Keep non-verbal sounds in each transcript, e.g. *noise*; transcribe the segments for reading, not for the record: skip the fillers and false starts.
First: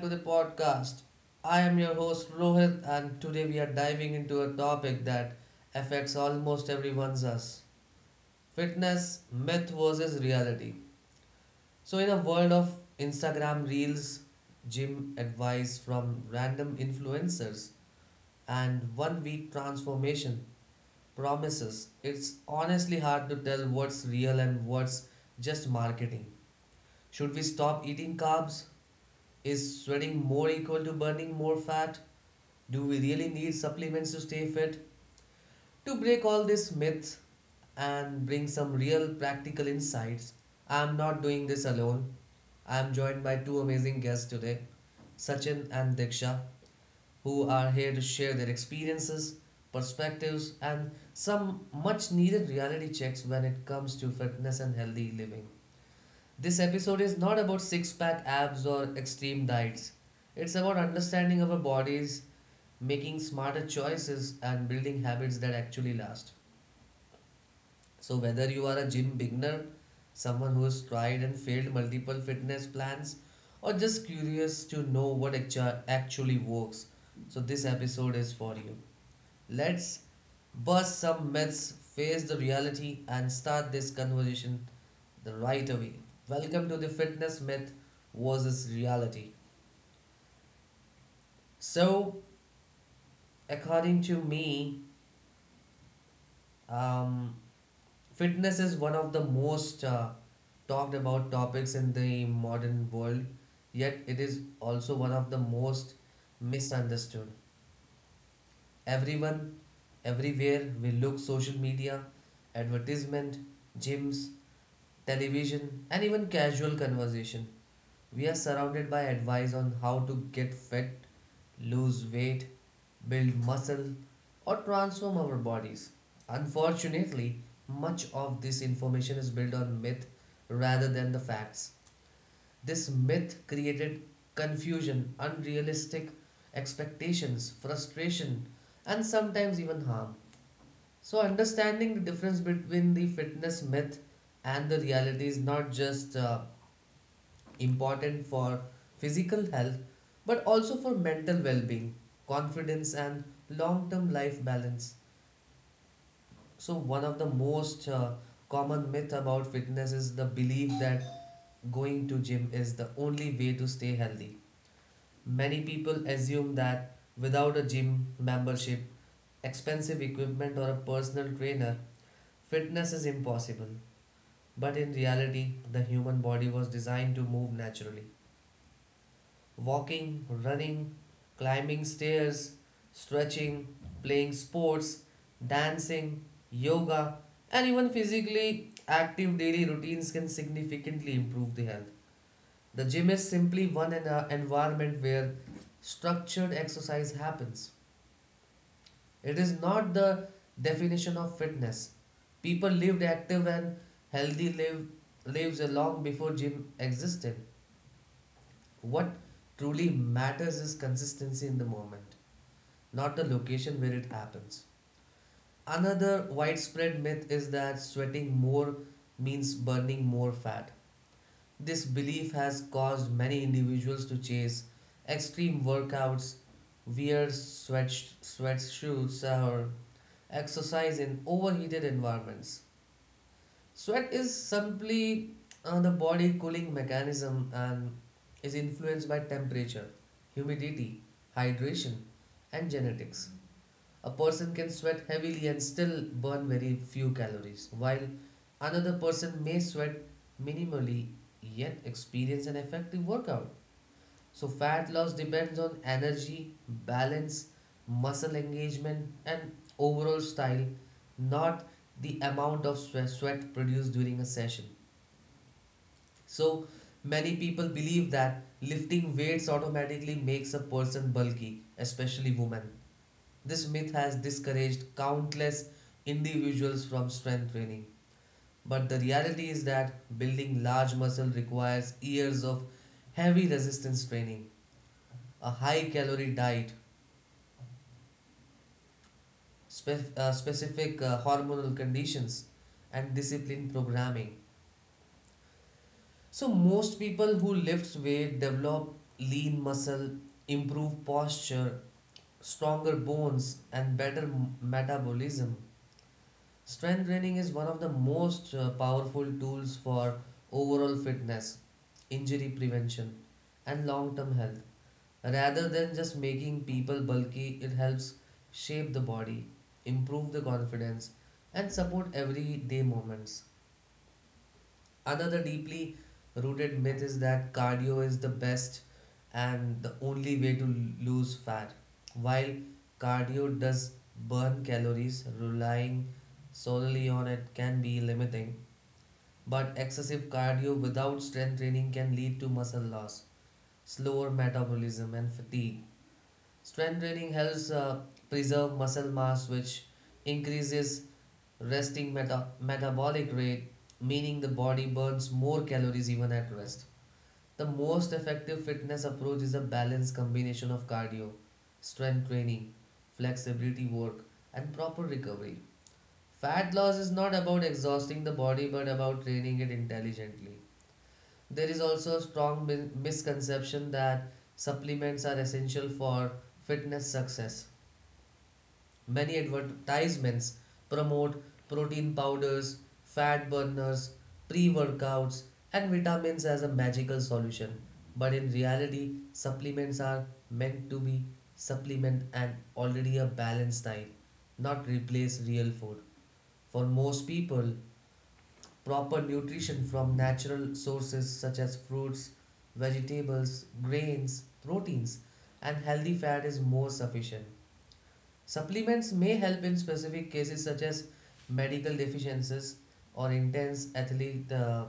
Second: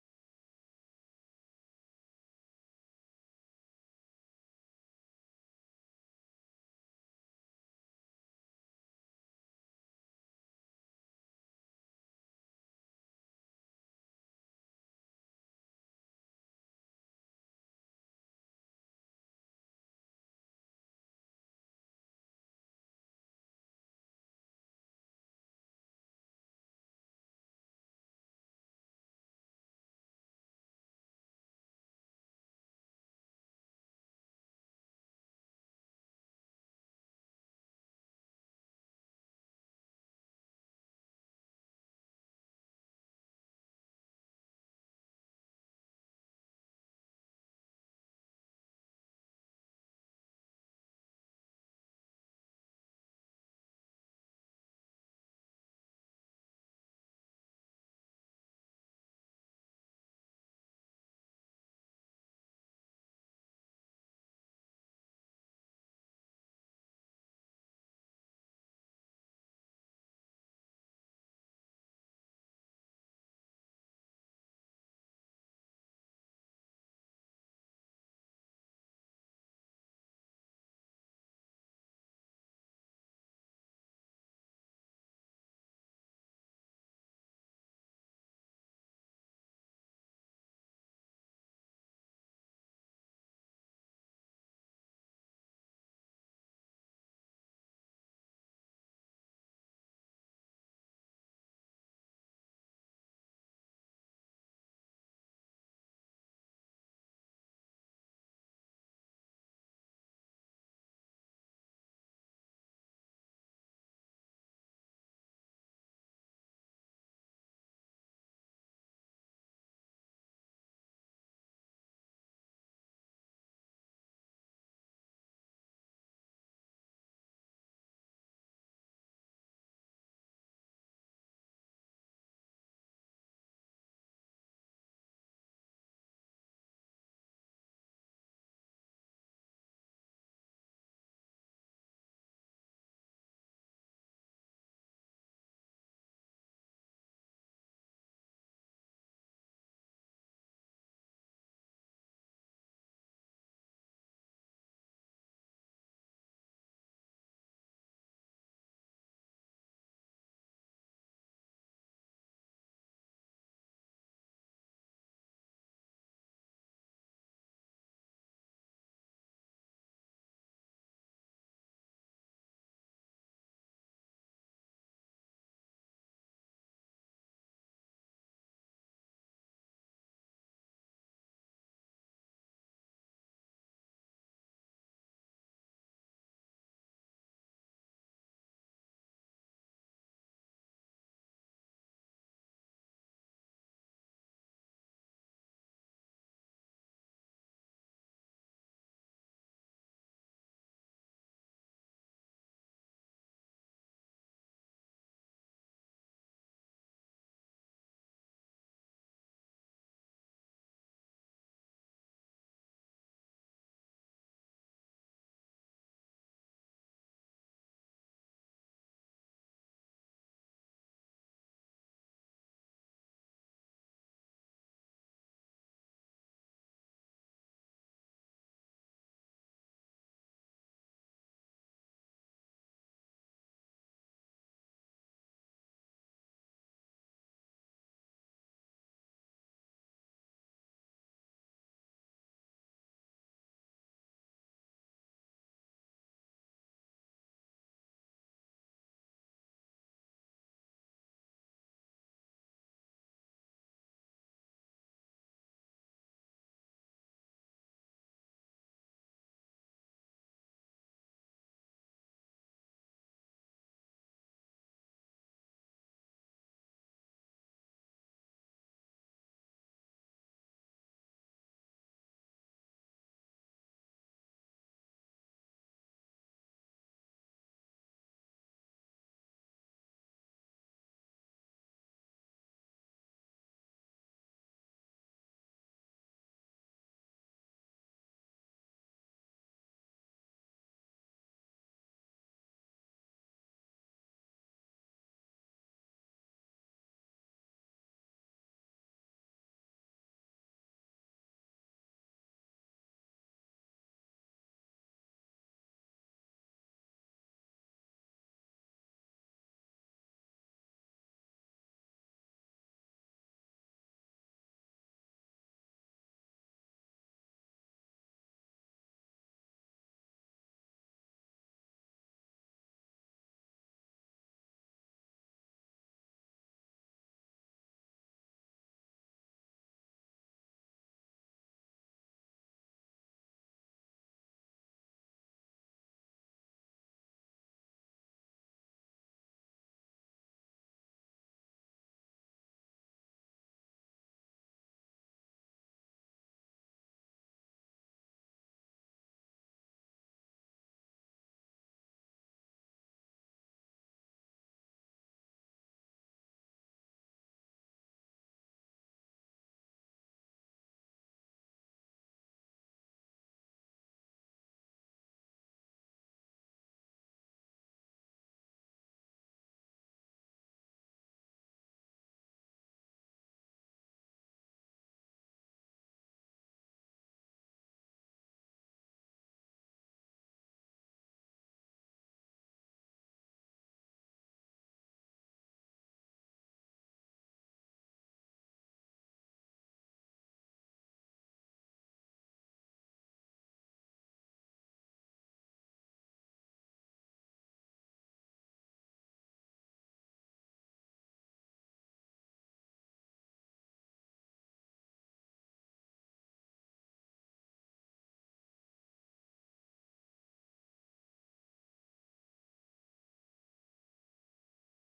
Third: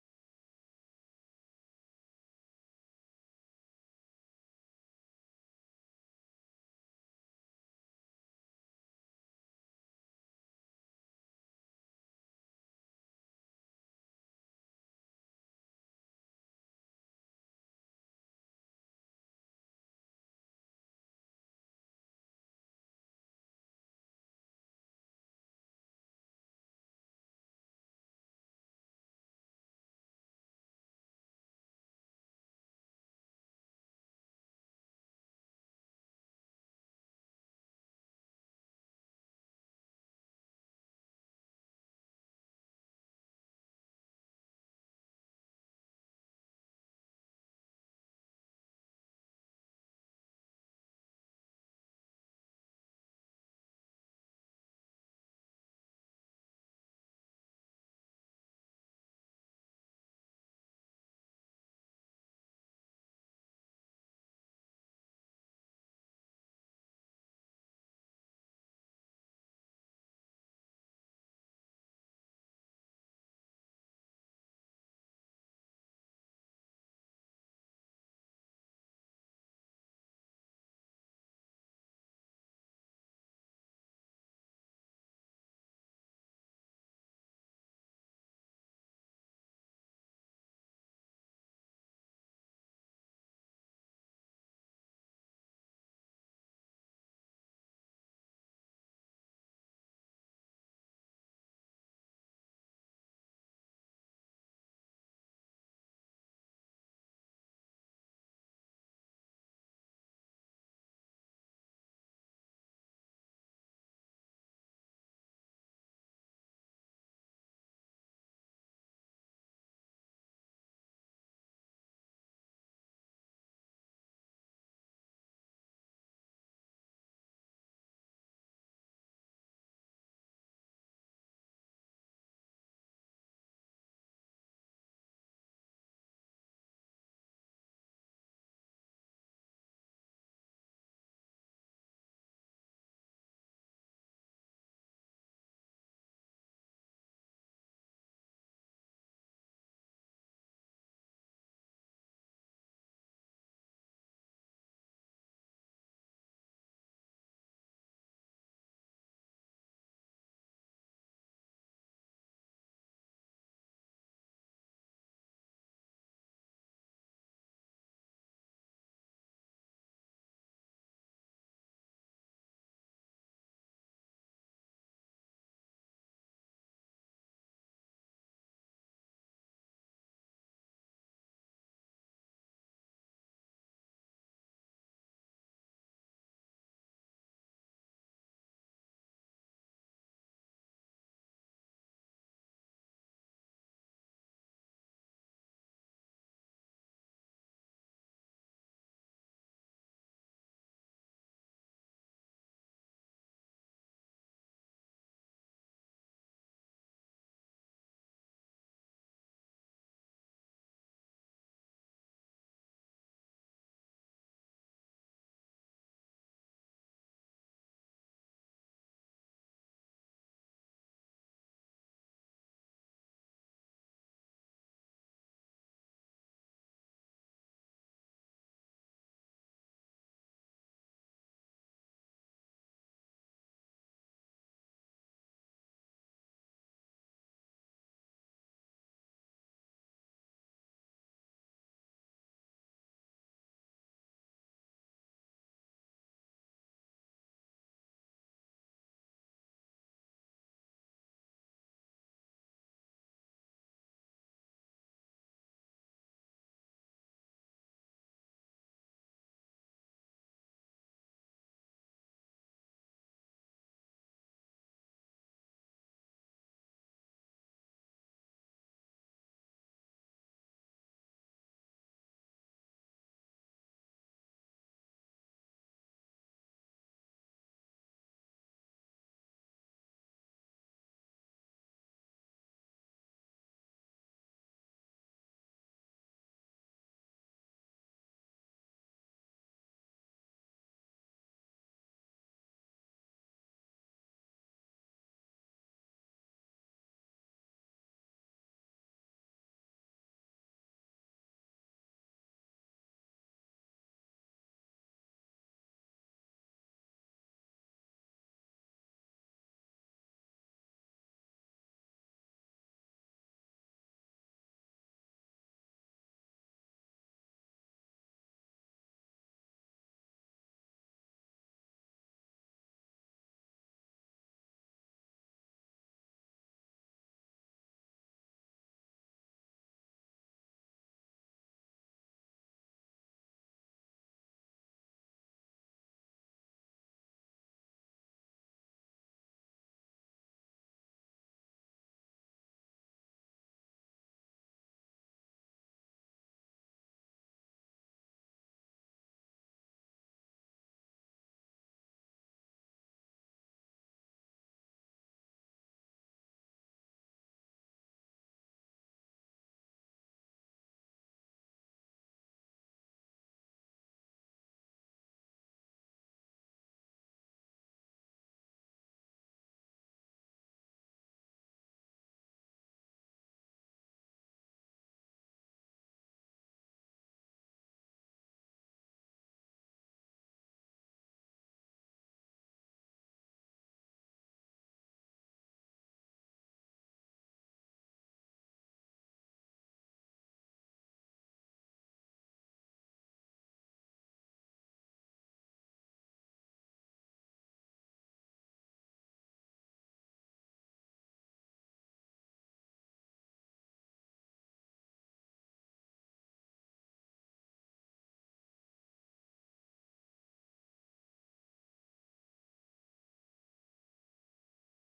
to the podcast. I am your host Rohit, and today we are diving into a topic that affects almost everyone's us fitness myth versus reality. So, in a world of Instagram reels, gym advice from random influencers, and one week transformation promises, it's honestly hard to tell what's real and what's just marketing. Should we stop eating carbs? Is sweating more equal to burning more fat? Do we really need supplements to stay fit? To break all these myths and bring some real practical insights, I am not doing this alone. I am joined by two amazing guests today, Sachin and Diksha, who are here to share their experiences, perspectives, and some much needed reality checks when it comes to fitness and healthy living. This episode is not about six pack abs or extreme diets. It's about understanding our bodies, making smarter choices, and building habits that actually last. So, whether you are a gym beginner, someone who has tried and failed multiple fitness plans, or just curious to know what actually works, so this episode is for you. Let's bust some myths, face the reality, and start this conversation the right away. Welcome to the fitness myth versus reality. So, according to me, um, fitness is one of the most talked about topics in the modern world, yet, it is also one of the most misunderstood. Everyone, everywhere, we look social media, advertisement, gyms, television, and even casual conversation. We are surrounded by advice on how to get fit, lose weight, build muscle, or transform our bodies. Unfortunately, much of this information is built on myth rather than the facts. This myth created confusion, unrealistic expectations, frustration, and sometimes even harm. So, understanding the difference between the fitness myth and the reality is not just important for physical health, but also for mental well being, confidence, and long term life balance. So, one of the most common myth about fitness is the belief that going to gym is the only way to stay healthy. Many people assume that without a gym membership, expensive equipment or a personal trainer, fitness is impossible. But in reality, the human body was designed to move naturally. Walking, running, climbing stairs, stretching, playing sports, dancing, yoga, and even physically active daily routines can significantly improve the health. The gym is simply one environment where structured exercise happens. It is not the definition of fitness. People lived active and healthy lives long before gym existed. What truly matters is consistency in the moment, not the location where it happens. Another widespread myth is that sweating more means burning more fat. This belief has caused many individuals to chase extreme workouts, wear sweatshirts, or exercise in overheated environments. Sweat is simply the body cooling mechanism and is influenced by temperature, humidity, hydration, and genetics. A person can sweat heavily and still burn very few calories, while another person may sweat minimally yet experience an effective workout. So, fat loss depends on energy, balance, muscle engagement, and overall style, not the amount of sweat produced during a session. So, many people believe that lifting weights automatically makes a person bulky, especially women. This myth has discouraged countless individuals from strength training. But the reality is that building large muscle requires years of heavy resistance training, a high calorie diet, specific hormonal conditions, and disciplined programming. So, most people who lift weight develop lean muscle, improve posture, stronger bones, and better metabolism. Strength training is one of the most powerful tools for overall fitness, injury prevention, and long term health. Rather than just making people bulky, it helps shape the body, improve the confidence, and support everyday moments. Another deeply rooted myth is that cardio is the best and the only way to lose fat. While cardio does burn calories, relying solely on it can be limiting, but excessive cardio without strength training can lead to muscle loss, slower metabolism, and fatigue. Strength training helps preserve muscle mass, which increases resting metabolic rate, meaning the body burns more calories even at rest. The most effective fitness approach is a balanced combination of cardio, strength training, flexibility work, and proper recovery. Fat loss is not about exhausting the body but about training it intelligently. There is also a strong misconception that supplements are essential for fitness success. Many advertisements promote protein powders, fat burners, pre workouts, and vitamins as a magical solution. But in reality, supplements are meant to be supplement and already a balanced diet, not replace real food. For most people, proper nutrition from natural sources such as fruits, vegetables, grains, proteins, and healthy fat is more sufficient. Supplements may help in specific cases such as medical deficiencies or intense athlete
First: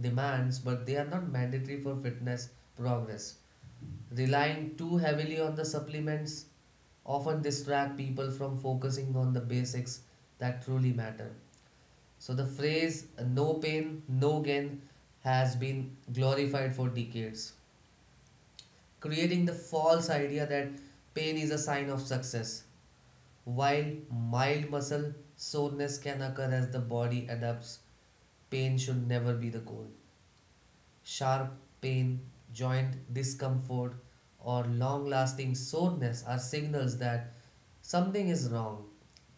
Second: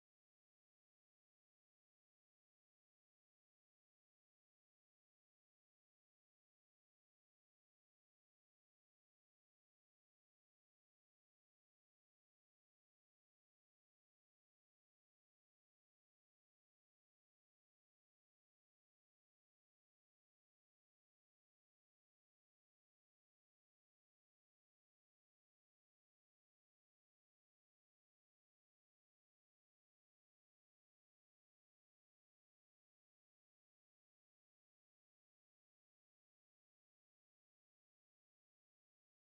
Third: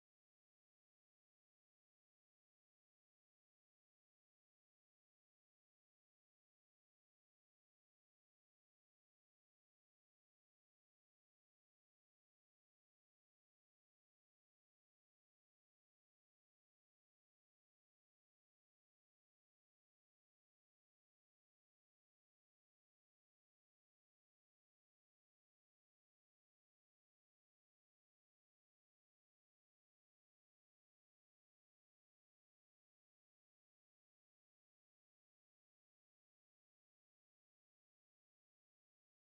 demands, but they are not mandatory for fitness progress. Relying too heavily on the supplements often distract people from focusing on the basics that truly matter. So the phrase no pain, no gain has been glorified for decades, creating the false idea that pain is a sign of success. While mild muscle soreness can occur as the body adapts, pain should never be the goal. Sharp pain, joint discomfort, or long lasting soreness are signals that something is wrong.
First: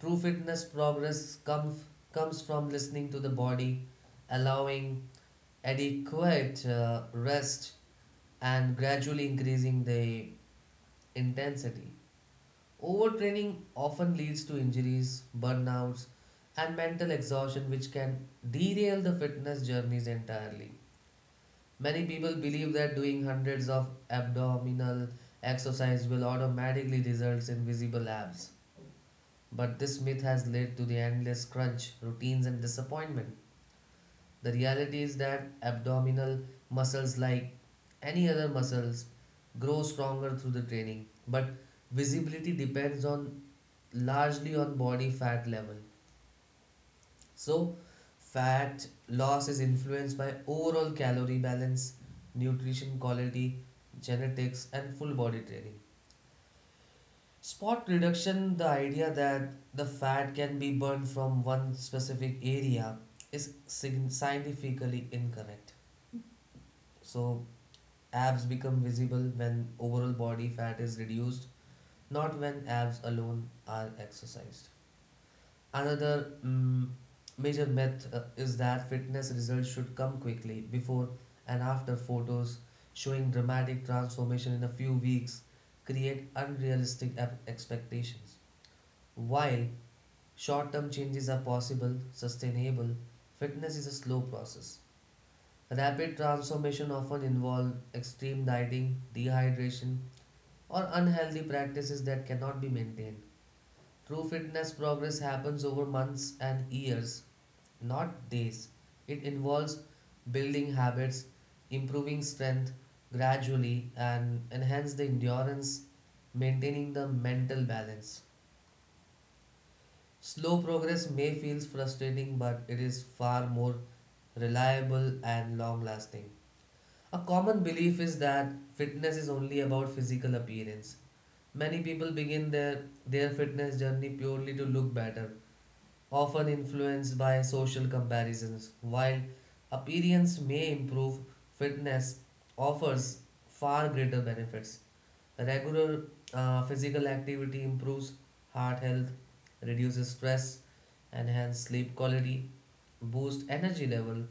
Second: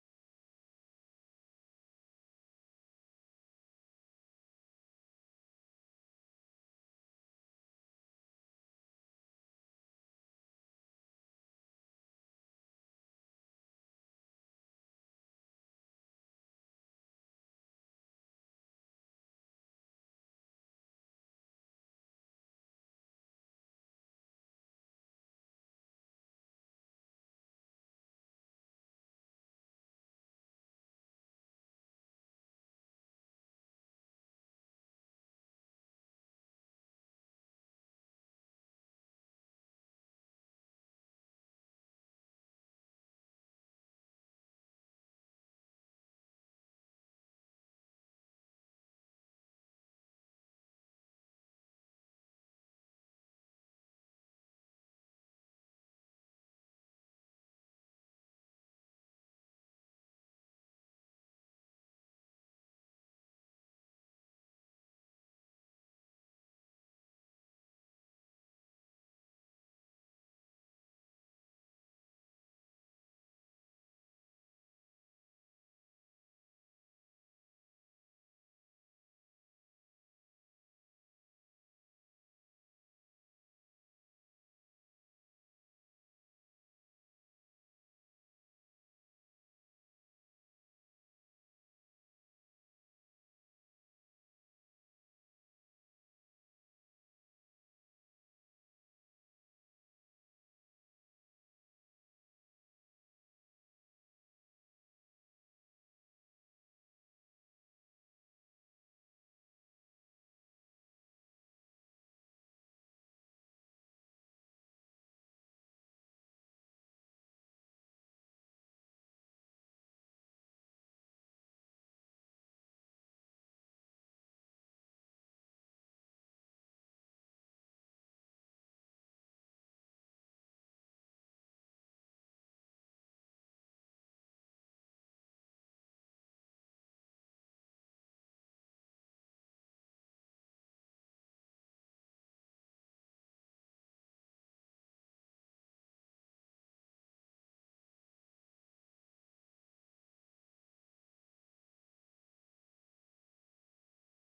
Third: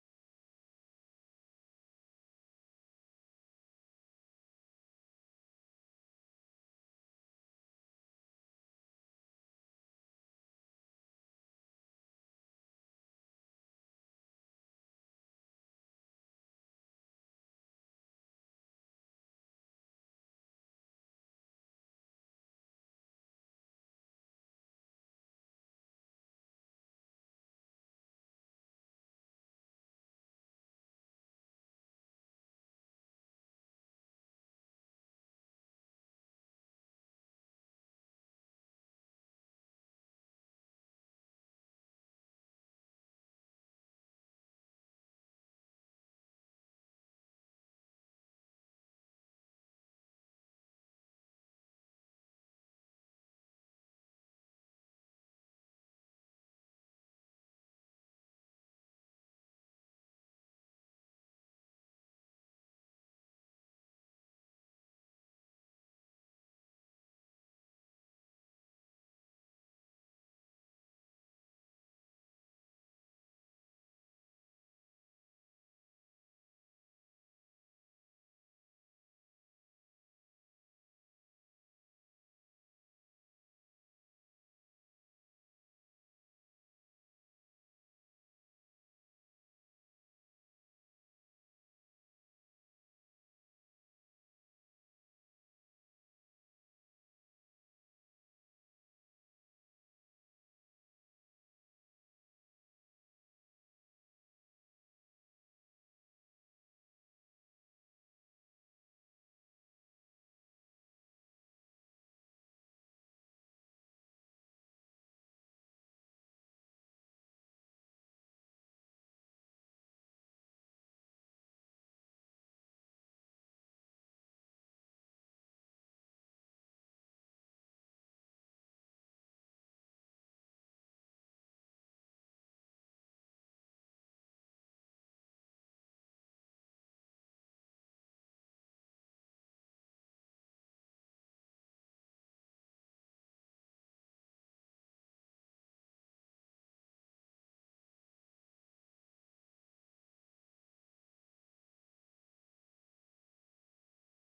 True fitness progress comes from listening to the body, allowing adequate rest, and gradually increasing the intensity. Overtraining often leads to injuries, burnouts, and mental exhaustion, which can derail the fitness journeys entirely. Many people believe that doing hundreds of abdominal exercise will automatically result in visible abs, but this myth has led to the endless crunch, routines, and disappointment. The reality is that abdominal muscles, like any other muscles, grow stronger through the training, but visibility depends on largely on body fat level. So, fat loss is influenced by overall calorie balance, nutrition quality, genetics, and full body training. Spot reduction, the idea that the fat can be burned from one specific area, is scientifically incorrect. So, abs become visible when overall body fat is reduced, not when abs alone are exercised. Another major myth is that fitness results should come quickly before and after photos showing dramatic transformation in a few weeks create unrealistic expectations. While short term changes are possible, sustainable, fitness is a slow process. Rapid transformation often involve extreme dieting, dehydration, or unhealthy practices that cannot be maintained. True fitness progress happens over months and years, not days. It involves building habits, improving strength gradually, and enhance the endurance, maintaining the mental balance. Slow progress may feel frustrating, but it is far more reliable and long lasting. A common belief is that fitness is only about physical appearance. Many people begin their fitness journey purely to look better, often influenced by social comparisons. While appearance may improve, fitness offers far greater benefits. Regular physical activity improves heart health, reduces stress, enhances sleep quality, boosts energy level,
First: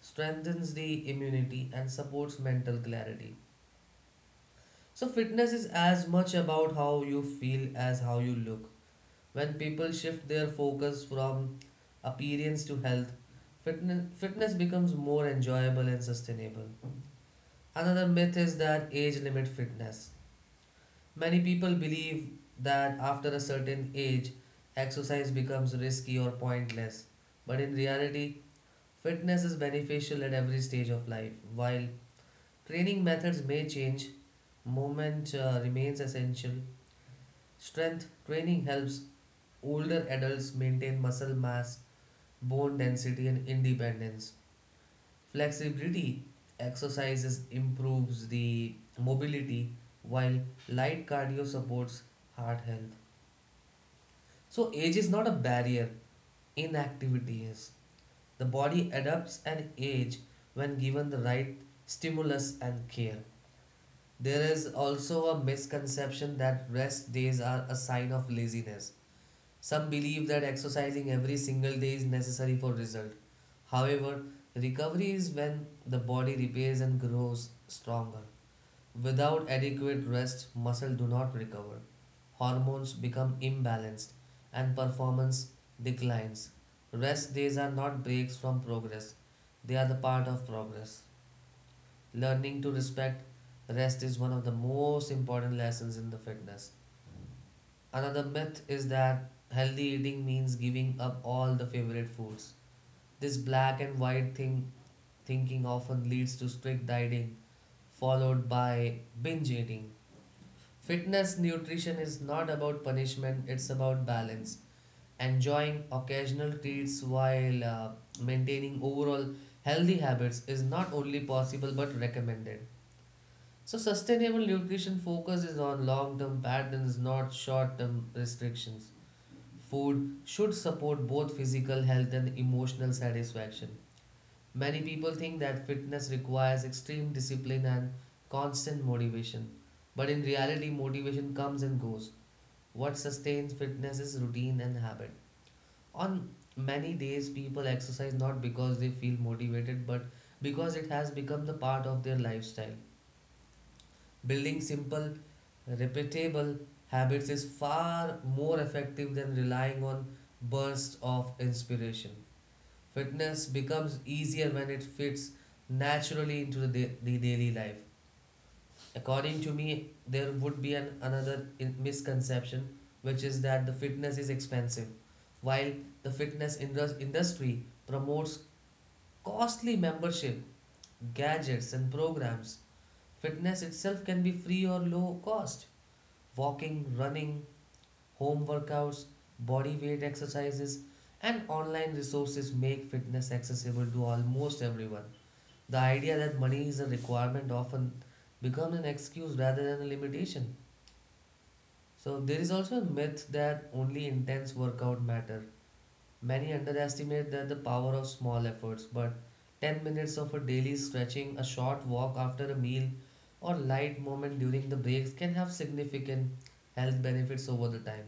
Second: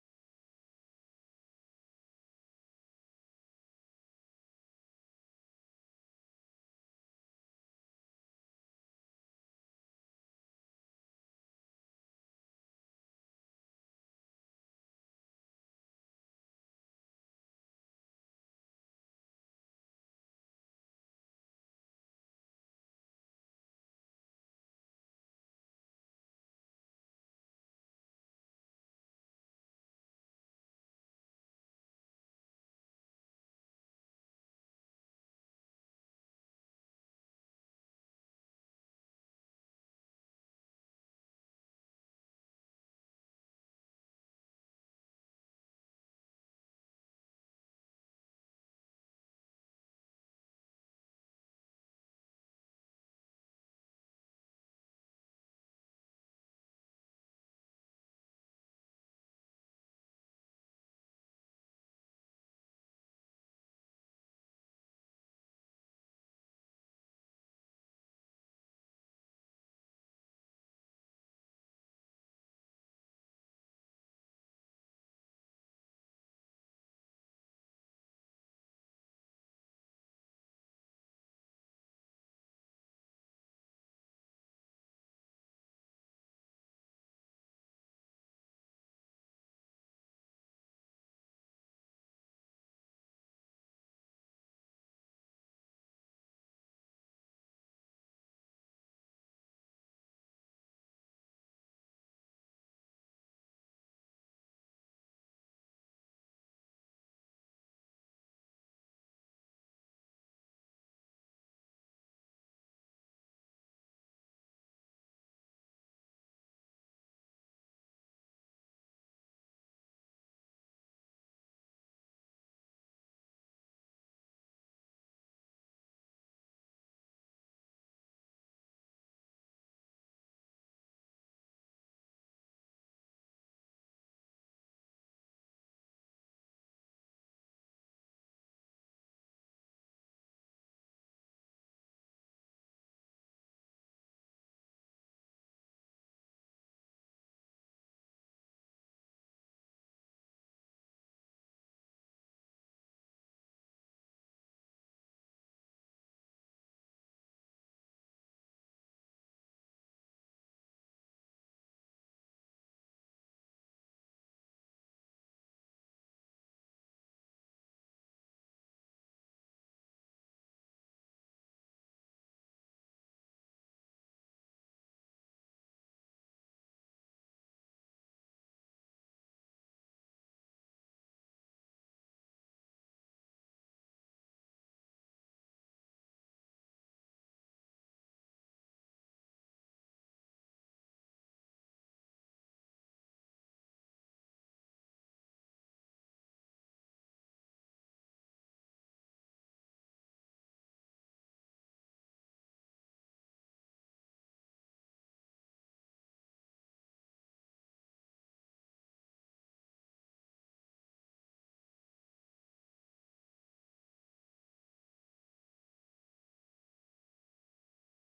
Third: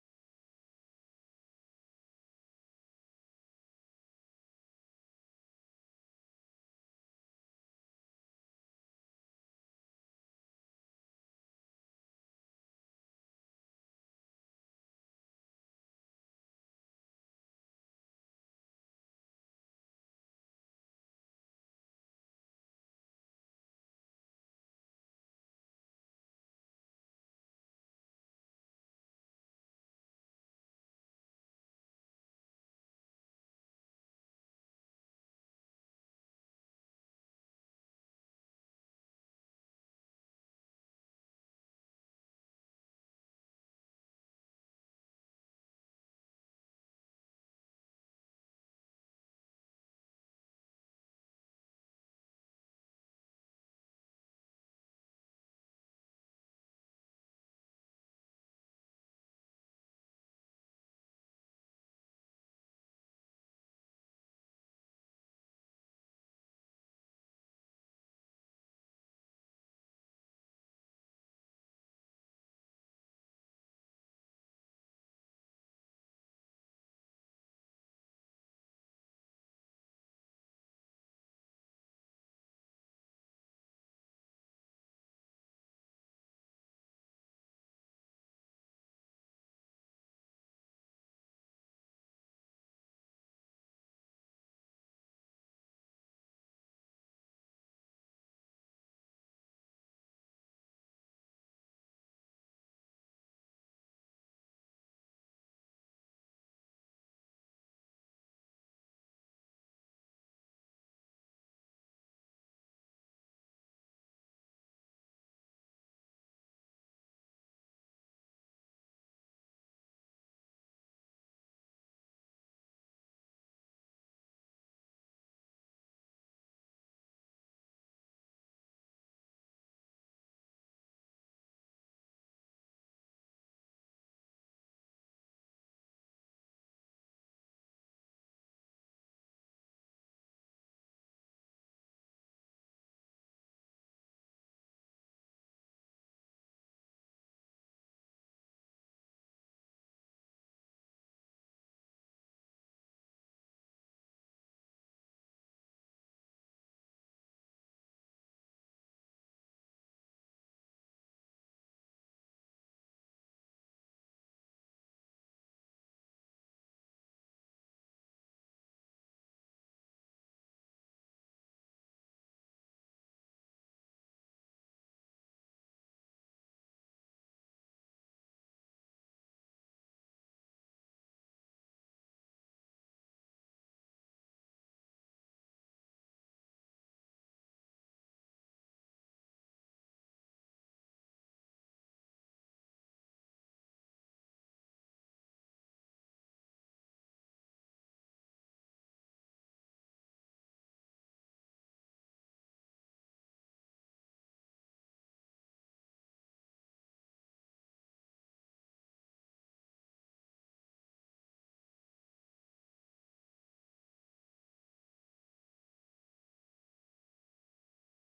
strengthens the immunity, and supports mental clarity. So, fitness is as much about how you feel as how you look. When people shift their focus from appearance to health, fitness becomes more enjoyable and sustainable. Another myth is that age limit fitness. Many people believe that after a certain age, exercise becomes risky or pointless. But in reality, fitness is beneficial at every stage of life. While training methods may change, movement remains essential. Strength training helps older adults maintain muscle mass, bone density, and independence. Flexibility exercises improves the mobility, while light cardio supports heart health. So, age is not a barrier, inactivity is. The body adapts and ages when given the right stimulus and care. There is also a misconception that rest days are a sign of laziness. Some believe that exercising every single day is necessary for result. However, recovery is when the body repairs and grows stronger. Without adequate rest, muscle do not recover. Hormones become imbalanced and performance declines. Rest days are not breaks from progress. They are the part of progress. Learning to respect rest is one of the most important lessons in the fitness. Another myth is that healthy eating means giving up all the favorite foods. This black and white thing thinking often leads to strict dieting followed by binge eating. Fitness nutrition is not about punishment, it's about balance. Enjoying occasional treats while maintaining overall healthy habits is not only possible but recommended. So, sustainable nutrition focuses on long term patterns, not short term restrictions. Food should support both physical health and emotional satisfaction. Many people think that fitness requires extreme discipline and constant motivation, but in reality, motivation comes and goes what sustains fitness is routine and habit. On many days, people exercise not because they feel motivated, but because it has become the part of their lifestyle. Building simple, repeatable habits is far more effective than relying on bursts of inspiration. Fitness becomes easier when it fits naturally into the daily life. According to me, there would be an another misconception, which is that the fitness is expensive while the fitness industry promotes costly membership, gadgets, and programs. Fitness itself can be free or low cost. Walking, running, home workouts, body weight exercises, and online resources make fitness accessible to almost everyone. The idea that money is a requirement often becomes an excuse rather than a limitation. So there is also a myth that only intense workout matter. Many underestimate that the power of small efforts, but 10 minutes of a daily stretching, a short walk after a meal, or light movement during the breaks can have significant health benefits over the time.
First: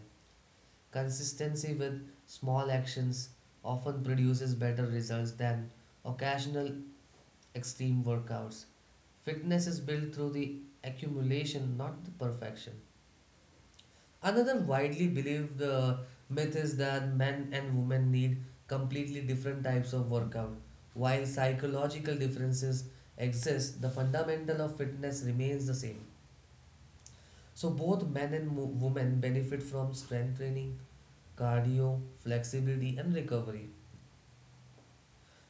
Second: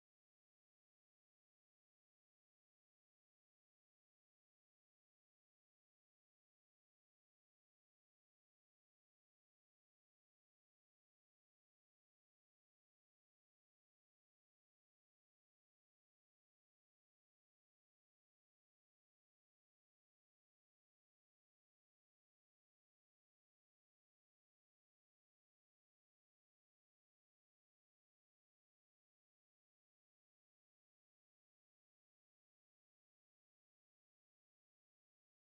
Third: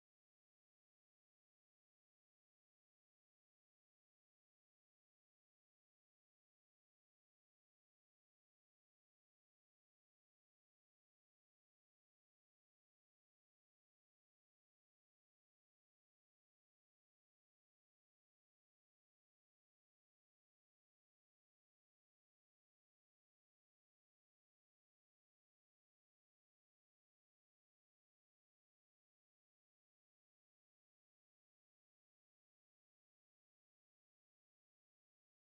Consistency with small actions often produces better results than occasional extreme workouts. Fitness is built through the accumulation, not the perfection. Another widely believed myth is that men and women need completely different types of workout. While psychological differences exist, the fundamental of fitness remains the same. So, both men and women benefit from strength training, cardio, flexibility, and recovery.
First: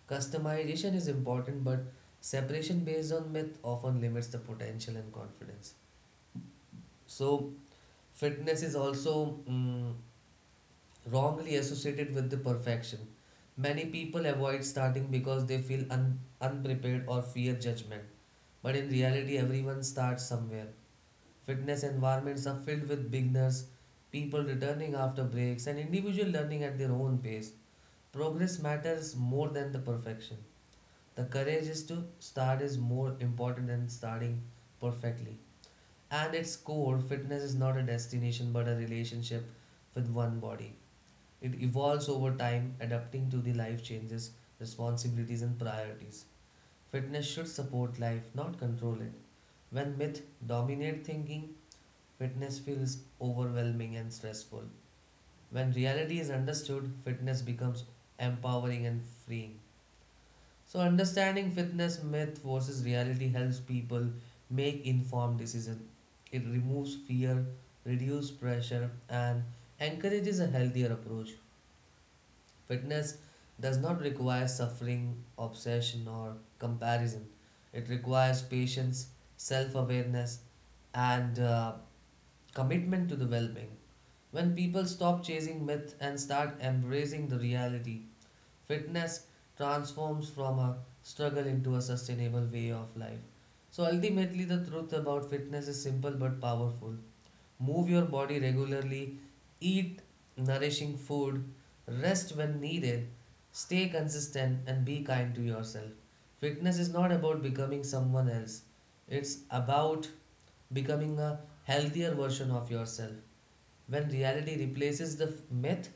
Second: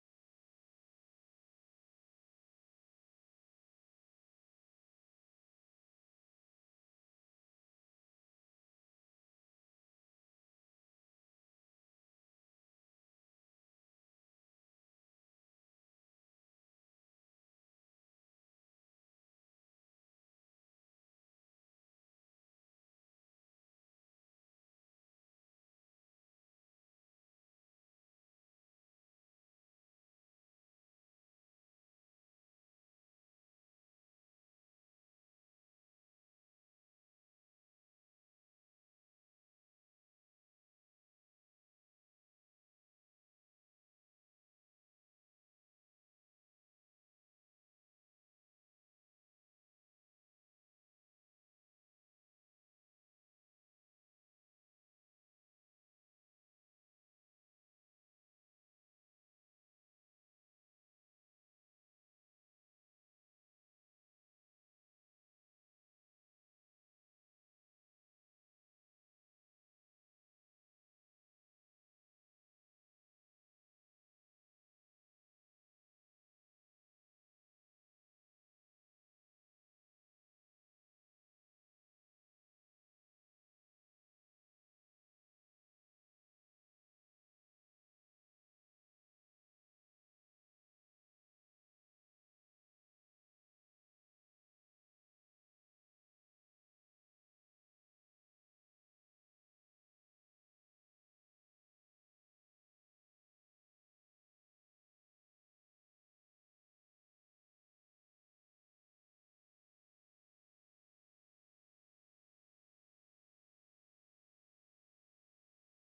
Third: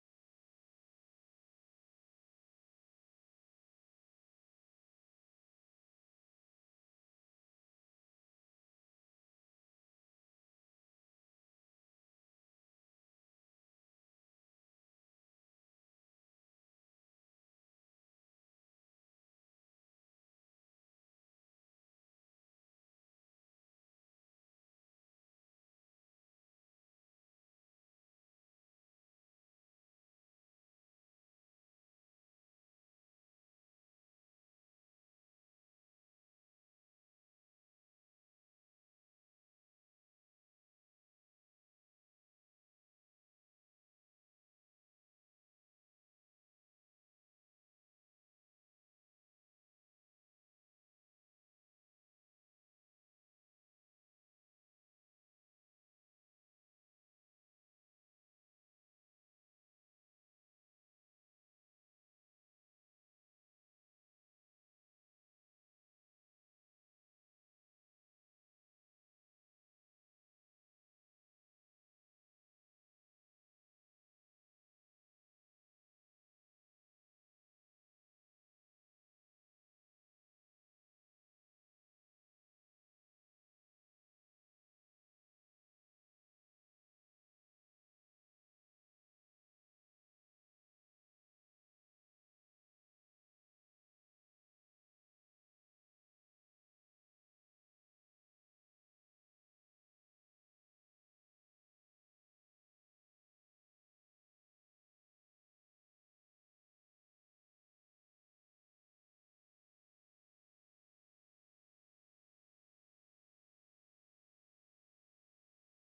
Customization is important, but separation based on myth often limits the potential and confidence. So, fitness is also wrongly associated with the perfection. Many people avoid starting because they feel unprepared or fear judgment. But in reality, everyone starts somewhere. Fitness environments are filled with beginners, people returning after breaks, and individual learning at their own pace. Progress matters more than the perfection. The courage is to start is more important than starting perfectly. And its core, fitness is not a destination but a relationship with one body. It evolves over time, adapting to the life changes, responsibilities, and priorities. Fitness should support life, not control it. When myth dominate thinking, fitness feels overwhelming and stressful. When reality is understood, fitness becomes empowering and freeing. So understanding fitness myth versus reality helps people make informed decisions. It removes fear, reduces pressure, and encourages a healthier approach. Fitness does not require suffering, obsession, or comparison. It requires patience, self awareness, and commitment to the well being. When people stop chasing myth and start embracing the reality, fitness transforms from a struggle into a sustainable way of life. So ultimately, the truth about fitness is simple but powerful. Move your body regularly, eat nourishing food, rest when needed, stay consistent, and be kind to yourself. Fitness is not about becoming someone else, it's about becoming a healthier version of yourself. When reality replaces the myth,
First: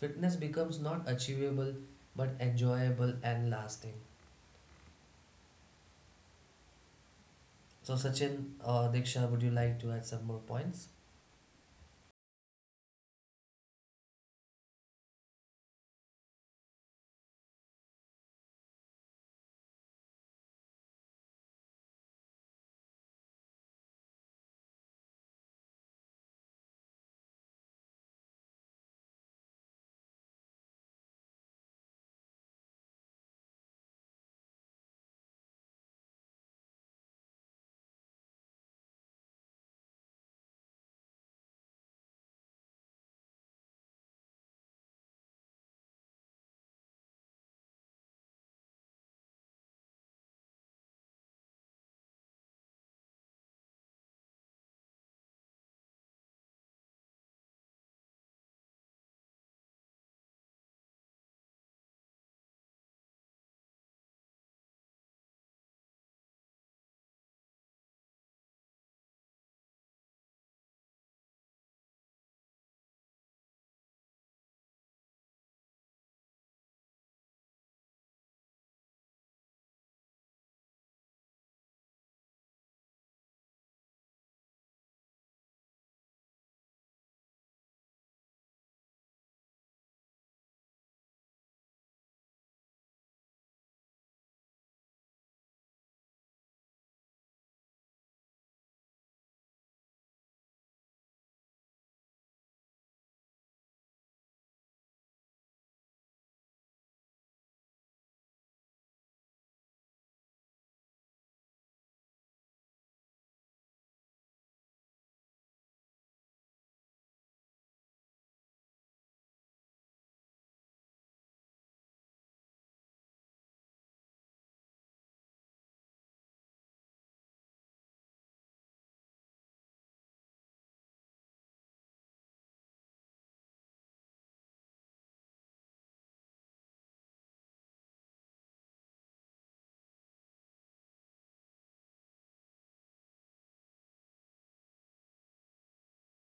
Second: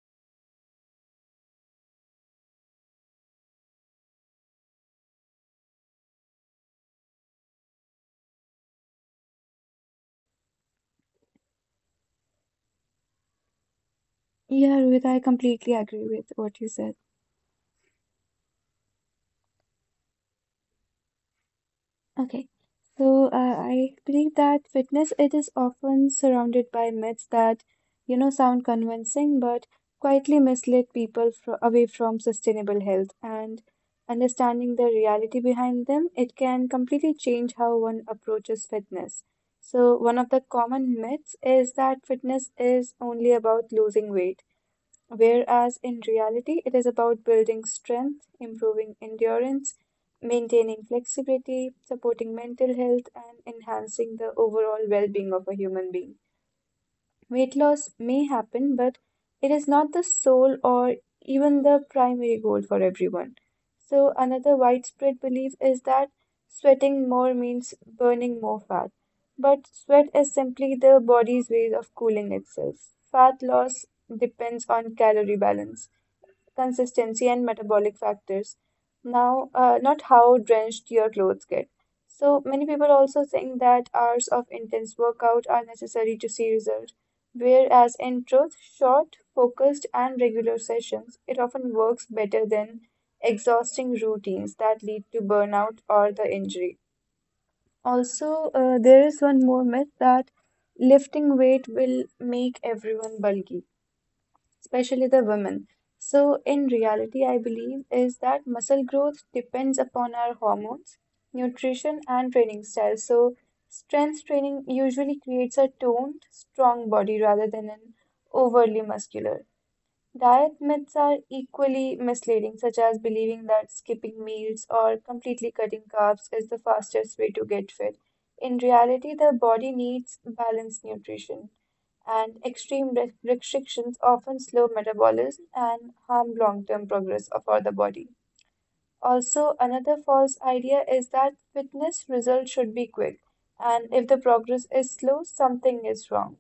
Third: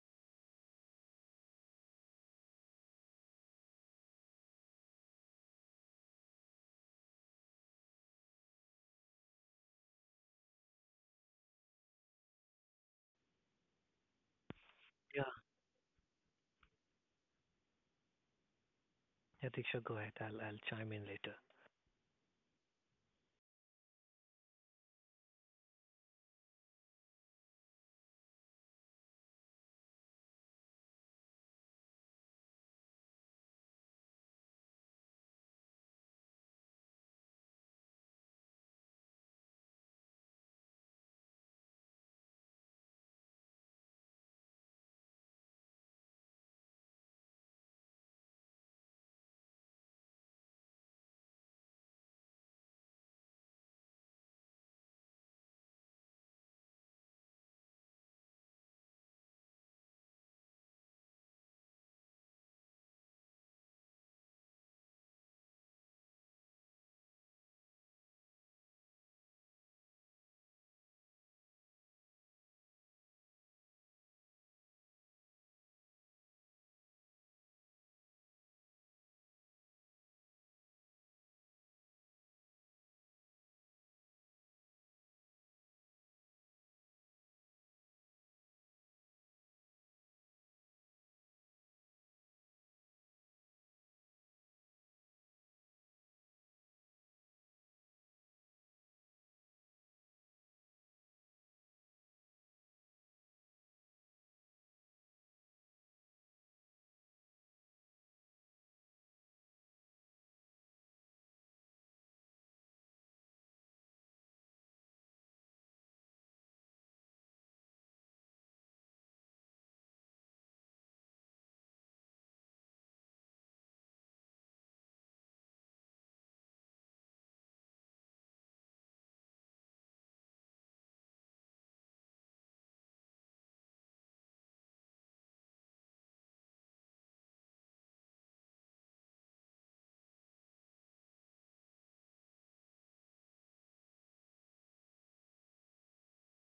fitness becomes not achievable but enjoyable and lasting. So, Sachin or Diksha, would you like to add some more points? Yeah, Rohit, I Yeah, completely agree with what you said. yeah, Diksha, go ahead. I'll chime in later. Okay. So, I believe that fitness it is often surrounded by myths that, sound convincing but quietly mislead people fro away from sustainable health. And understanding the reality behind them, it can completely change how one approaches fitness. So, one of the common myths is that fitness is only about losing weight whereas in reality, it is about building strength, improving endurance, maintaining flexibility, supporting mental health, and enhancing the overall well being of a human being. Weight loss may happen, but it is not the sole or even the primary goal for everyone. So, another widespread belief is that sweating more means burning more fat. But sweat is simply the body's way of cooling itself. Fat loss depends on calorie balance consistency, and metabolic factors. Now, not how drenched your clothes get. So, many people also think that hours of intense workout are necessary to see results, whereas in truth, short, focused, and regular sessions, it often works better than exhausting routines that lead to burnout or the injury. Also, there is one more myth that lifting weight will make everyone bulky especially the women. So, in reality, I believe is that muscle growth depends upon our hormones, nutrition, and training style. So, strength training usually creates a toned, strong body rather than an overly muscular. Diet myths are equally misleading, such as believing that skipping meals or completely cutting carbs is the fastest way to get fit. In reality, the body needs balanced nutrition, and extreme restrictions often slow metabolism and harm long term progress of our the body. Also, another false idea is that fitness results should be quick, and if the progress is slow, something is wrong.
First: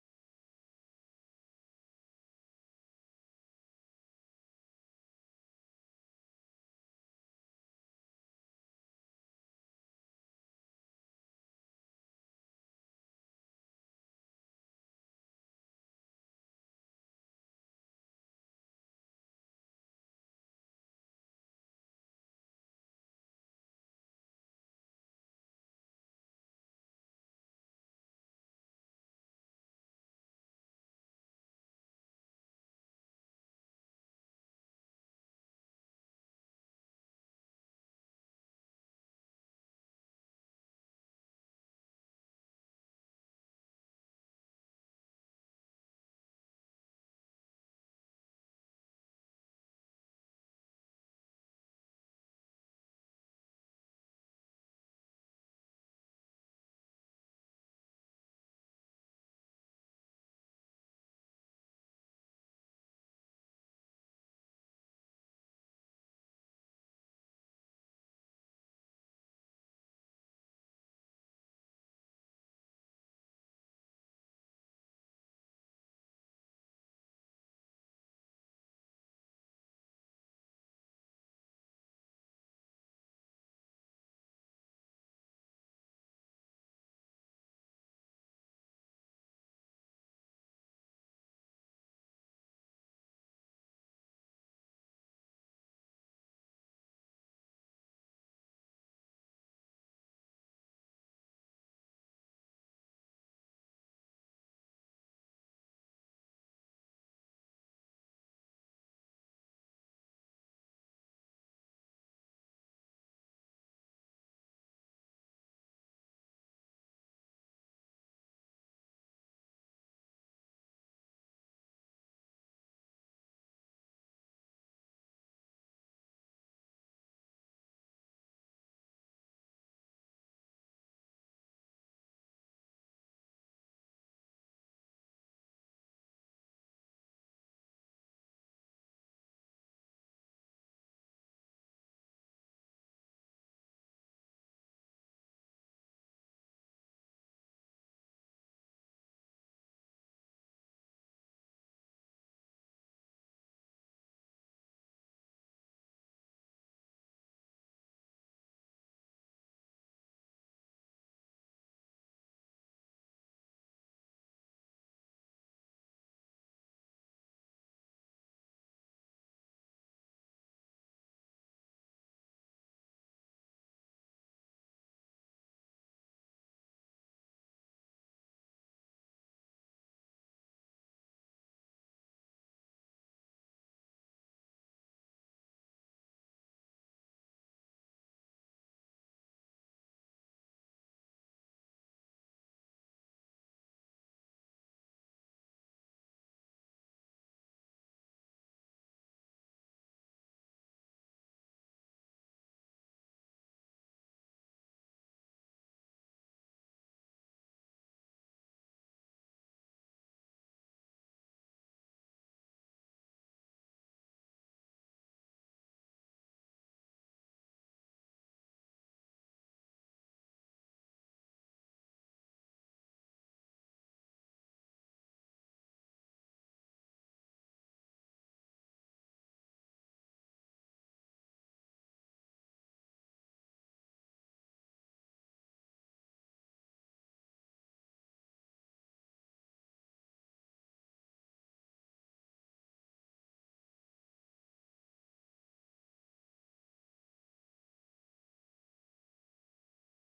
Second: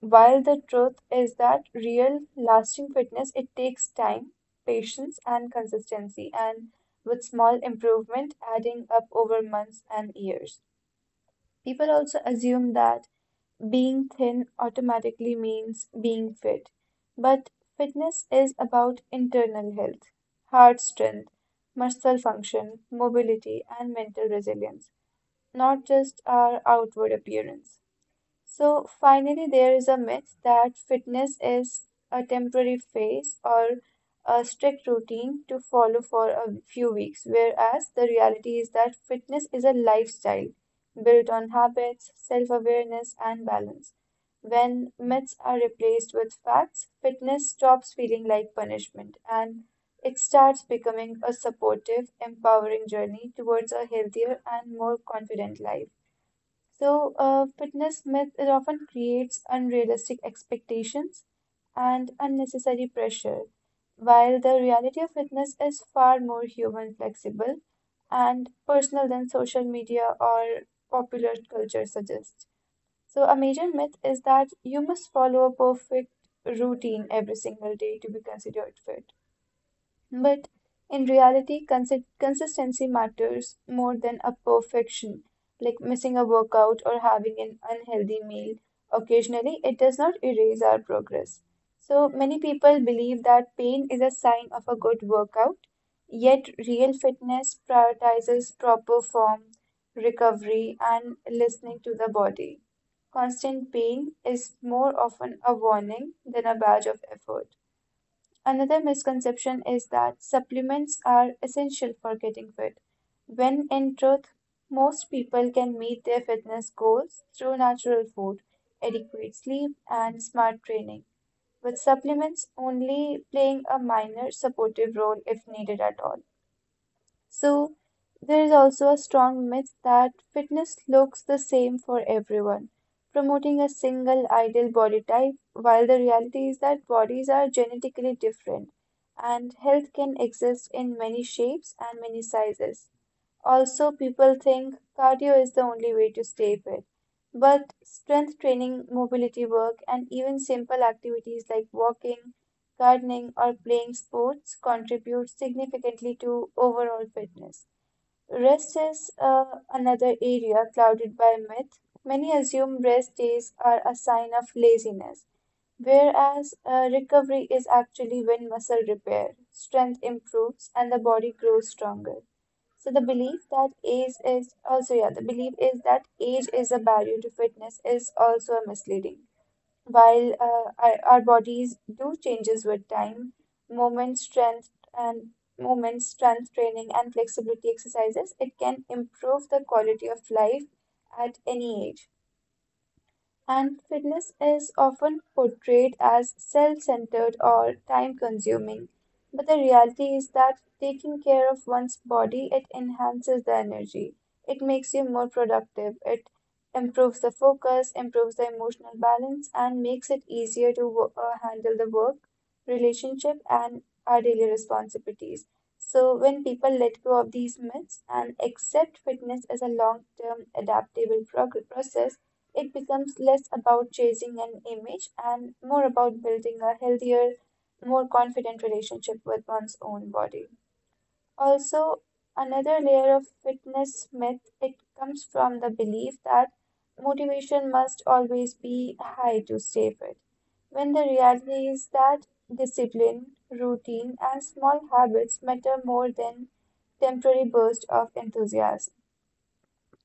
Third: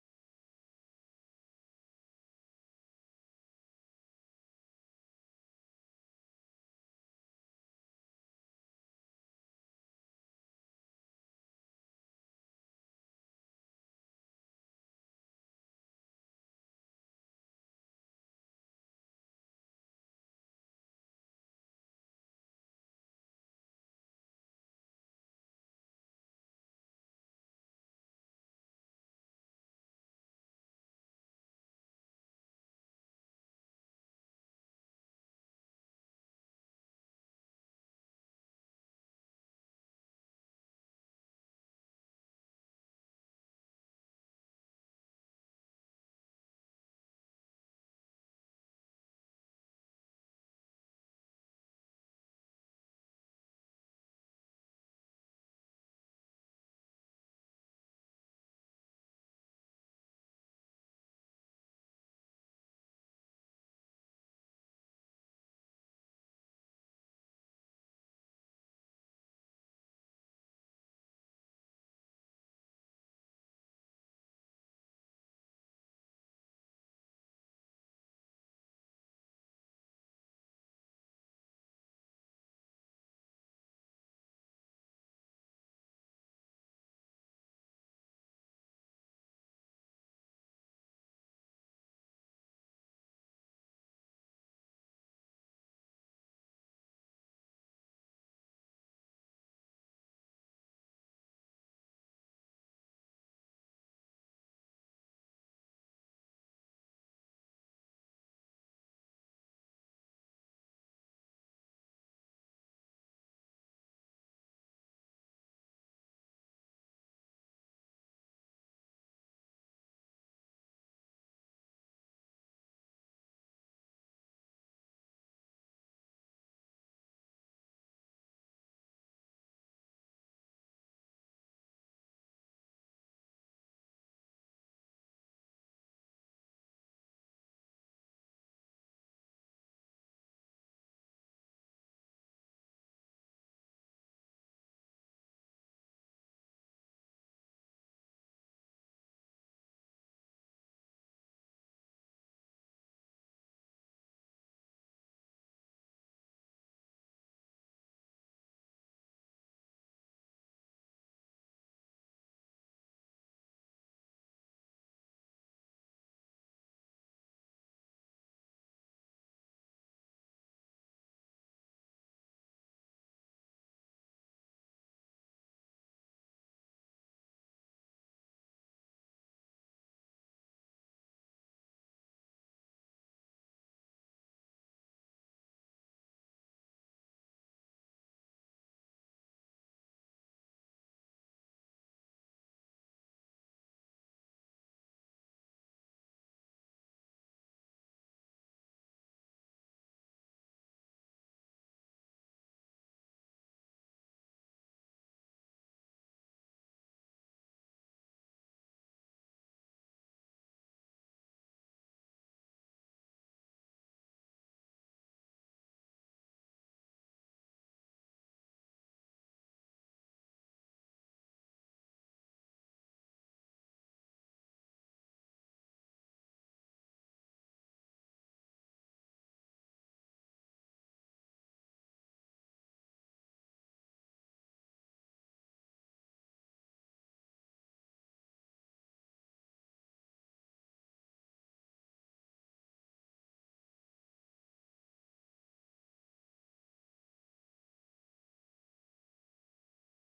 While the truth is that real lasting fitness, it takes time, patience, and consistency, and with small improvement adding up over months and years. People also assume that being thin automatically means being fit, but fitness is about internal health, heart strength, muscle function, mobility, and mental resilience, not just our outward appearance. So, finally, there is a myth that fitness is a temporary phase or a strict routine to follow for a few weeks, whereas the reality is that fitness is a lifestyle built on habits, self awareness, and balance. When myths are replaced with facts, fitness stops feeling like punishment and it starts becoming a supportive, empowering journey towards a healthier and more confident life. So, fitness myth it often creates unrealistic expectations and unnecessary pressure, while the reality of fitness is far more human, flexible, and personal than social media or popular culture suggests. So, a major myth is that you must follow a perfect routine every single day to be considered fit. But in reality, consistency matters more than a perfection, like missing a workout or having an unhealthy meal occasionally, it does not erase our progress. So many people believe that pain is a sign of a good workout, yet real fitness prioritizes proper form, recovery, and listening to the body. Constant pain is more often a warning than a badge of effort. Another misconception is that supplements are essential for getting fit, when in truth, most people can meet their fitness goals through natural food, adequate sleep, and smart training, with supplements only playing a minor supportive role if needed at all. So, there is also a strong myth that fitness looks the same for everyone, promoting a single ideal body type, while the reality is that bodies are genetically different and health can exist in many shapes and many sizes. Also, people think cardio is the only way to stay fit, but strength training, mobility work, and even simple activities like walking, gardening, or playing sports contribute significantly to overall fitness. Rest is another area clouded by myth. Many assume rest days are a sign of laziness, whereas recovery is actually when muscle repair, strength improves, and the body grows stronger. So the belief that age is also yeah, the belief is that age is a barrier to fitness is also misleading. While our bodies do changes with time, movement strength and movement strength training and flexibility exercises, it can improve the quality of life at any age. And fitness is often portrayed as self centered or time consuming, but the reality is that taking care of one's body it enhances the energy, it makes you more productive, it improves the focus, improves the emotional balance, and makes it easier to handle the work, relationship, and our daily responsibilities. So, when people let go of these myths and accept fitness as a long term adaptable process, it becomes less about chasing an image and more about building a healthier, more confident relationship with one's own body. Also, another layer of fitness myth, it comes from the belief that motivation must always be high to stay fit, when the reality is that discipline, routine, and small habits matter more than temporary bursts of enthusiasm.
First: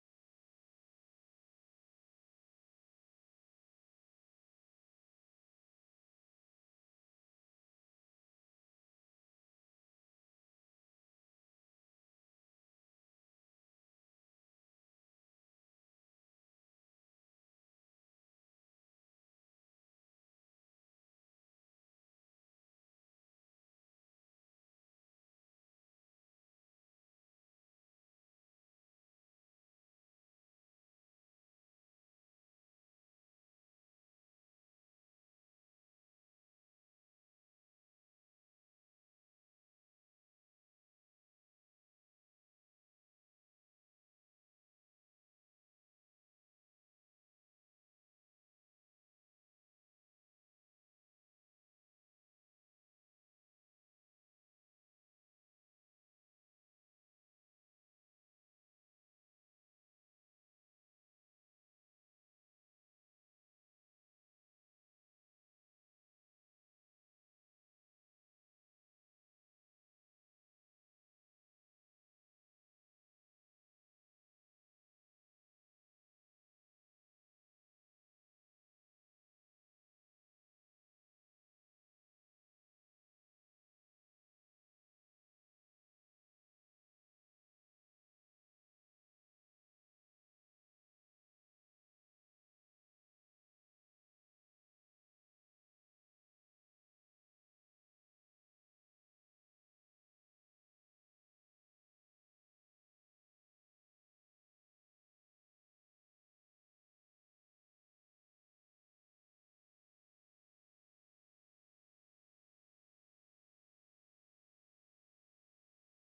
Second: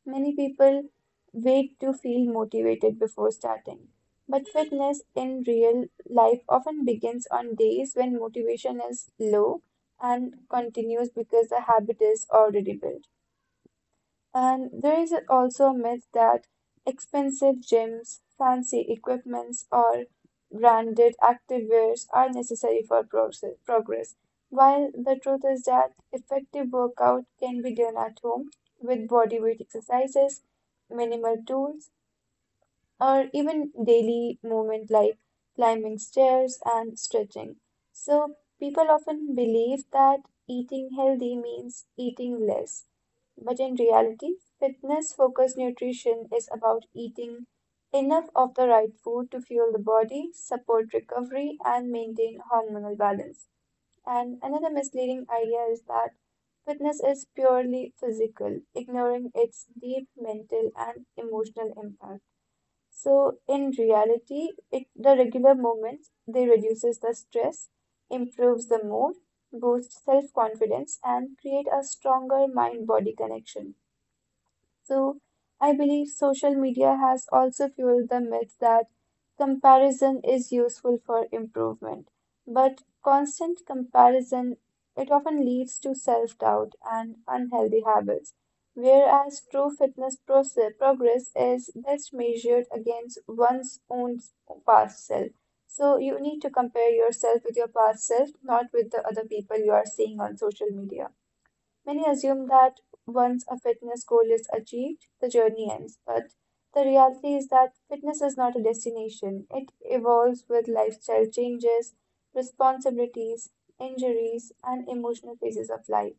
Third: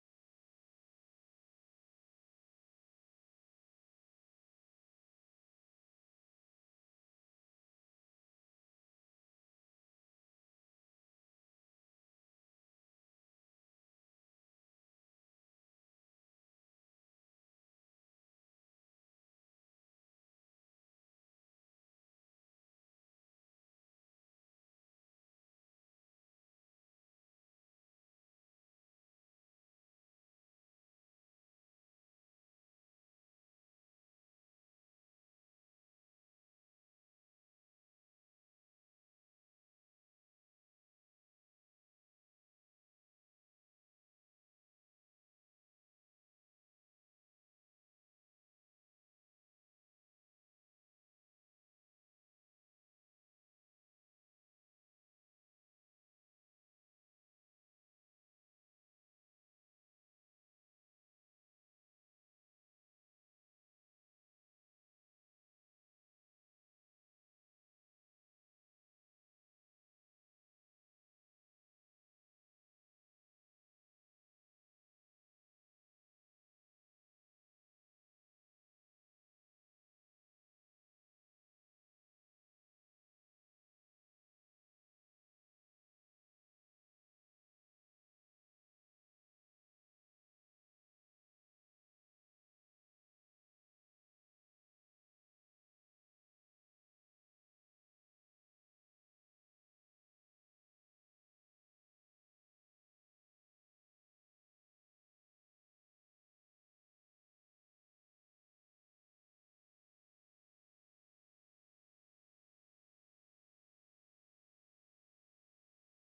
Many people wait to feel motivated before starting. But fitness in real life often begins on days when motivation is low and continues because the habit is already built. And there is also a myth that expensive gyms, fancy equipments, or branded activewears are necessary for progress, while the truth is that effective workout can be done at home with body weight exercises, minimal tools, or even daily movement like climbing stairs and stretching. So, people often believe that eating healthy means eating less, but in reality, fitness focused nutrition is about eating enough of the right food to fuel the body, support recovery, and maintain hormonal balance. And another misleading idea is that fitness is purely physical, ignoring its deep mental and emotional impact. So in reality, it, the regular movements they reduces the stress, improves the mood, boosts self-confidence, and create a stronger mind-body connection. So I believe social media has also fueled the myth that comparison is useful for improvement. But constant comparison, it often leads to self-doubt and unhealthy habits, whereas true fitness progress is best measured against one's own past self. So you need to compare yourself with your past self, not with the other people you are seeing on social media. Many assume that once a fitness goal is achieved, the journey ends, but the reality is that fitness is not a destination. It evolves with lifestyle changes, responsibilities, injuries, and emotional phases of life.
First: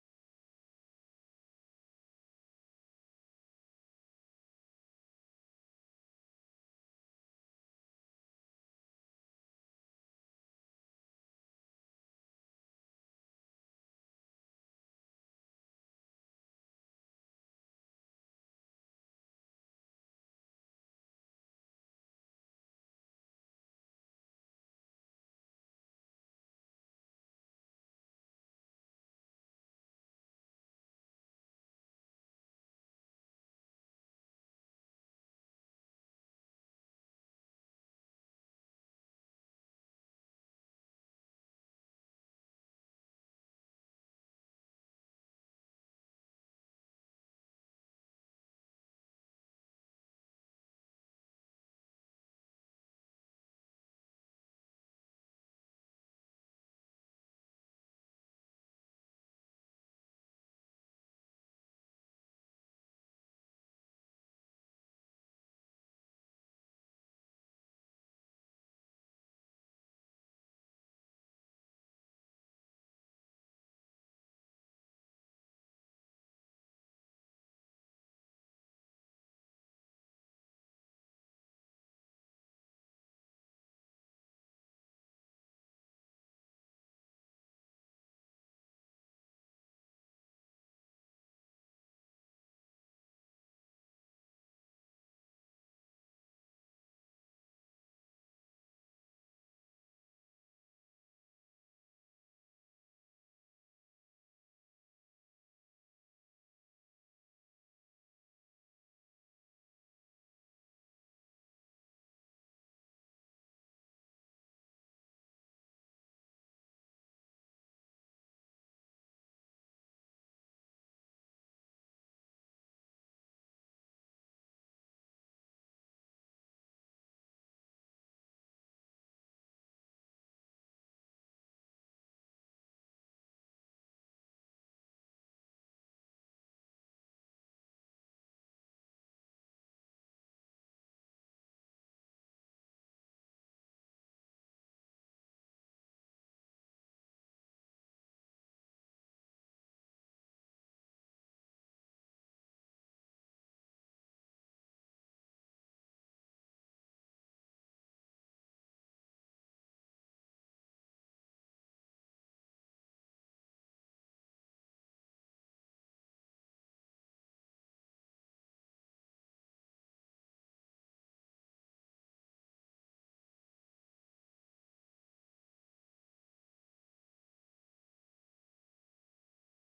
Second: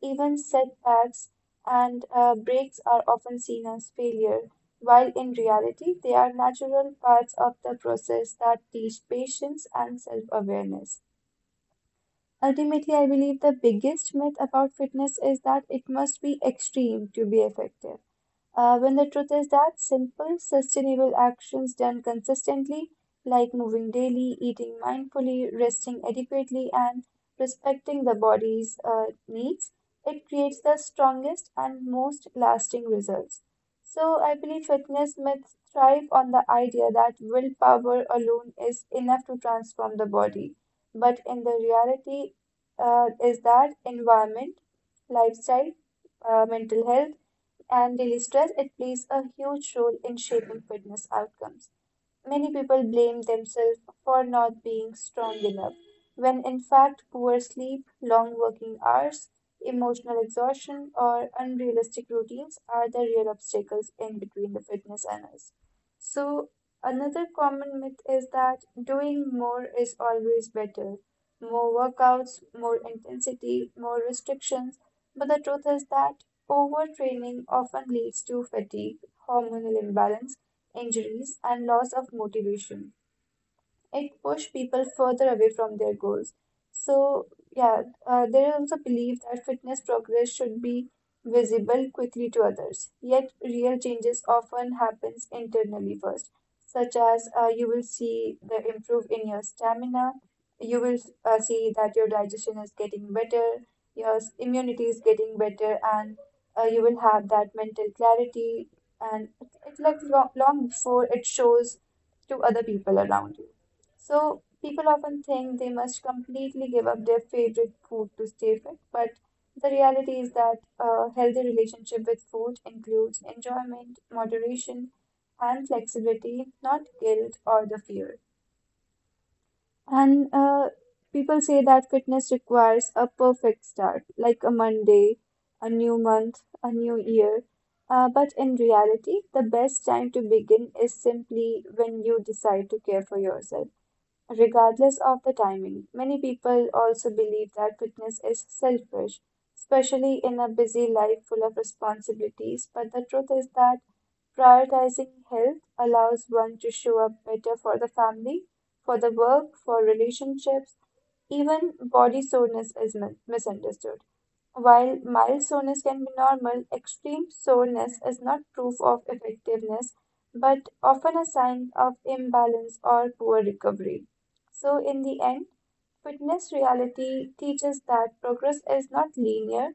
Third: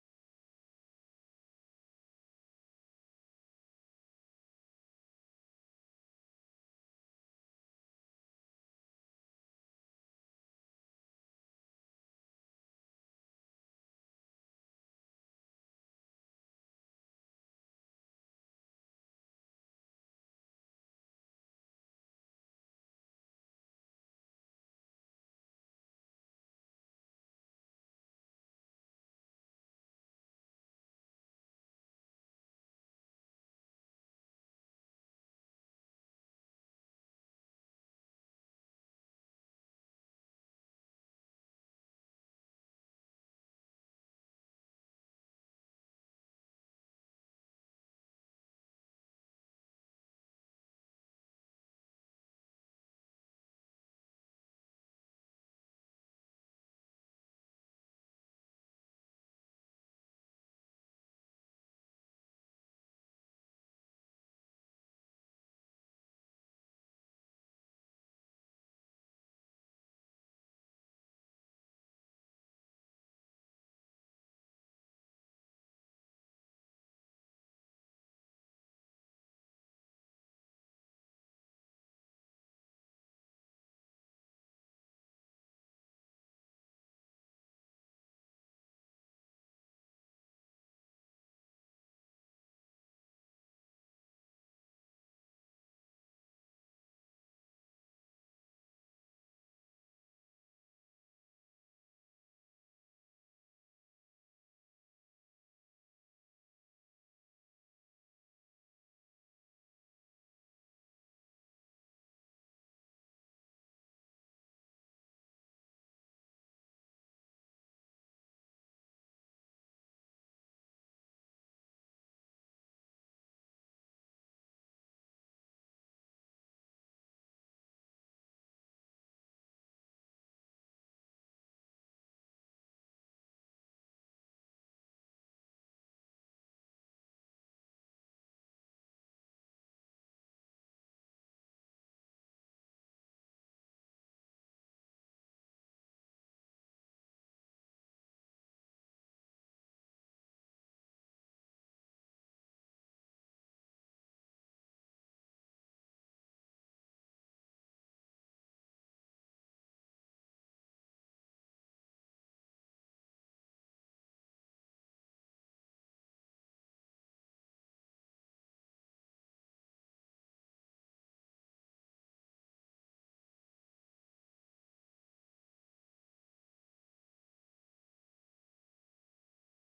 Even setbacks and breaks are often seen as failure, while in reality, they are natural parts of the process that teach patience and self awareness. Ultimately, I believe the biggest myth about fitness is that it must be extreme to be effective. When the truth is that simple, sustainable actions done consistently, like moving daily, eating mindfully, resting adequately, and respecting the body's needs, it creates the strongest and most lasting results. So, I believe fitness myths thrive on the idea that willpower alone is enough to transform the body. But in the reality, is that environment, lifestyle, mental health, and daily stress, it plays a huge role in shaping fitness outcomes. Many people blame themselves for not being strong enough, when in fact, poor sleep, long working hours, emotional exhaustion, or unrealistic routines are the real obstacles in between the fitness and us. So, another common myth is that doing more is always better. More workouts, more intensity, more restrictions. But the truth is that overtraining often leads to fatigue, hormonal imbalance, injuries, and loss of motivation it push people further away from their goals. So yeah, there is also belief that fitness progress should be visible quickly to others. Yet real changes often happens internally first, such as you will see the improve in your stamina, you will see that your digestion is getting better, your immunity is getting better, and you will have that mental clarity. And it's like long, long before it shows to other people around you. So people often think they must completely give up their favorite food to stay fit, but the reality is that a healthy relationship with food includes enjoyment, moderation, and flexibility, not guilt or the fear. And people say that fitness requires a perfect start, like a Monday, a new month, a new year. But in reality, the best time to begin is simply when you decide to care for yourself Regardless of the timing, many people also believe that fitness is selfish, especially in a busy life full of responsibilities. But the truth is that prioritizing health allows one to show up better for the family, for the work, for relationships. Even body soreness is misunderstood. While mild soreness can be normal, extreme soreness is not proof of effectiveness, but often a sign of imbalance or poor recovery. So, in the end, fitness reality teaches that progress is not linear,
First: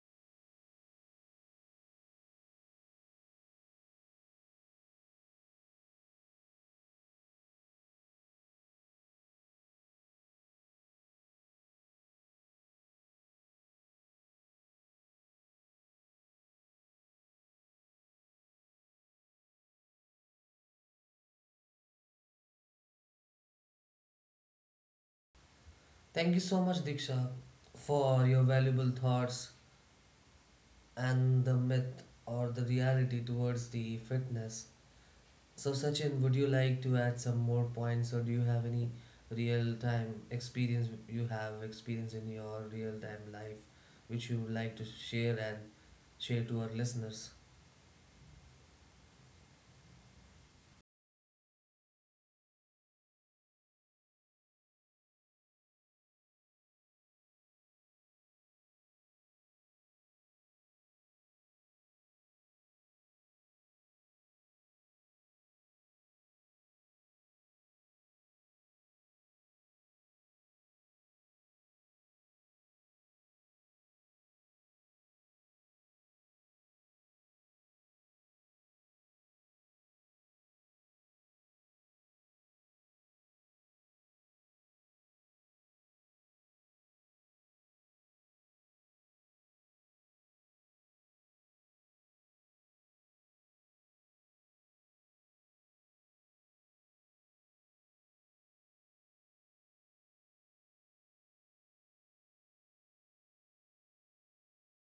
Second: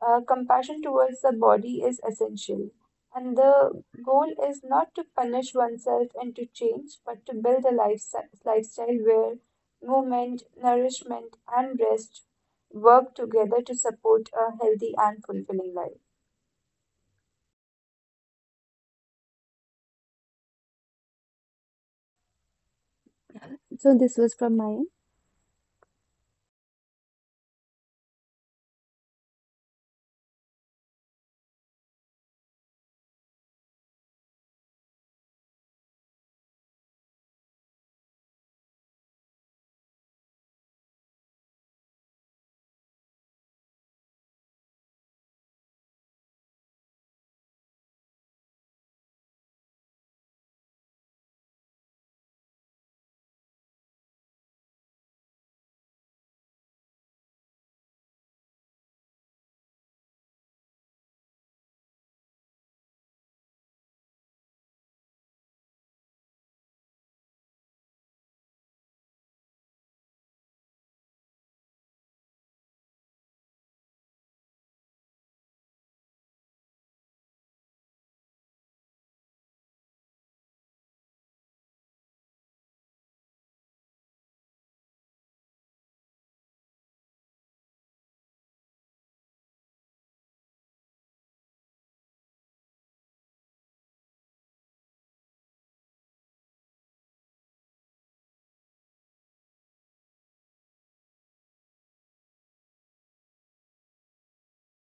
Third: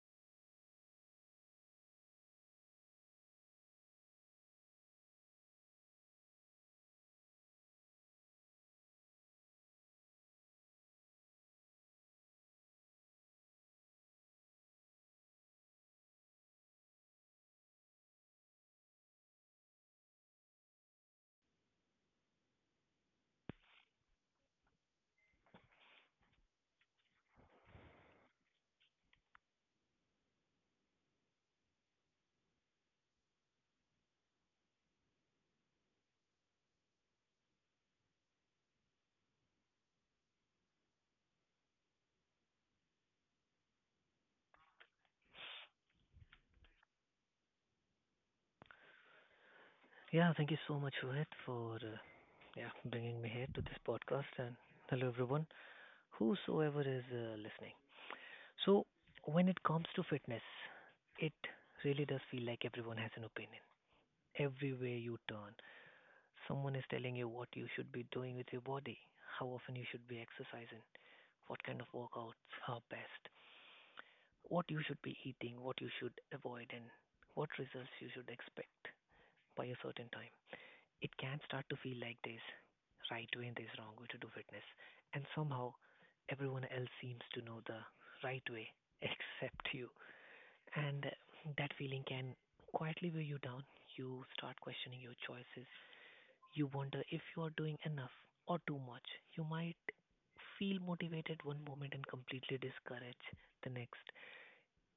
compassion towards the body is essential, and the goal is not to punish oneself and to change, but to build a lifestyle, lifestyle where movement, nourishment, and rest work together to support a healthy and fulfilling life. So this was from my end. Thank you so much, Diksha, for your valuable thoughts and the myth or the reality towards the fitness. So, Sachin, would you like to add some more points, or do you have any real time experience you have experience in your real time life which you would like to share and share to our listeners? Yeah, thank you so much, Rohit, for yeah bringing me here to this podcast, and hello everyone, whosoever is listening. So, when it comes to fitness, it really does feel like everyone has an opinion. Everywhere you turn, someone is telling you what you should be doing with your body, how often you should be exercising, what kind of workouts are best, what you should be eating, what you should avoid, and what results you should expect by a certain time. It can start to feel like there's right way and there's wrong way to do fitness. And somehow everyone else seems to know the right way *laughs* except you. And that feeling can quietly weigh you down. You start questioning your choices. You wonder if you are doing enough or too much. You might feel motivated one moment and completely discouraged the next.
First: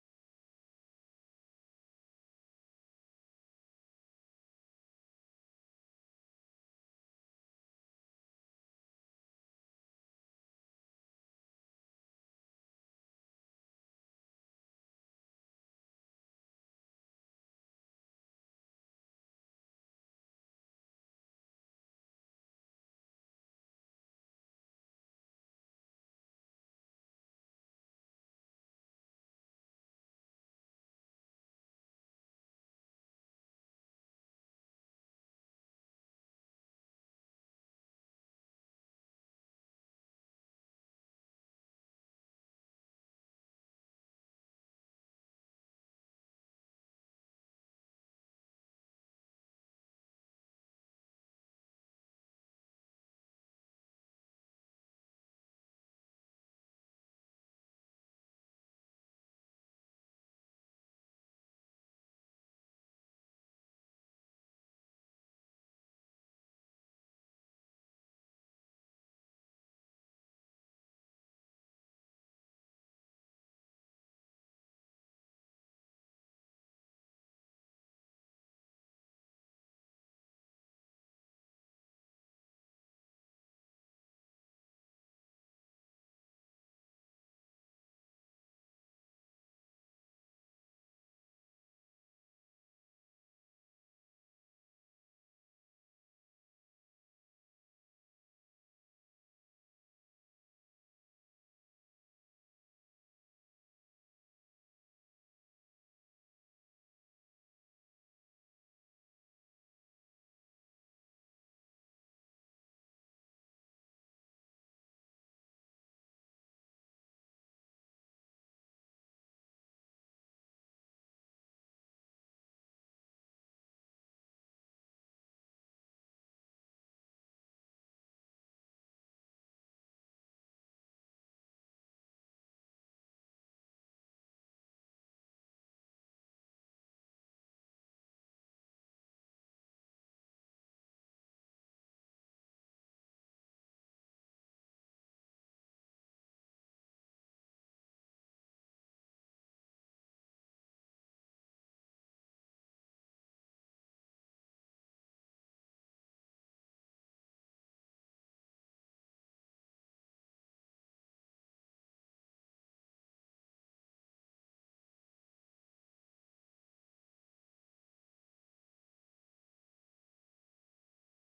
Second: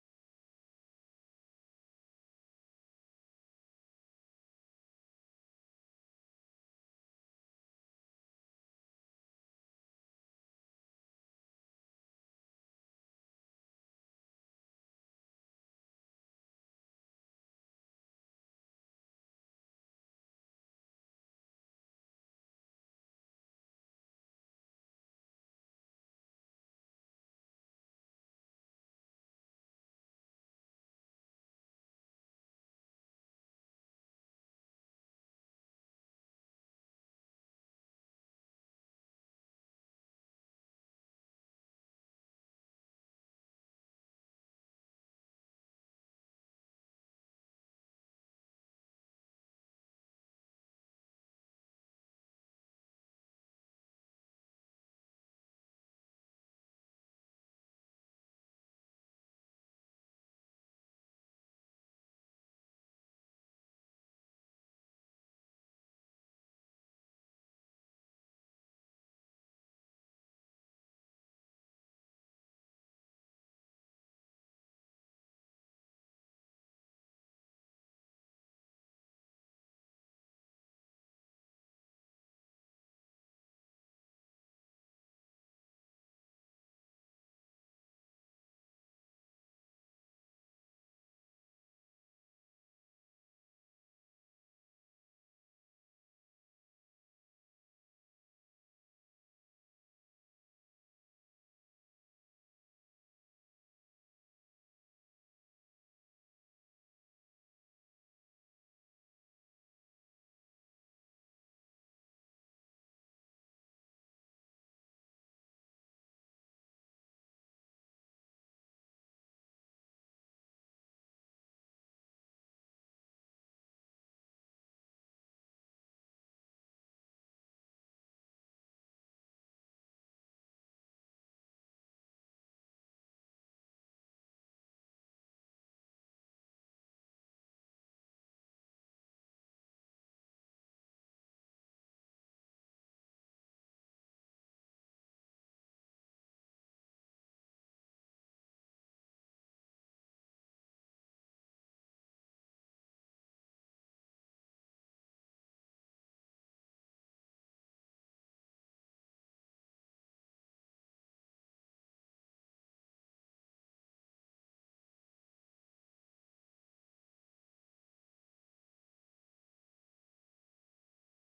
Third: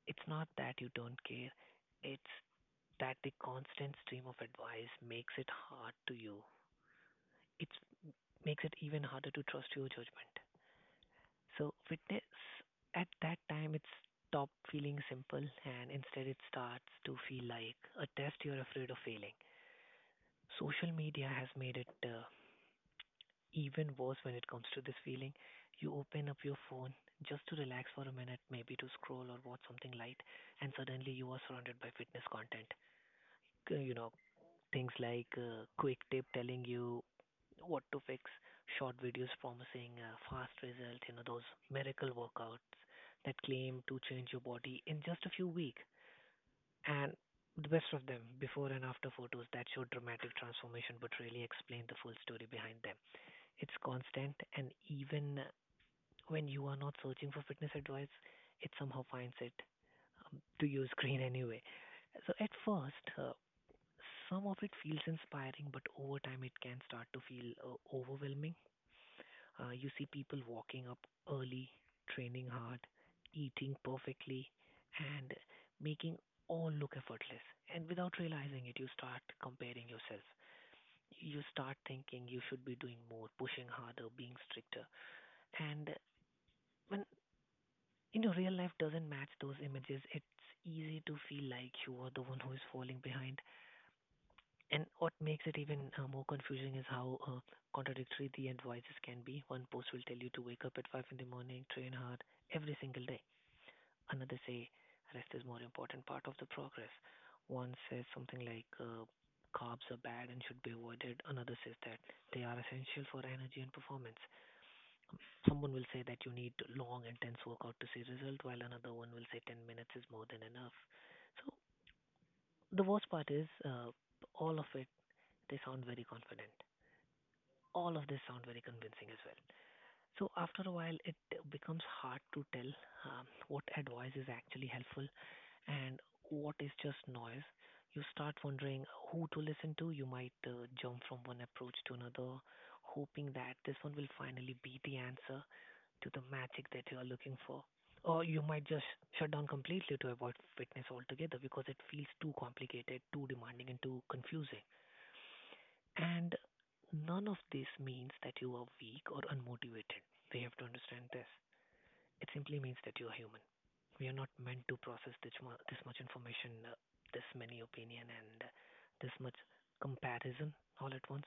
It's not that you don't care, it's that the constant stream of advice makes it hard to you. It's makes it even harder to trust your judgment. So witness at that time it's stop feeling simple, and instead it starts to feel like a test you're afraid of failing. Social media has made it even worse when it comes to this feeling. You open up your phone just to relax for a minute, maybe to scroll or watch something light, and suddenly you are surrounded by fitness content. You know, things like quick tip telling you what to fix, short videos promising fast results, you know, those miracle workouts that claim to change your body in just a few weeks. And the best of them, before and after photos that show dramatic transformation but really explain the full story behind them. It's constant, and even when you are not searching for fitness advice, it somehow finds it to your screen *laughs* anyway. So at first, some of it feels inspiring, but over time it can start to feel overwhelming. You see people walking up early, training hard, eating perfectly, and making all look effortless. And without realizing it, you start comparing yourself. You start thinking you should be doing more, pushing harder, being stricter. And when, you know, real life doesn't match those images, it's easy to feel like you are the one who is falling behind. And what makes it even more confusing is how contradictory the end voices can be. One post will tell you to wake up at 5 in the morning, train hard every single day. Another say rest is more important part of the progress. One says something like carbs are bad and should be avoided. Another says that they are essential for energy and performance. Um, Someone will say that you need long intense workout to see result, while another one will say 10 minutes is more than enough. So the worst part is all of it. They sound very confident, all of this sound very convincing as well. So after a while, it becomes hard to tell what advice is actually helpful and what is just noise. You start wondering who to listen to. You might jump from one approach to another, hoping that this one will finally be the answer to the magic that you are looking for. Or you might just shut down completely to avoid fitness altogether because it feels too complicated, too demanding, and too confusing. And none of this means that you are weak or unmotivated. We have to understand this. It simply means that you are human. We are not meant to process this much information, this many opinion, and this much comparison all at once.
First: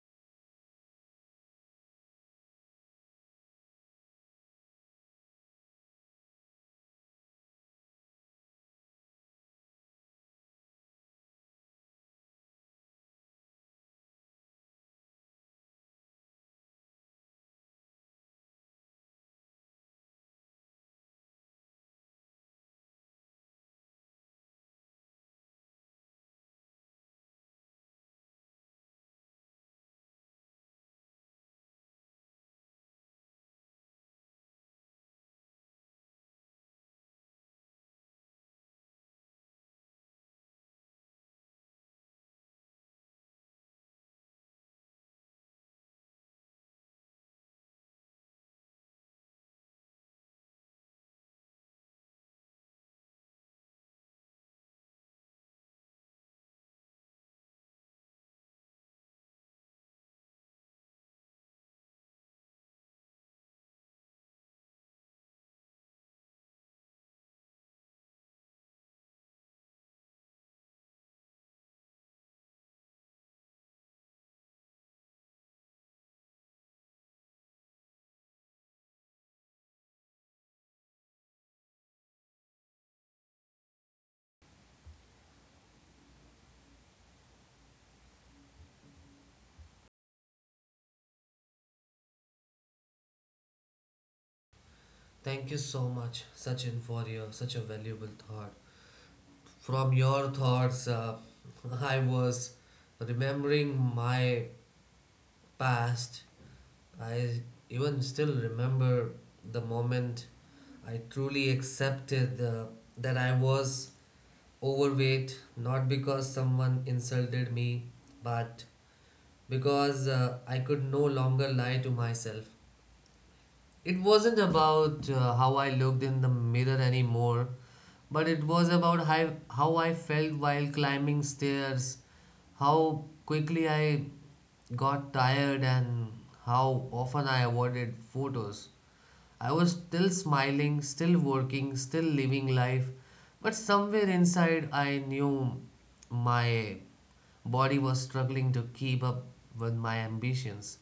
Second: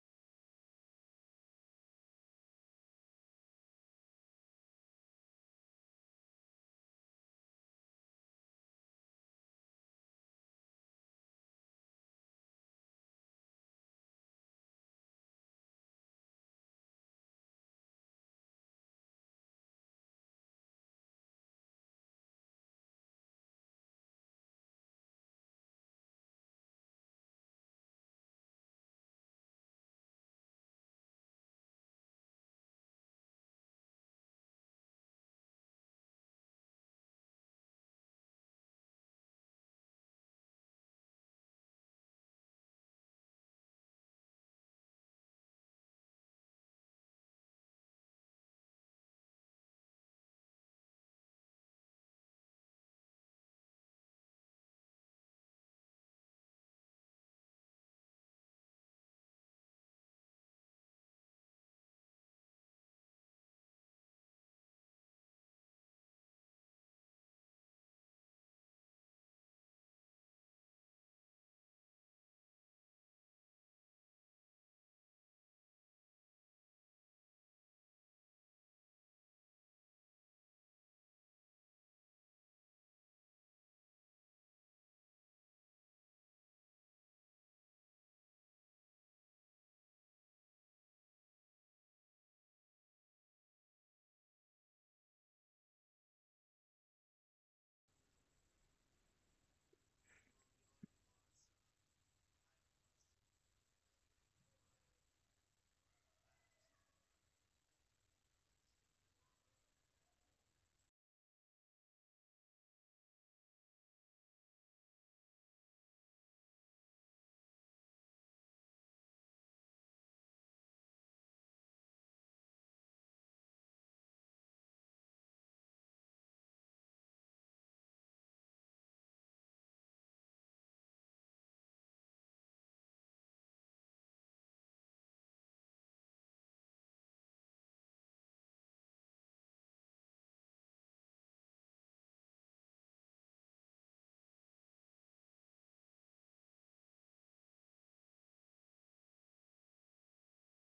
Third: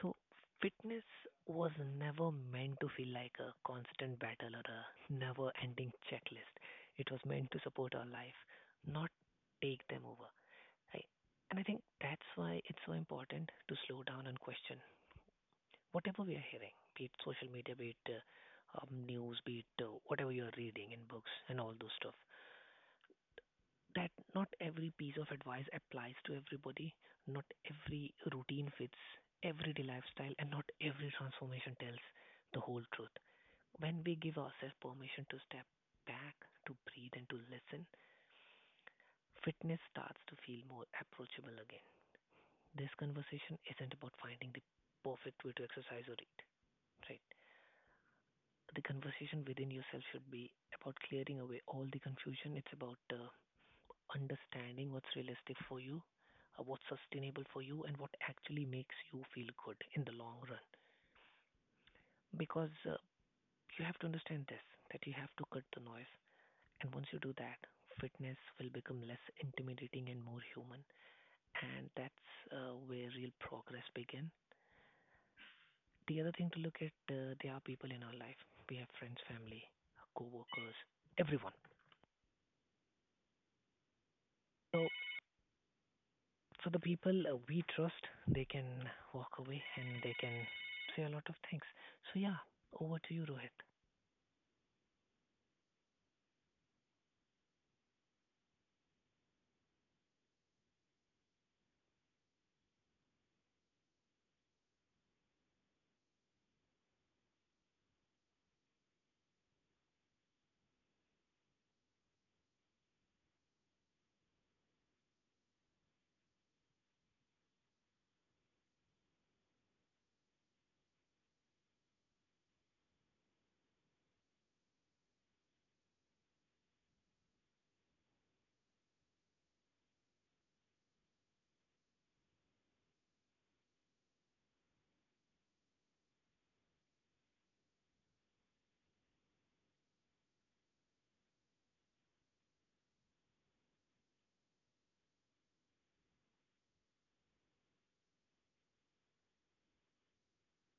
So, fitness was never meant to feel like a constant battle or a never ending checklist. It was meant to support our life, not take them over. I, and I think that's why it's so important to slow down and question whatever we are hearing, be it social media, be it news, be it whatever you are reading in books and all those stuff, that not every piece of advice applies to everybody. Not every routine fits everyday lifestyle, and not every transformation tells the whole truth. When we give ourselves permission to step back, to breathe, and to listen, fitness starts to feel more approachable again. This conversation isn't about finding the perfect way to exercise or eat, right? The conversation within yourself should be about clearing away all the confusion. It's about understanding what's realistic for you, what's sustainable for you, and what actually makes you feel good in the long run. Because you have to understand this, that you have to cut the noise. And once you do that, fitness will become less intimidating and more human. And that's where real progress begins. The other thing to look at, there are people in our life. We have friends, family, co workers, everyone. So So the people we trust, they can walk away and they can say a lot of things. So yeah, over to you, Rohit. Thank you so much, Sachin, for your such a valuable thought. From your thoughts, *laughs* I was remembering my past. I even still remember the moment I truly accepted that I was overweight, not because someone insulted me, but because I could no longer lie to myself. It wasn't about how I looked in the mirror anymore, but it was about how I felt while climbing stairs, how quickly I got tired, and how often I avoided photos. I was still smiling, still working, still living life, but somewhere inside I knew my body was struggling to keep up with my ambitions.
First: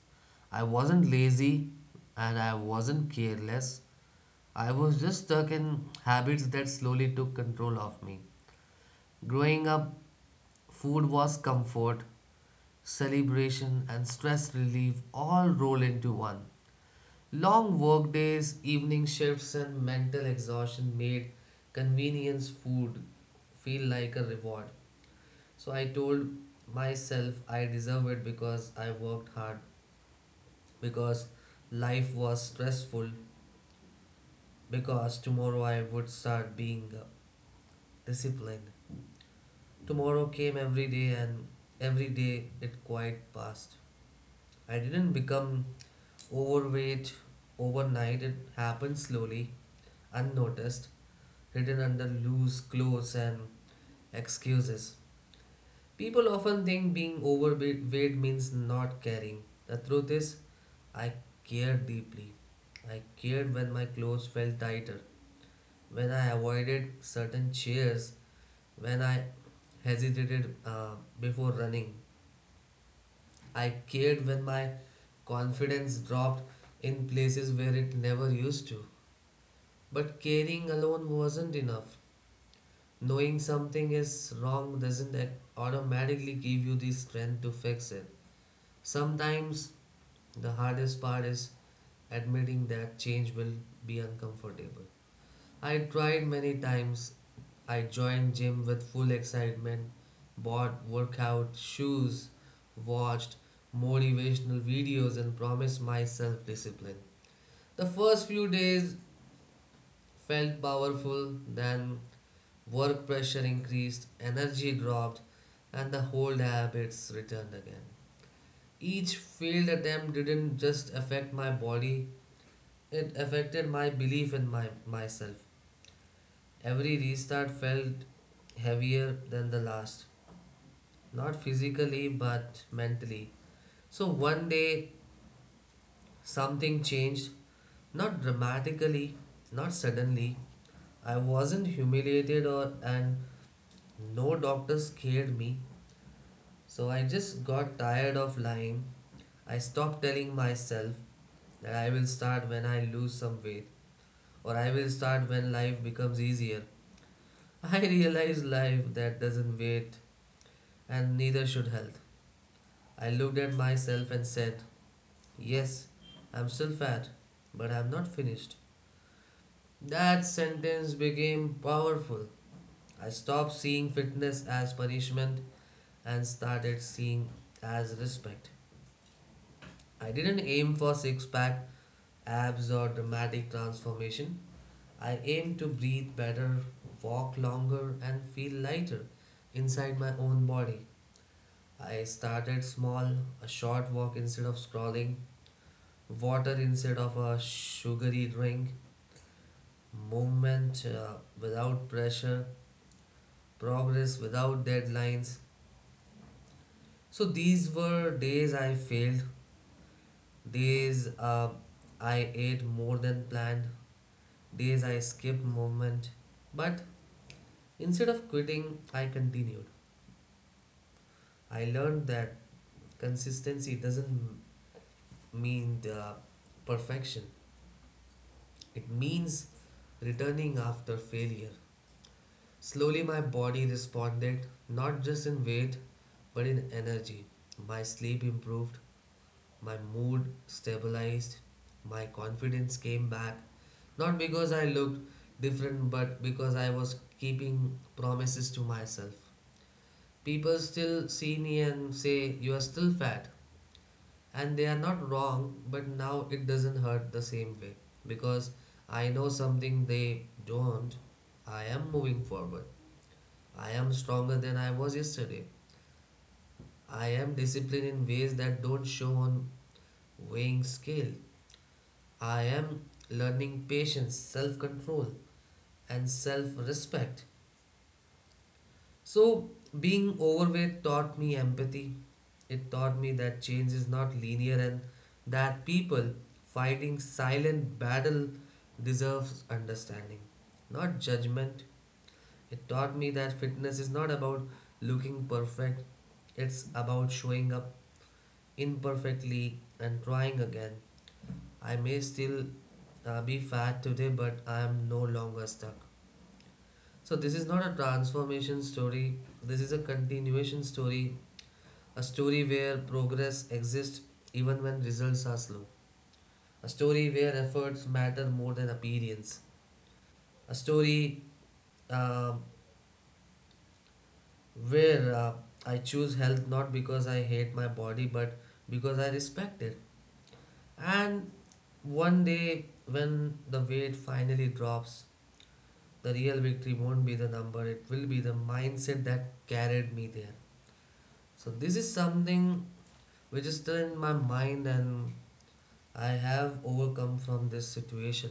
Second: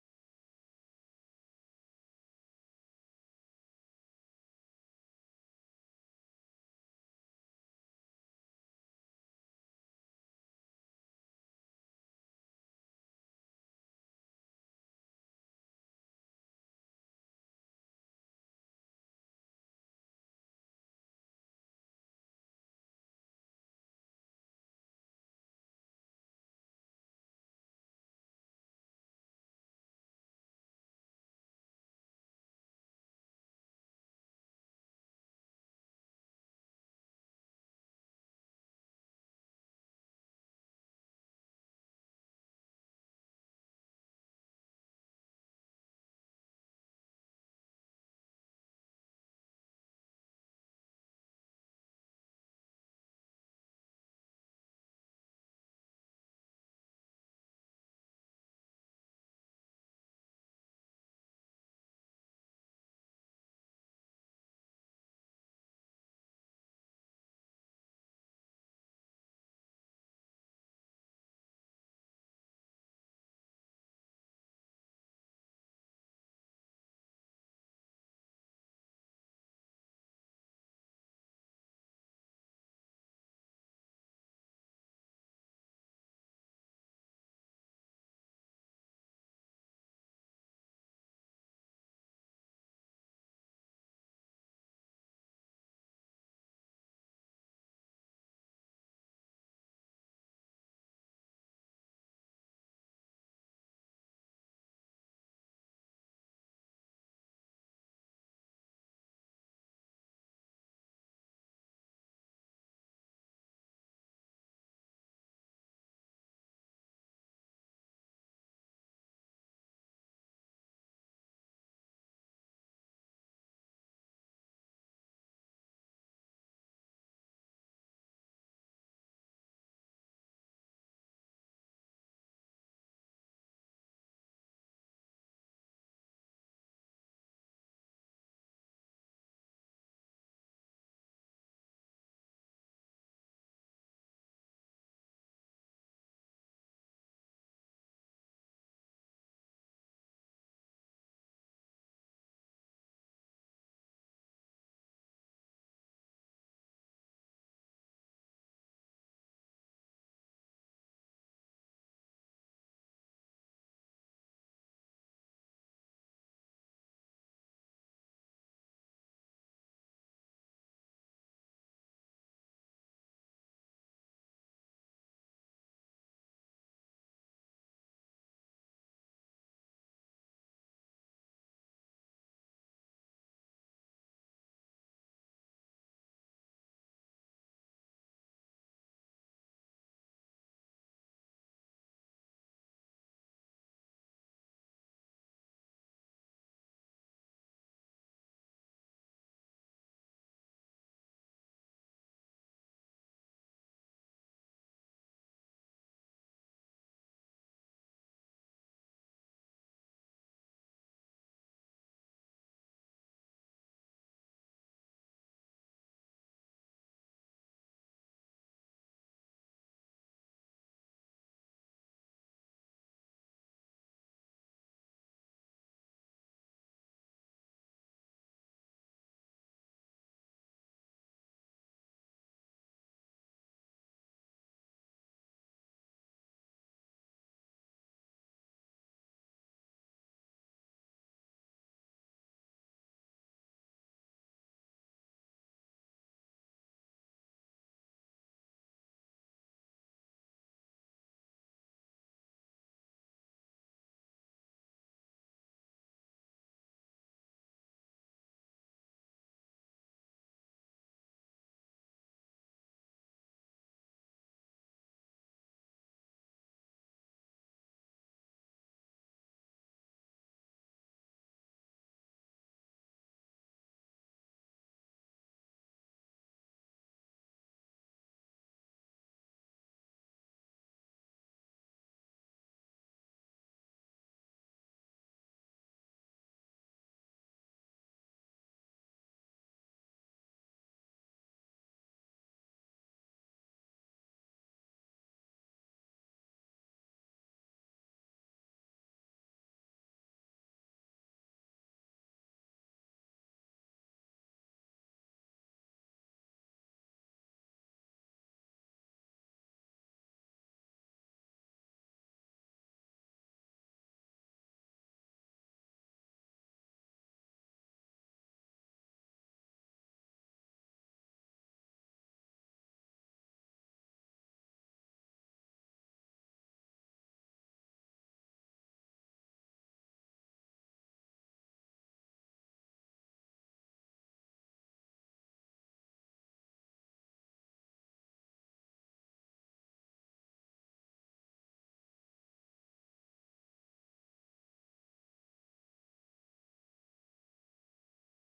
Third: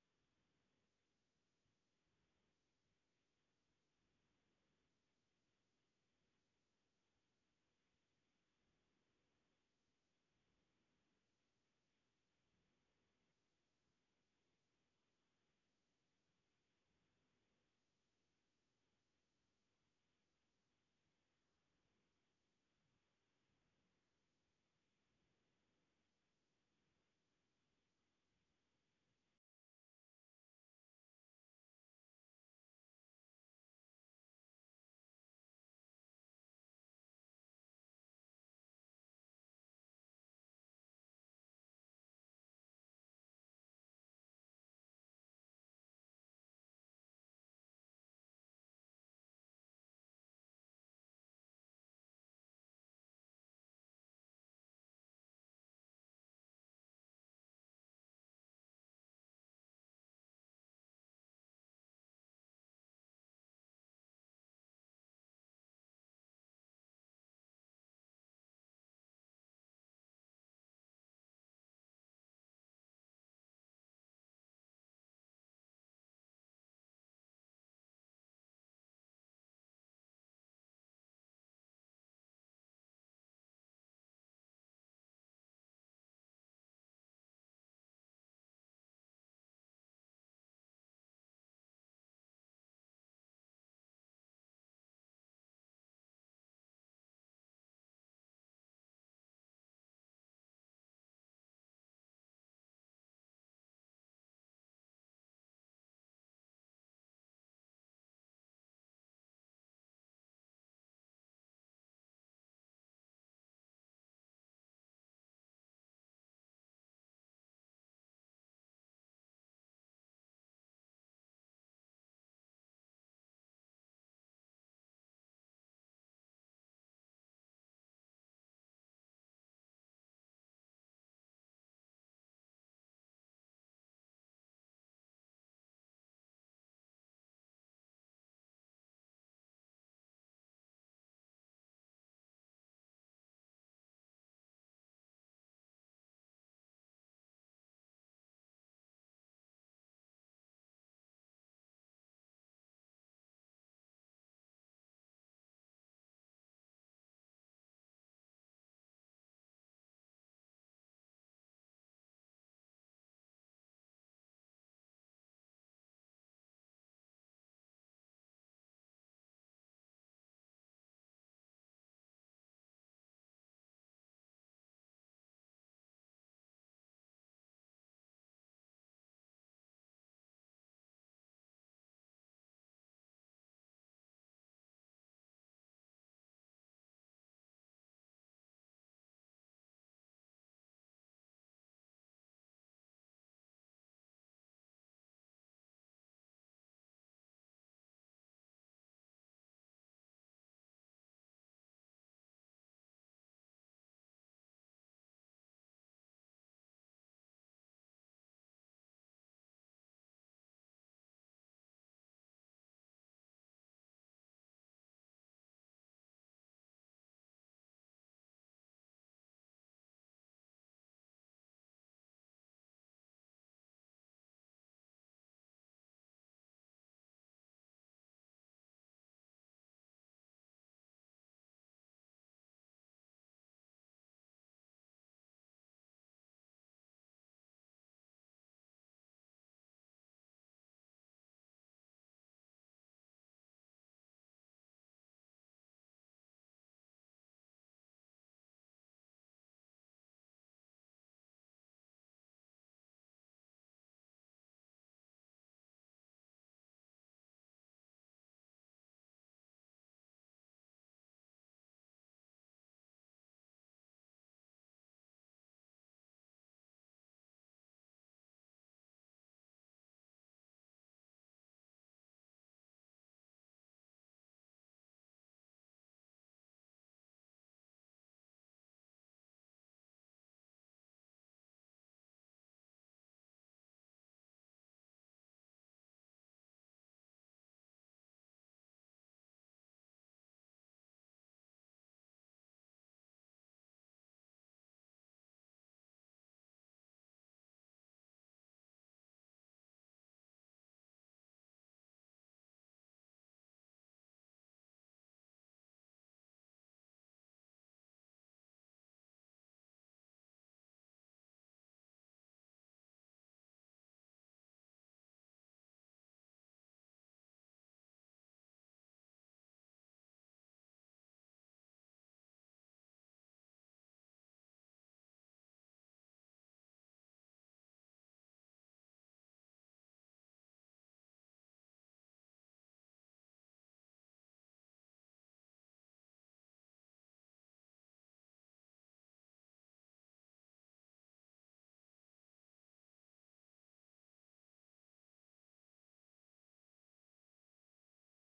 I wasn't lazy and I wasn't careless. I was just stuck in habits that slowly took control of me. Growing up, food was comfort, celebration, and stress relief all rolled into one. Long workdays, evening shifts, and mental exhaustion made convenience food feel like a reward. So I told myself I deserve it because I worked hard, because life was stressful, because tomorrow I would start being disciplined. Tomorrow came every day, and every day it quite passed. I didn't become overweight overnight, it happened slowly, unnoticed, hidden under loose clothes and excuses. People often think being overweight means not caring. The truth is, I cared deeply. I cared when my clothes felt tighter, when I avoided certain chairs, when I hesitated before running. I cared when my confidence dropped in places where it never used to. But caring alone wasn't enough. Knowing something is wrong doesn't automatically give you the strength to fix it. Sometimes the hardest part is admitting that change will be uncomfortable. I tried many times. I joined gym with full excitement, bought workout shoes, watched motivational videos, and promised myself discipline. The first few days felt powerful, then work pressure increased, energy dropped, and the old habits returned again. Each failed attempt didn't just affect my body, it affected my belief in myself. Every restart felt heavier than the last, not physically but mentally. So one day something changed, not dramatically, not suddenly. I wasn't humiliated, or and no doctor scared me. So I just got tired of lying. I stopped telling myself that I will start when I lose some weight or I will start when life becomes easier. *laughs* I realized life that doesn't wait, and neither should health. I looked at myself and said, "Yes, I'm still fat, but I'm not finished." That sentence became powerful. I stopped seeing fitness as punishment and started seeing as respect. I didn't aim for six pack, abs, or dramatic transformation. I aimed to breathe better, walk longer, and feel lighter inside my own body. I started small, a short walk instead of scrolling, water instead of a sugary drink, movement without pressure, progress without deadlines. So these were days I failed, days I ate more than planned, days I skipped movement. But instead of quitting, I continued. I learned that consistency doesn't mean the perfection, it means returning after failure. Slowly, my body responded not just in weight but in energy. My sleep improved, my mood stabilized, my confidence came back. Not because I looked different, but because I was keeping promises to myself. People still see me and say, "You are still fat." And they are not wrong, but now it doesn't hurt the same way because I know something they don't. I am moving forward. I am stronger than I was yesterday. I am disciplined in ways that don't show on weighing scale. I am learning patience, self control, and self respect. So, being overweight taught me empathy. It taught me that change is not linear and that people fighting silent battle deserves understanding, not judgment. It taught me that fitness is not about looking perfect, it's about showing up imperfectly and trying again. I may still be fat today, but I am no longer stuck. So, this is not a transformation story, this is a continuation story, a story where progress exists even when results are slow, a story where efforts matter more than appearance, a story um where I choose health not because I hate my body but because I respect it. And one day when the weight finally drops, the real victory won't be the number, it will be the mindset that carried me there. So, this is something which is still in my mind, and I have overcome from this situation.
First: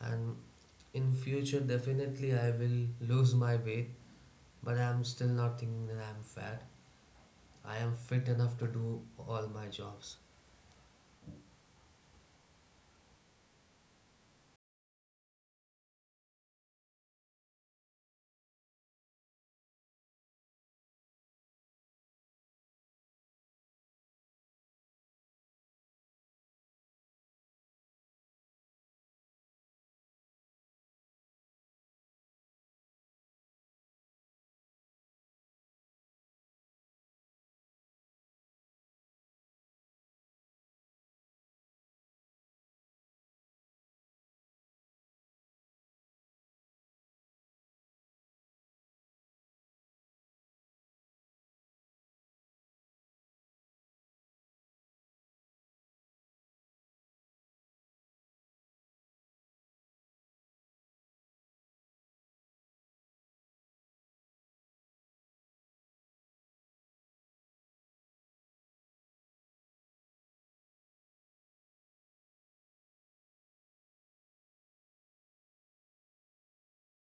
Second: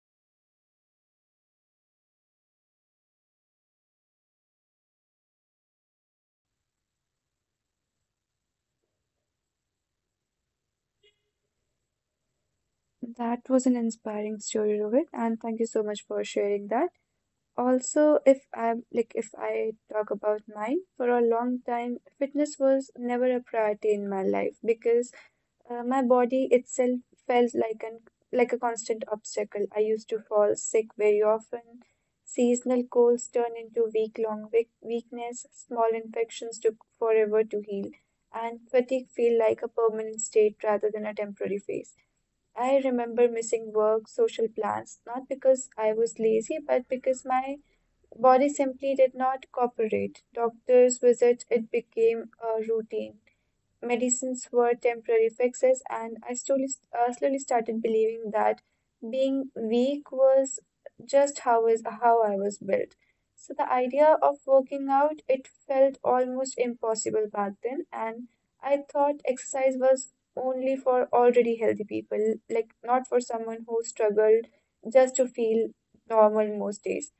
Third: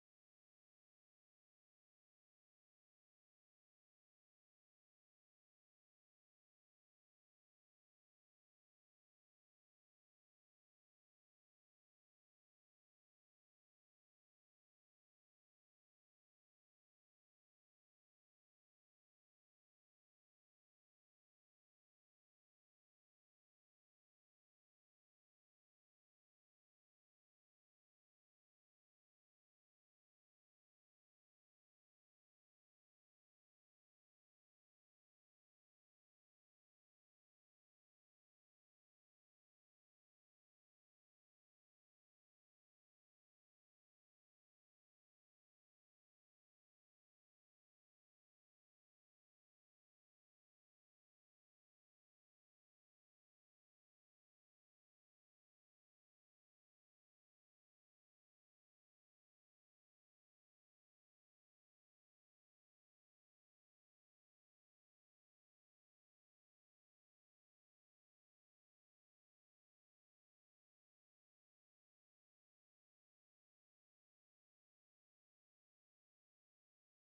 And in future, definitely, I will lose my weight, but I'm still not thinking that I'm fat. I am fit enough to do all my jobs. That was an inspiring story, Rohit, and thank you so much for sharing that. Also, if I talk about mine, for a long time, fitness was never a priority in my life because my body itself felt like an like a constant obstacle. I used to fall sick very often. Seasonal colds turned into week-long weakness. Small infections took forever to heal, and fatigue felt like a permanent state rather than a temporary phase. I remember missing work, social plans, not because I was lazy, but because my body simply did not cooperate. Doctors' visits, it became a routine, medicines were temporary fixes, and I slowly, slowly started believing that being weak was just how is how I was built. So the idea of working out, it felt almost impossible back then, and I thought exercise was only for already healthy people, like not for someone who struggled just to feel normal most days.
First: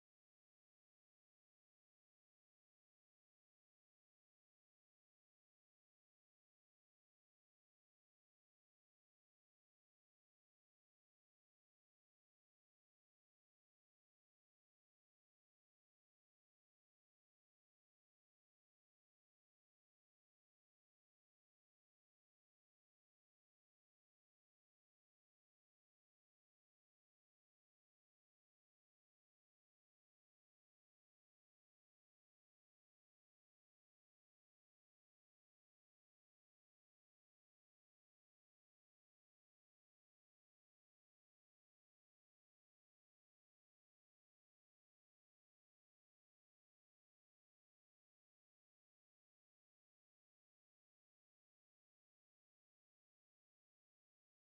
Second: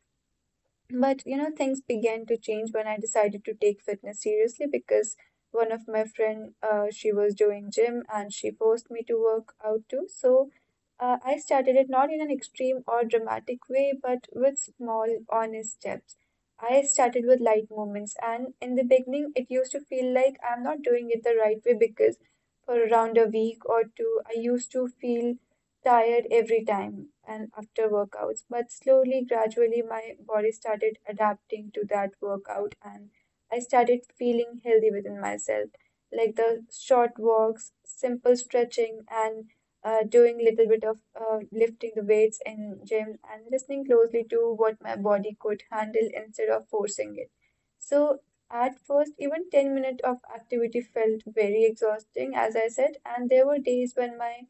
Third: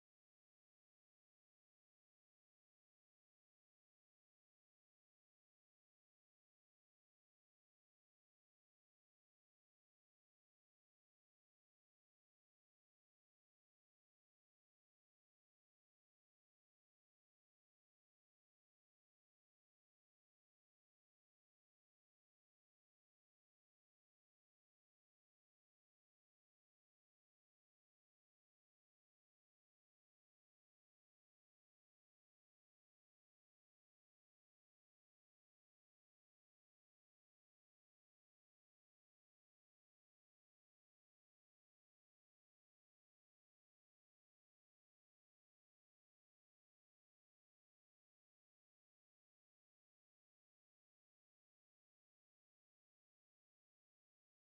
But you know, things began to change when I decided to take fitness seriously because one of my friend, she was doing gym and she forced me to work out too. So I started it not in an extreme or dramatic way, but with small, honest steps. I started with light movements, and in the beginning, it used to feel like I'm not doing it the right way because for around a week or two, I used to feel tired every time and after workouts, but slowly, gradually, my body started adapting to that workout and I started feeling healthy within myself. Like the short walks, simple stretching, and doing little bit of lifting the weights in gym and listening closely to what my body could handle instead of forcing it. So at first, even 10 minutes of activity felt very exhausting, as I said, and there were days when my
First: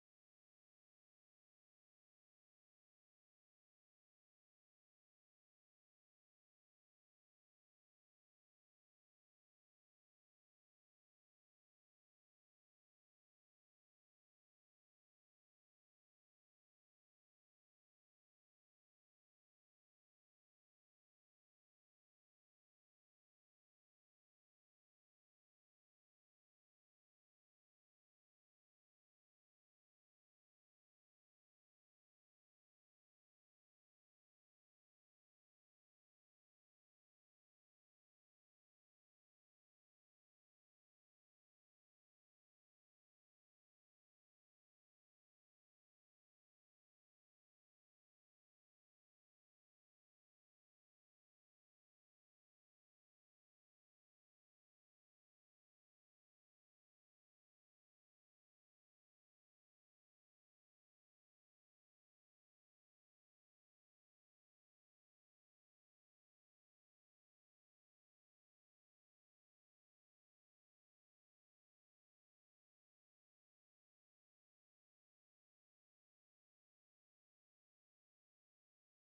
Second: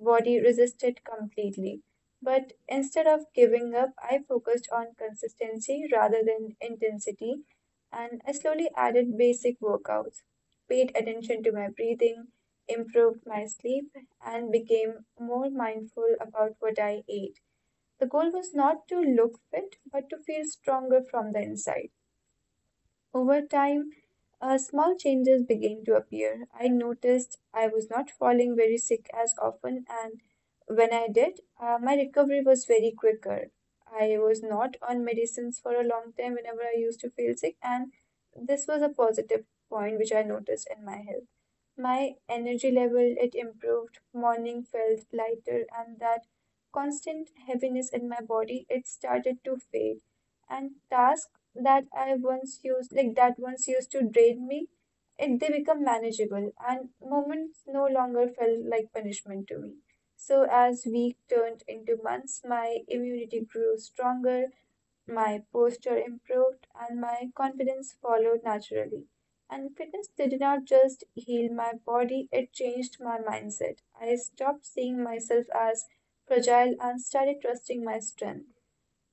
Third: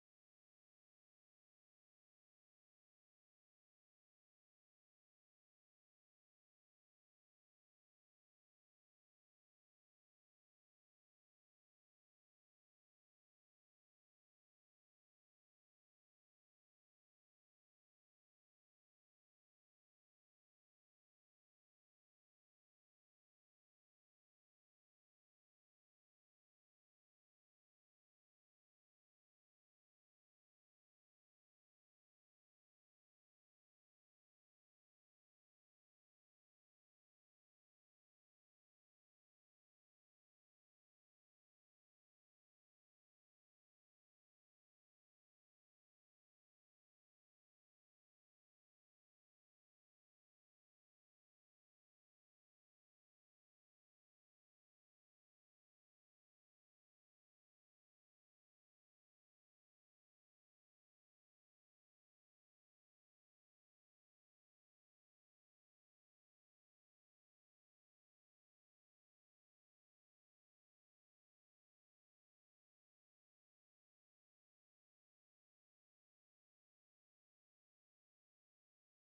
body resisted completely. But instead of giving up, I focused on consistency rather than intensity, and I slowly added basic workouts, paid attention to my breathing, improved my sleep, and became more mindful about what I ate. The goal was not to look fit, but to feel stronger from the inside. Over time, small changes began to appear. I noticed I was not falling very sick as often, and when I did, my recovery was very quicker. I was not on medicines for a long time whenever I used to feel sick, and this was a positive point which I noticed in my health. My energy level, it improved, morning felt lighter, and that constant heaviness in my body, it started to fade. And tasks that once used to drain me, it they become manageable and moments no longer felt like punishment to me. So as week turned into months, my immunity grew stronger, my posture improved and my confidence followed naturally. And fitness did not just heal my body, it changed my mindset. I stopped seeing myself as fragile and started trusting my strength.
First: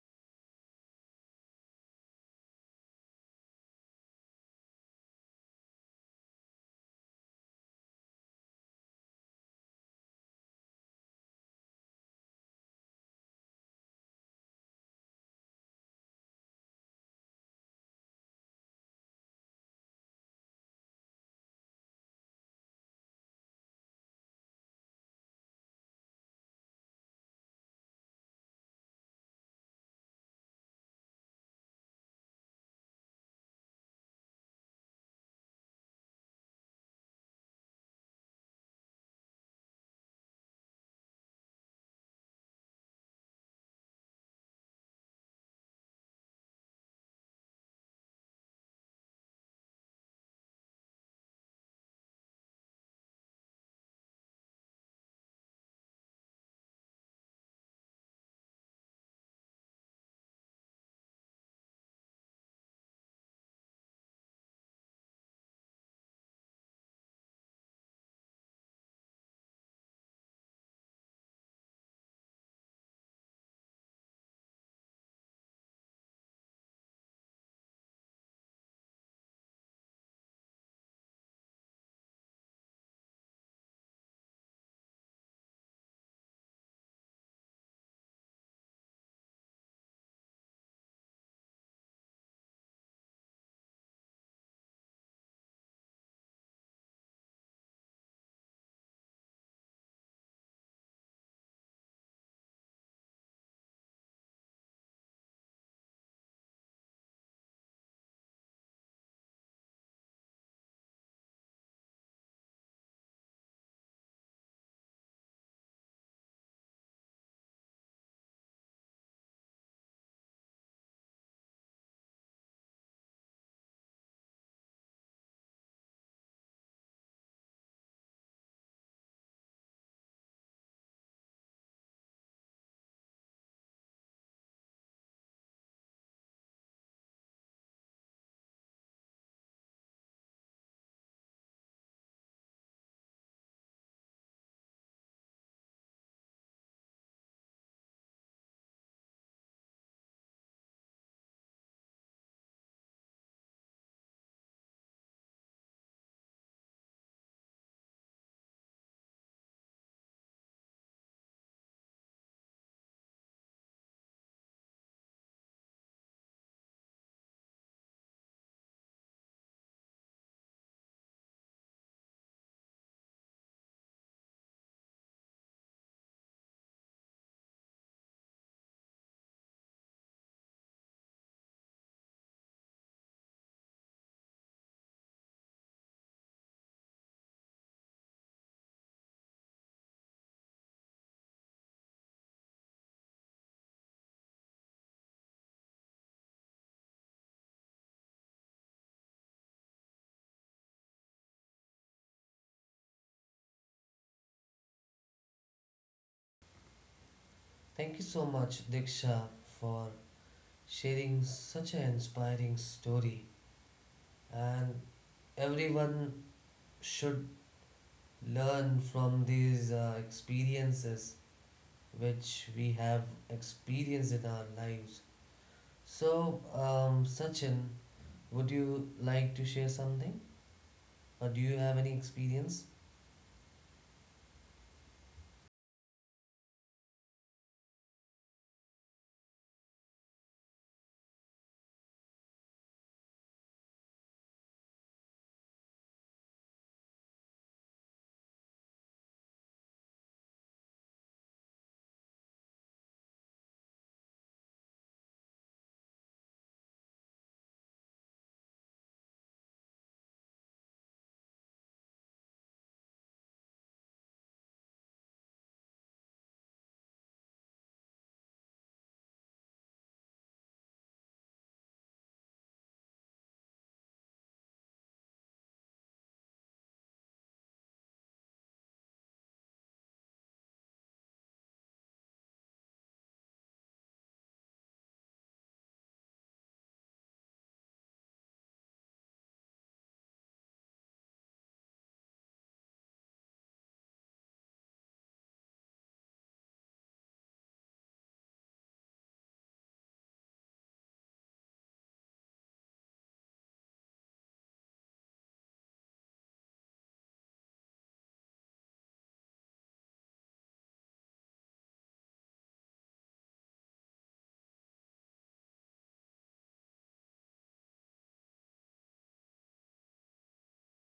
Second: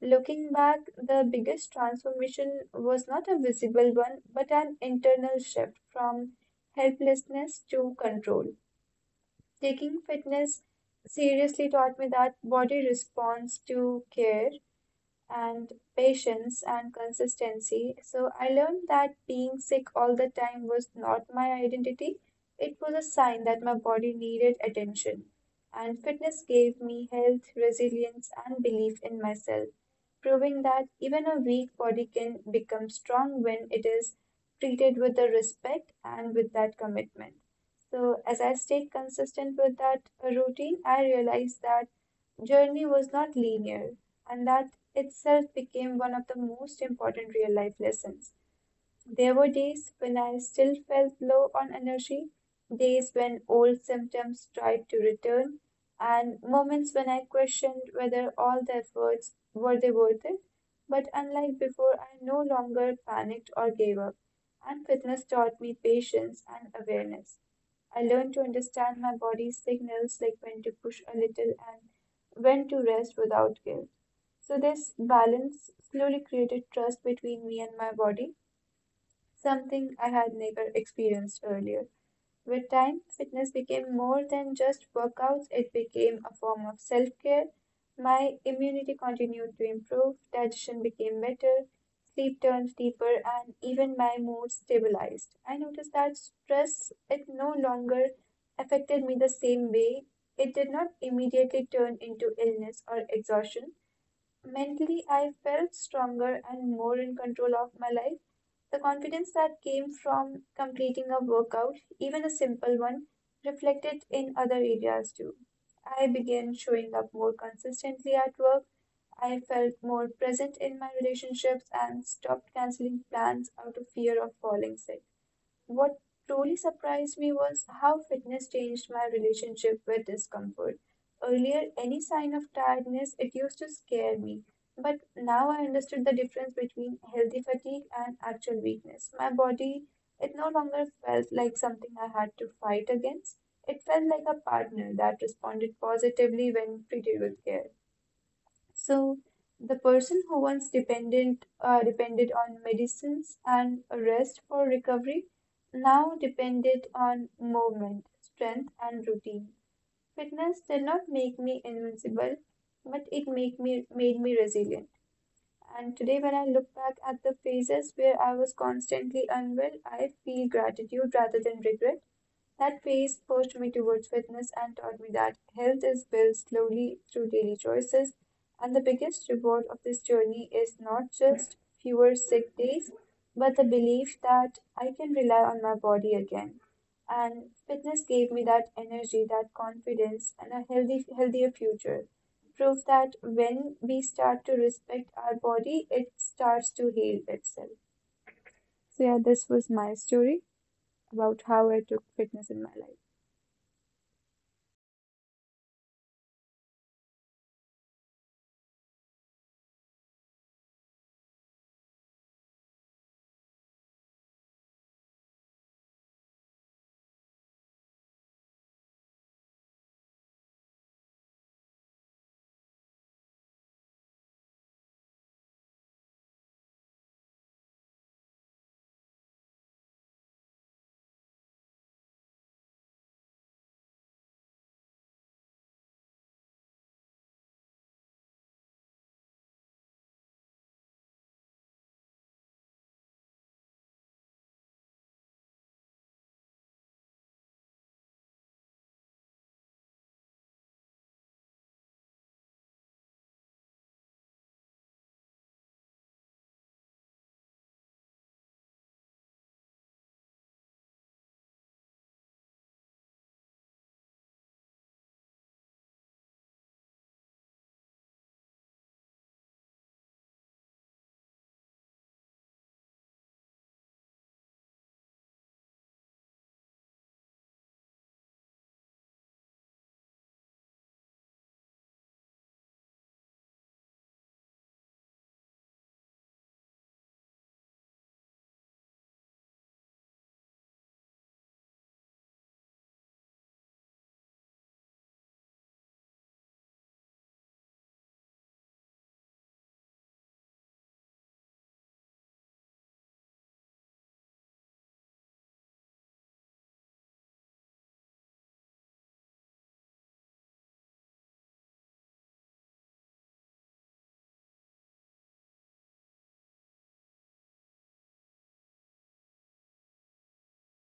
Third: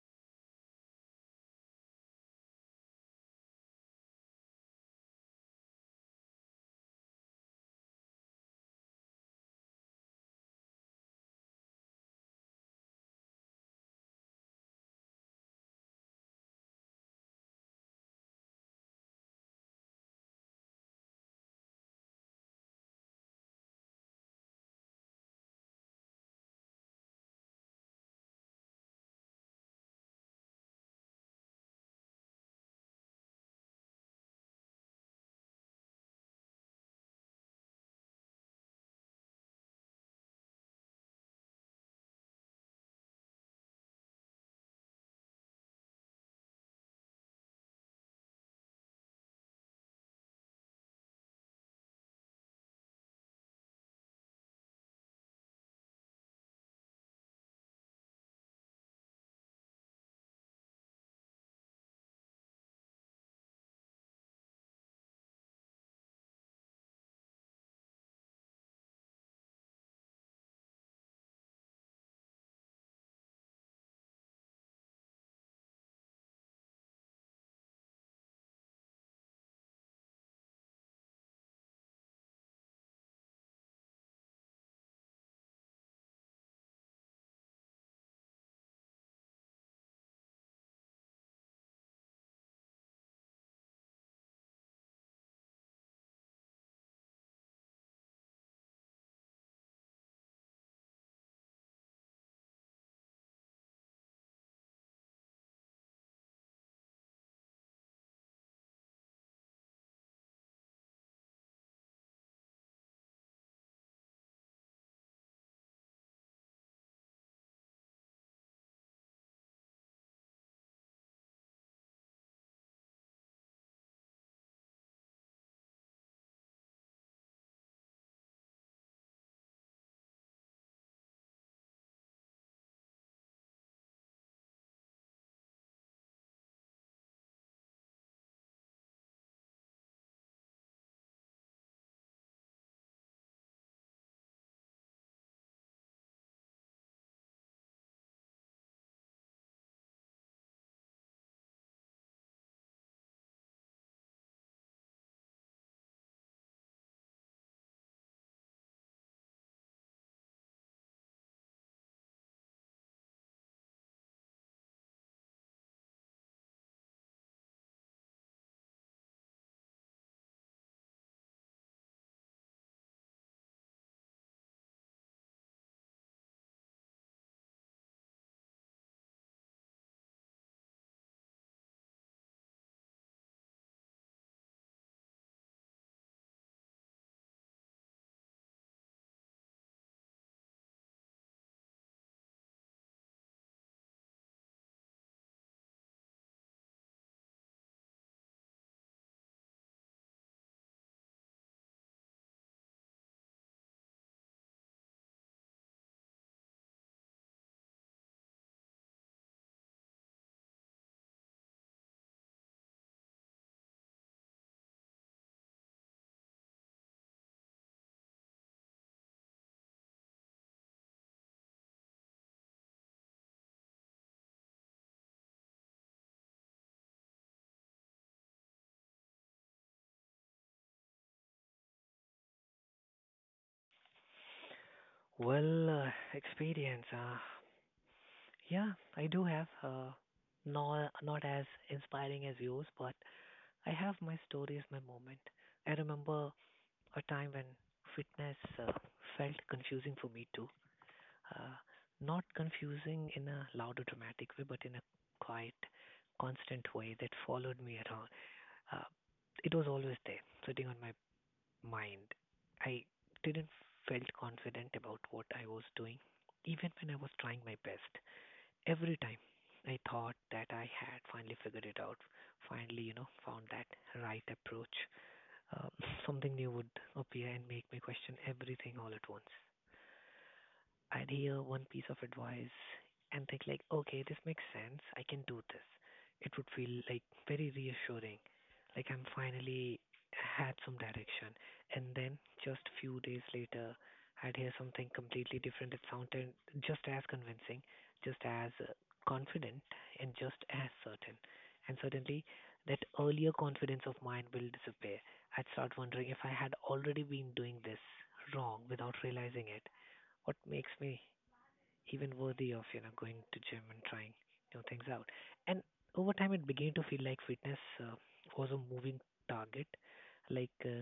Looking back, the biggest transformation was not a visible one, but an internal shift from helplessness to control. Taking fitness seriously taught me that body responds to care and patience and consistency. So I learned that being sick all the time was not my identity. It was a sign that my body needed attention. And fitness gave me health, resilience, and belief in myself, proving that even a weak body can become strong when it is treated with the respect and with that commitment. So, as I stayed consistent with that routine, I realized that journey was not linear, and that itself became one of the most important real life lessons. There were days when I still felt low on energy, days when old symptoms tried to return, and moments when I questioned whether all the efforts were they worth it. But unlike before, I no longer panicked or gave up, and fitness taught me patience and awareness. I learned to understand my body's signals, like when to push a little and when to rest without guilt. So, this balance slowly created trust between me and my body, something I had never experienced earlier. With time, fitness became more than just workouts, it became a form of self care. My immunity continued to improve, digestion became better, sleep turned deeper, and even my mood stabilized. I noticed that stress, it no longer affected me the same way. It did not immediately turn into illness or exhaustion. Mentally, I felt stronger and more in control of my life. The confidence that came from completing a workout, even a simple one, reflected in other areas too. I began showing up more consistently at work. I felt more present in my relationships and stopped canceling plans out of fear of falling sick. What truly surprised me was how fitness changed my relationship with discomfort. Earlier, any sign of tiredness, it used to scare me. But now I understood the difference between healthy fatigue and actual weakness. My body, it no longer felt like something I had to fight against. It felt like a partner that responded positively when treated with care. So the person who once dependent depended on medicines and rest for recovery now depended on movement, strength, and routine. Fitness did not make me invincible, but it make me made me resilient. And today, when I look back at the phases where I was constantly unwell, I feel gratitude rather than regret. That phase pushed me towards fitness and taught me that health is built slowly through daily choices. And the biggest reward of this journey is not just fewer sick days, but the belief that I can rely on my body again. And fitness gave me that energy, that confidence, and a healthier future, proof that when we start to respect our body, it starts to heal itself. So, yeah, this was my story about how I took fitness in my life. Thank you so much, Diksha, for sharing such an inspiring story. And everyone should learn from these experiences which we have experienced in our lives. So, Sachin, would you like to share something? Or do you have any experience? Well, experience. Yeah, I do have. Not not as inspiring as yours, but I have my stories, my moment. I remember a time when fitness felt confusing for me too. Uh, Not confusing in a loud or dramatic way, but in a quiet, constant way that followed me around. Uh, it was always there, sitting on my mind. I didn't felt confident about what I was doing, even when I was trying my best. Every time I thought that I had finally figured it out, finally, you know, found that right approach, um, *laughs* something new would appear and make me question everything all at once. I'd hear one piece of advice and think like, okay, this makes sense. I can do this. It would feel like very reassuring. Like I'm finally had some direction. And then just few days later, I'd hear something completely different. It sounded just as convincing, just as confident, and just as certain. And suddenly, that earlier confidence of mine will disappear. I'd start wondering if I had already been doing this wrong without realizing it, what makes me even worthy of, you know, going to gym and trying new things out. And over time it began to feel like fitness was a moving target, like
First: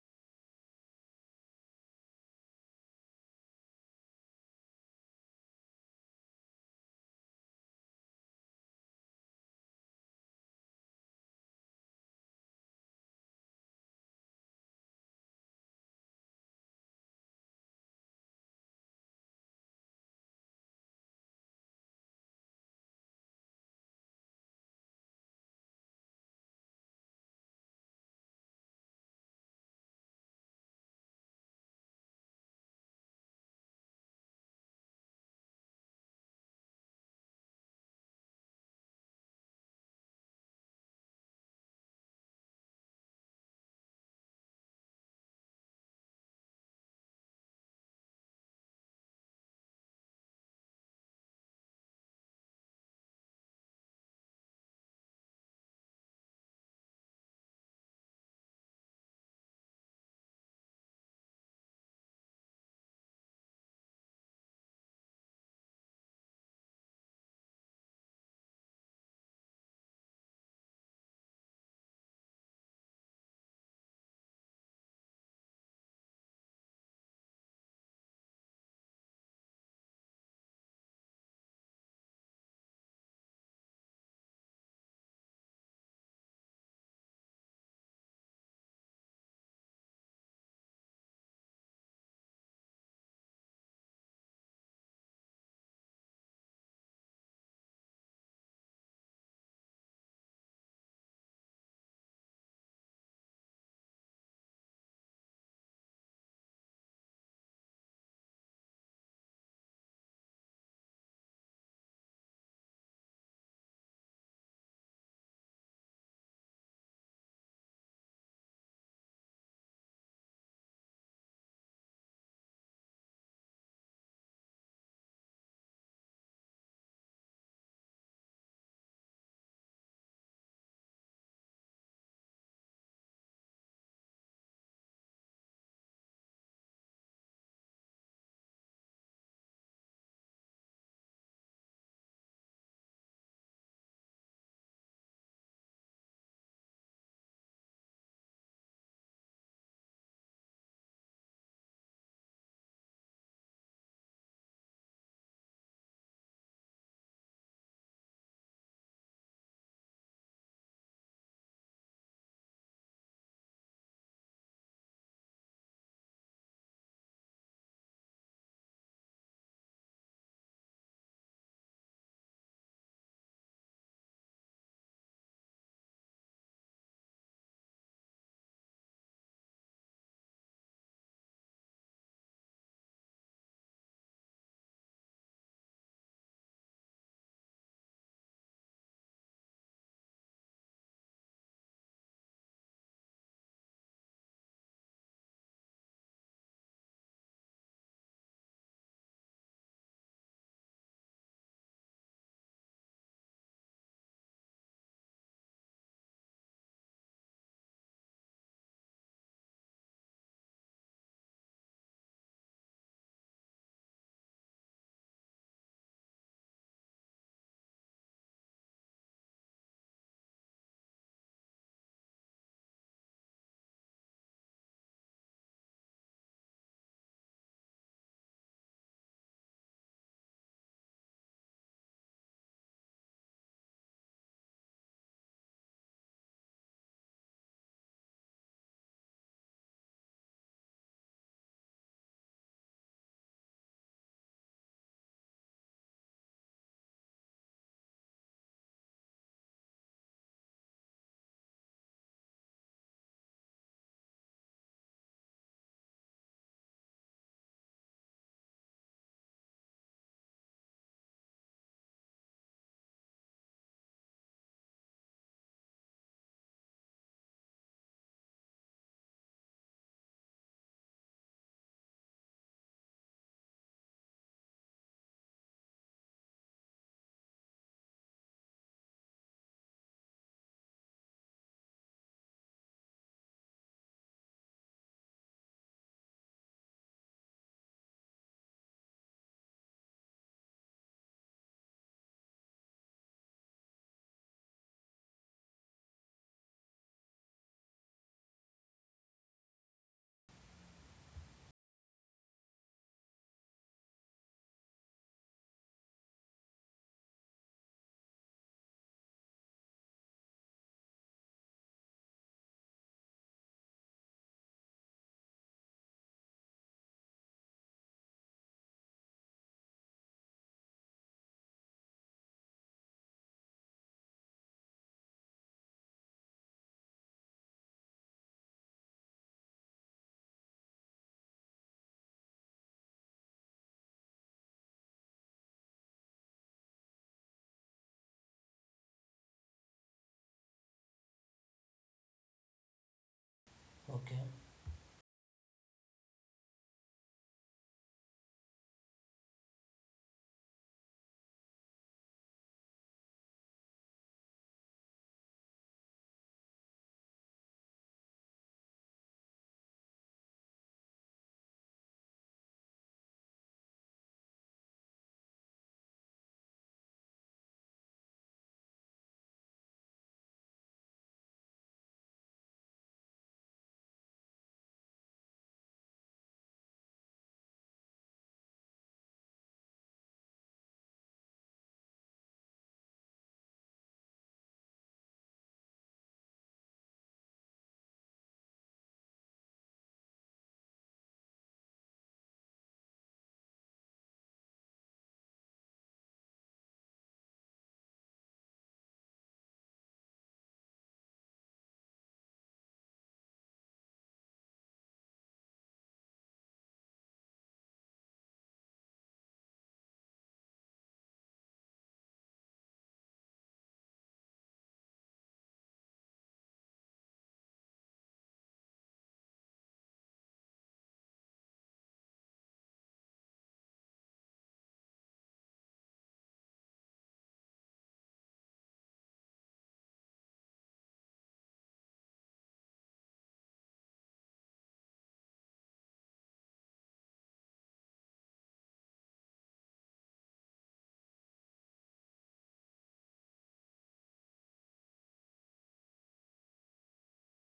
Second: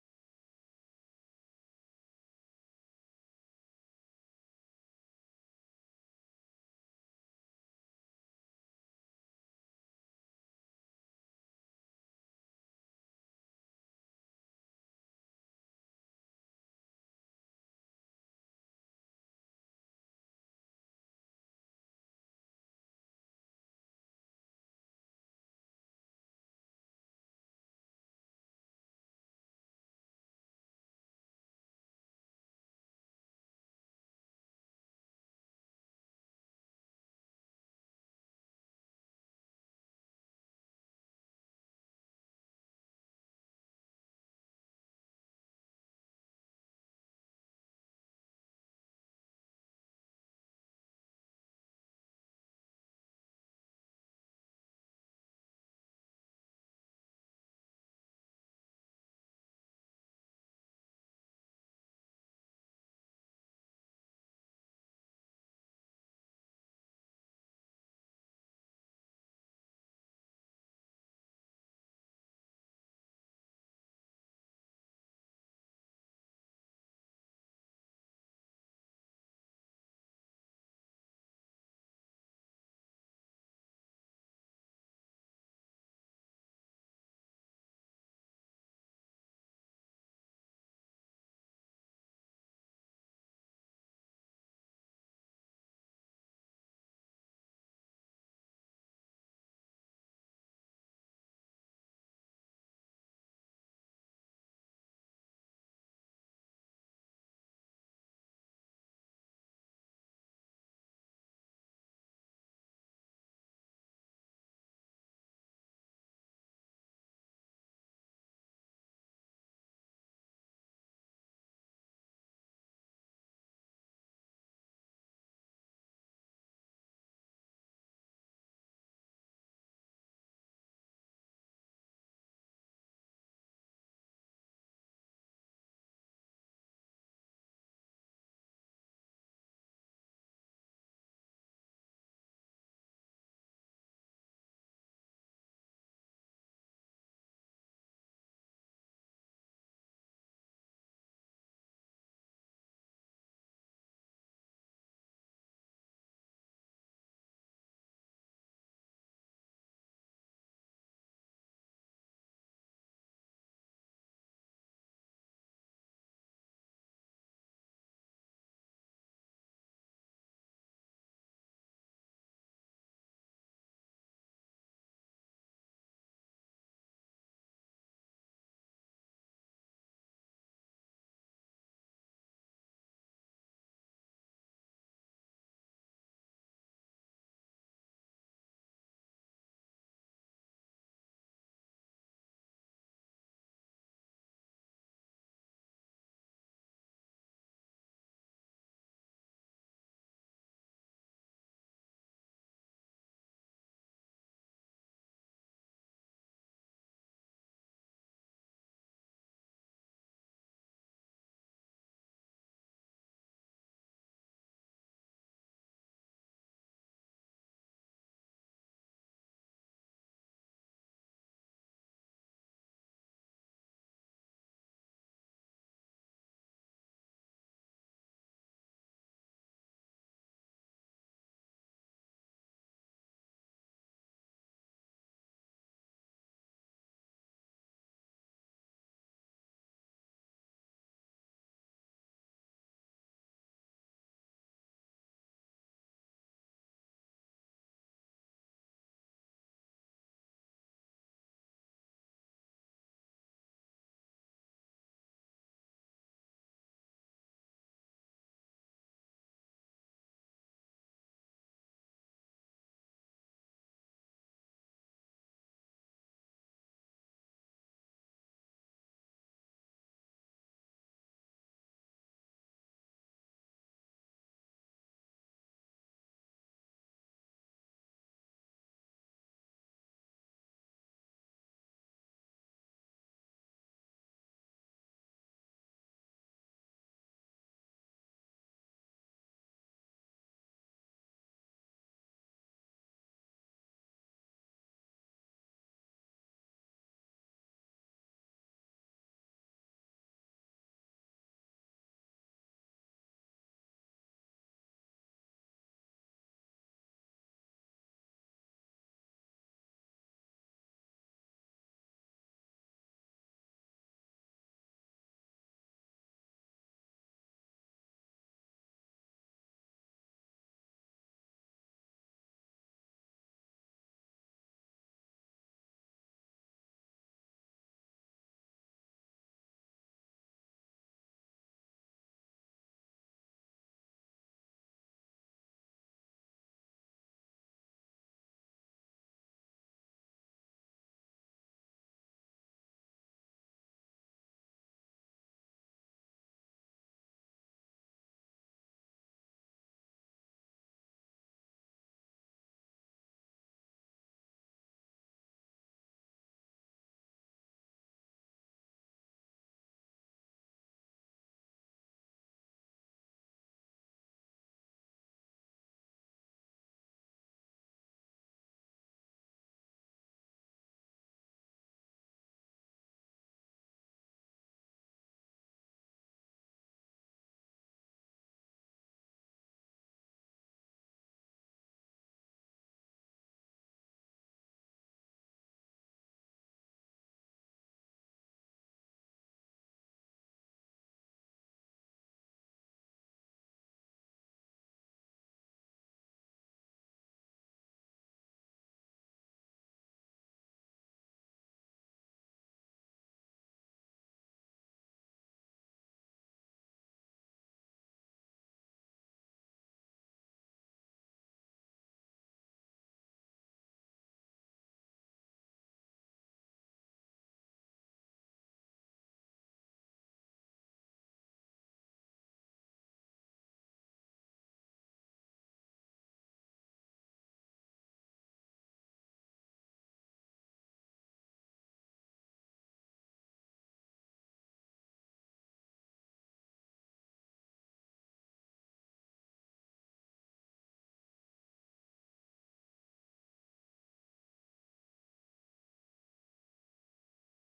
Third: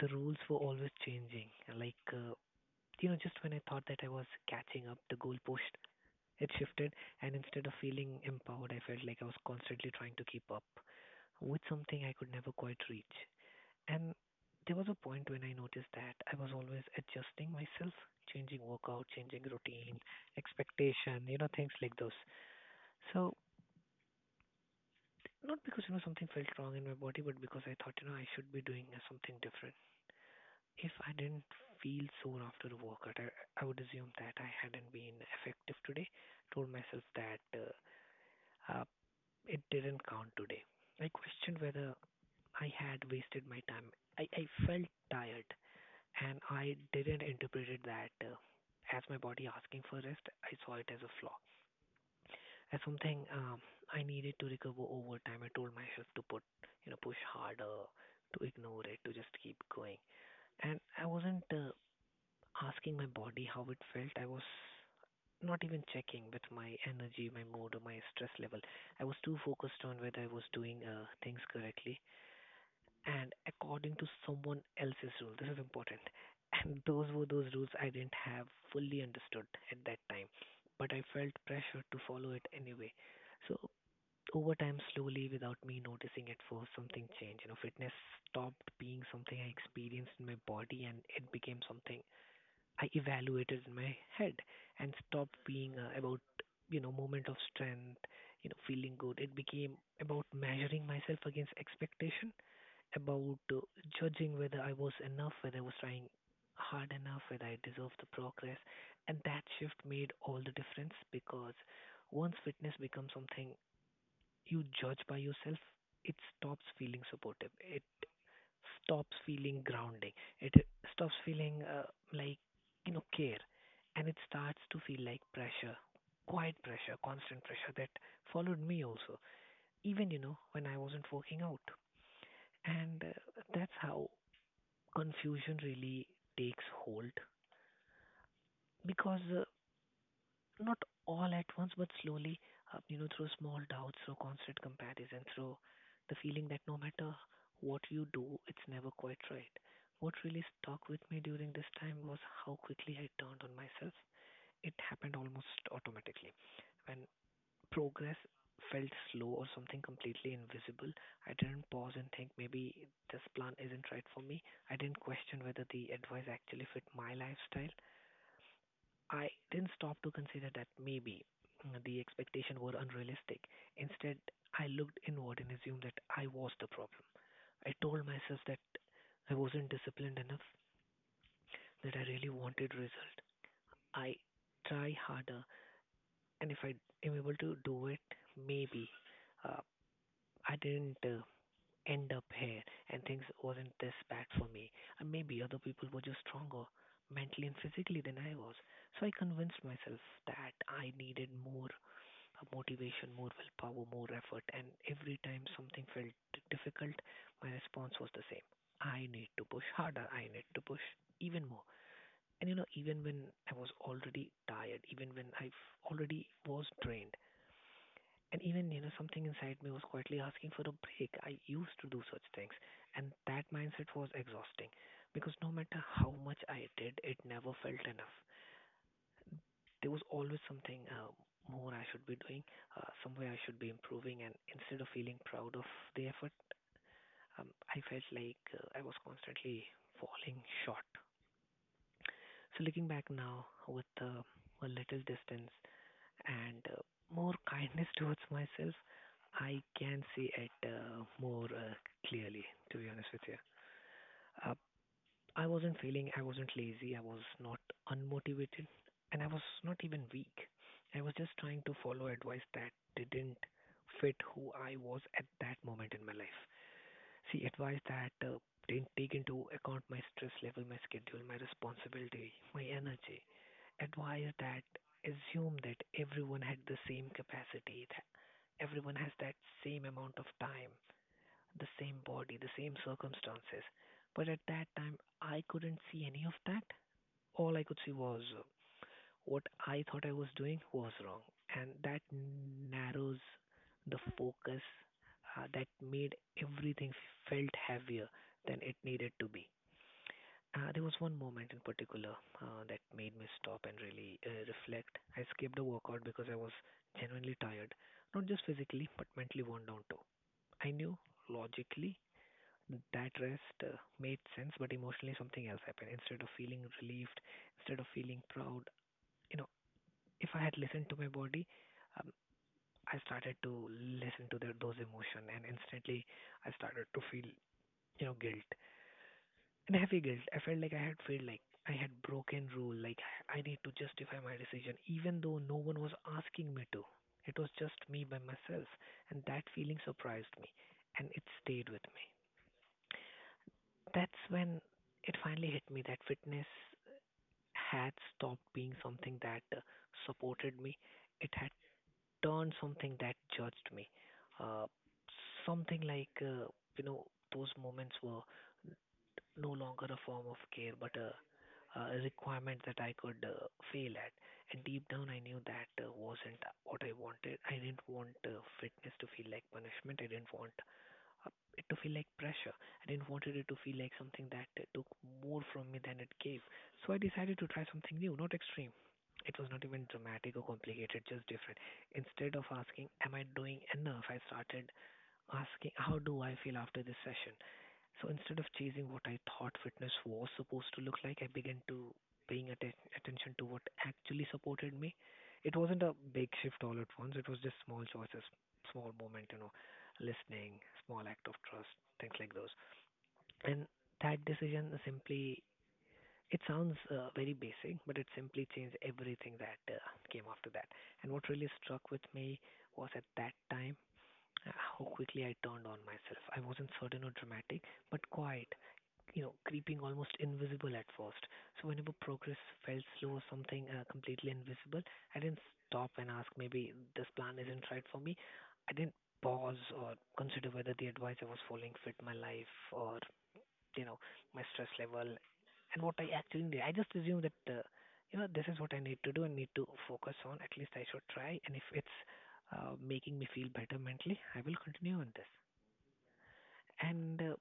the rules were always changing, like you know, just when I thought that I was catching up the goalpost, it shifted. And instead of feeling empowered, I felt like I was constantly trying to keep up with something I could never quite reach. And there was a point when I noticed that I was always adjusting myself, changing workout, changing routine, expectation, you know, things like those. So not because, you know, something felt wrong in my body, but because I thought, you know, I should be doing something different. If I didn't feel sore after the workout, I would assume that I hadn't been effective today. Told myself that uh, it didn't count today. I questioned whether I had wasted my time. I felt tired. And I didn't interpret it that, as my body asking for rest, I saw it as a flaw, as something I needed to recover over time. I told myself to put, you know, push harder, to ignore it, to just keep going. And I wasn't asking my body how it felt. I was not even checking with my energy, my mood, or my stress level. I was too focused on whether I was doing things correctly and according to someone else's rule. This is important. And those were those rules I didn't have fully understood at that time, but I felt pressure to follow it anyway. So over time, slowly, without me noticing at first, something changed. You know, fitness stopped being something I experienced in my body, and it became something I evaluated in my head, and stopped being about, you know, moment of strength, you know, feeling good. It became about measuring myself against expectation, about judging whether I was enough, whether I was trying hard enough, whether I deserved the progress. And that shift made all the difference because once fitness becomes something you judge by yourself, it stops feeling supportive. It stops feeling grounding. It stops feeling like, you know, care. And it starts to feel like pressure, quiet pressure, constant pressure that followed me also, even, you know, when I wasn't working out. And That's how confusion really takes hold because not all at once but slowly, through small doubts, through constant comparison, through the feeling that no matter what you do, it's never quite right. What really stuck with me during this time was how quickly I turned on myself. It happened almost automatically when progress felt slow or something completely invisible. I didn't pause and think, maybe this plan isn't right for me. I didn't question whether the advice actually fit my lifestyle. I didn't stop to consider that maybe the expectations were unrealistic. Instead, I looked inward and assumed that I was the problem. I told myself that I wasn't disciplined enough, that I really wanted result. I try harder, and if I am able to do it, maybe uh, I didn't end up here and things wasn't this bad for me. And maybe other people were just stronger mentally and physically than I was. So I convinced myself that I needed more motivation, more willpower, more effort. And every time something felt difficult, my response was the same. I need to push harder. I need to push even more. And you know, even when I was already tired, even when I already was drained, and even, you know, something inside me was quietly asking for a break. I used to do such things. And that mindset was exhausting because no matter how much I did, it never felt enough. There was always something more I should be doing, somewhere I should be improving. And instead of feeling proud of the effort, um, I felt like I was constantly falling short. So looking back now with a little distance, and more kindness *laughs* towards myself, I can see it more clearly, to be honest with you. Uh, I wasn't feeling, I wasn't lazy, I was not unmotivated, and I was not even weak. I was just trying to follow advice that didn't fit who I was at that moment in my life. She advised that didn't take into account my stress level, my schedule, my responsibility, my energy. Advised that assume that everyone had the same capacity, that everyone has that same amount of time, the same body, the same circumstances. But at that time, I couldn't see any of that. All I could see was what I thought I was doing was wrong. And that narrows the focus that made everything felt heavier than it needed to be. There was one moment in particular that made me stop and really reflect. I skipped a workout because I was genuinely tired, not just physically, but mentally worn down too. I knew logically that rest made sense, but emotionally something else happened. Instead of feeling relieved, instead of feeling proud, you know, if I had listened to my body, um, I started to listen to the, those emotion, and instantly I started to feel, you know, guilt and heavy guilt. I felt like I had felt like I had broken rule, like I need to justify my decision, even though no one was asking me to. It was just me by myself, and that feeling surprised me, and it stayed with me. That's Okay. when it finally hit me that fitness had stopped being something that supported me. It had turned something that judged me. Uh, Something like, you know, those moments were no longer a form of care, but a requirement that I could fail at. And deep down, I knew that wasn't what I wanted. I didn't want fitness to feel like punishment. I didn't want it to feel like pressure. I didn't wanted it to feel like something that took more from me than it gave. So I decided to try something new, not extreme. It was not even dramatic or complicated, just different. Instead of asking, am I doing enough? I started asking, how do I feel after this session? So instead of chasing what I thought fitness was supposed to look like, I began to attention to what actually supported me. It wasn't a big shift all at once. It was just small choices, small moment, you know, listening, small act of trust, things like those. And that decision is simply, it sounds very basic, but it simply changed everything that came after that. And what really struck with me was at that time, how quickly I turned on myself. I wasn't certain or dramatic, but quiet, you know, creeping almost invisible at first. So whenever progress felt slow or something completely invisible, I didn't stop and ask, maybe this plan isn't right for me. I didn't pause or consider whether the advice I was following fit my life or, you know, my stress level and what I actually need. I just assumed that, you know, this is what I need to do and need to focus on. At least I should try, and if it's making me feel better mentally, I will continue on this. And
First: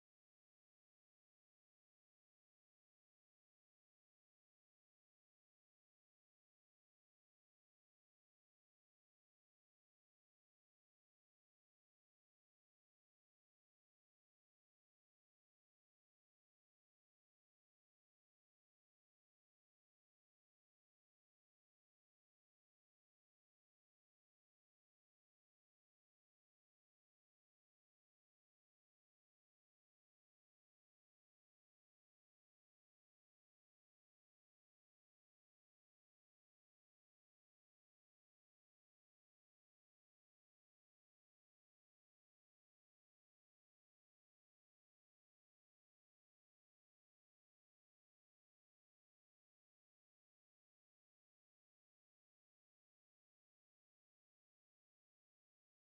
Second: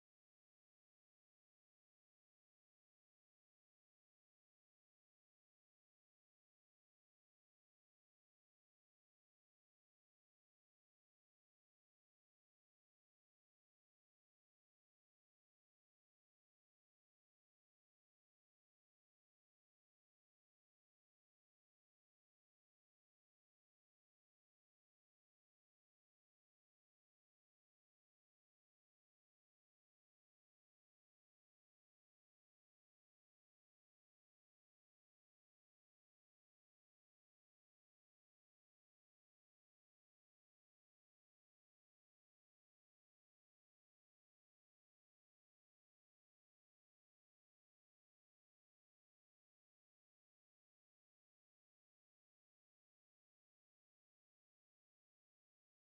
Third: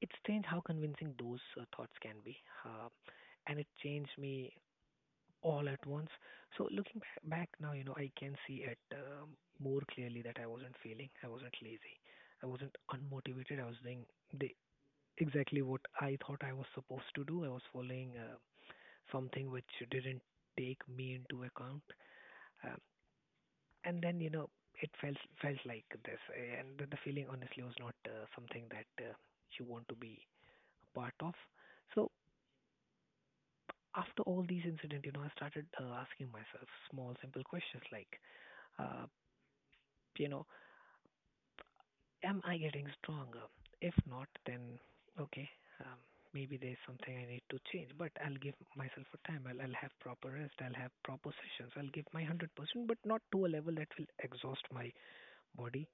It's strange how convincing those thoughts can be, uh, and it changed me all at once. So looking back now, you know, I can see it more clearly, that I wasn't failing, I wasn't lazy, I wasn't unmotivated. I was doing the exactly what I thought I was supposed to do. I was following something which didn't take me into account, um, and then, you know, it felt like this, and the feeling honestly was not something that you want to be a part of. So after all these incidents, you know, I started asking myself small, simple questions like, uh, you know, am I getting stronger? If not, then okay, um, maybe there's something I need to change. But I'll give myself a time. I'll have proper rest. I'll have proper sessions. I'll give my 100%, but not to a level that will exhaust my body.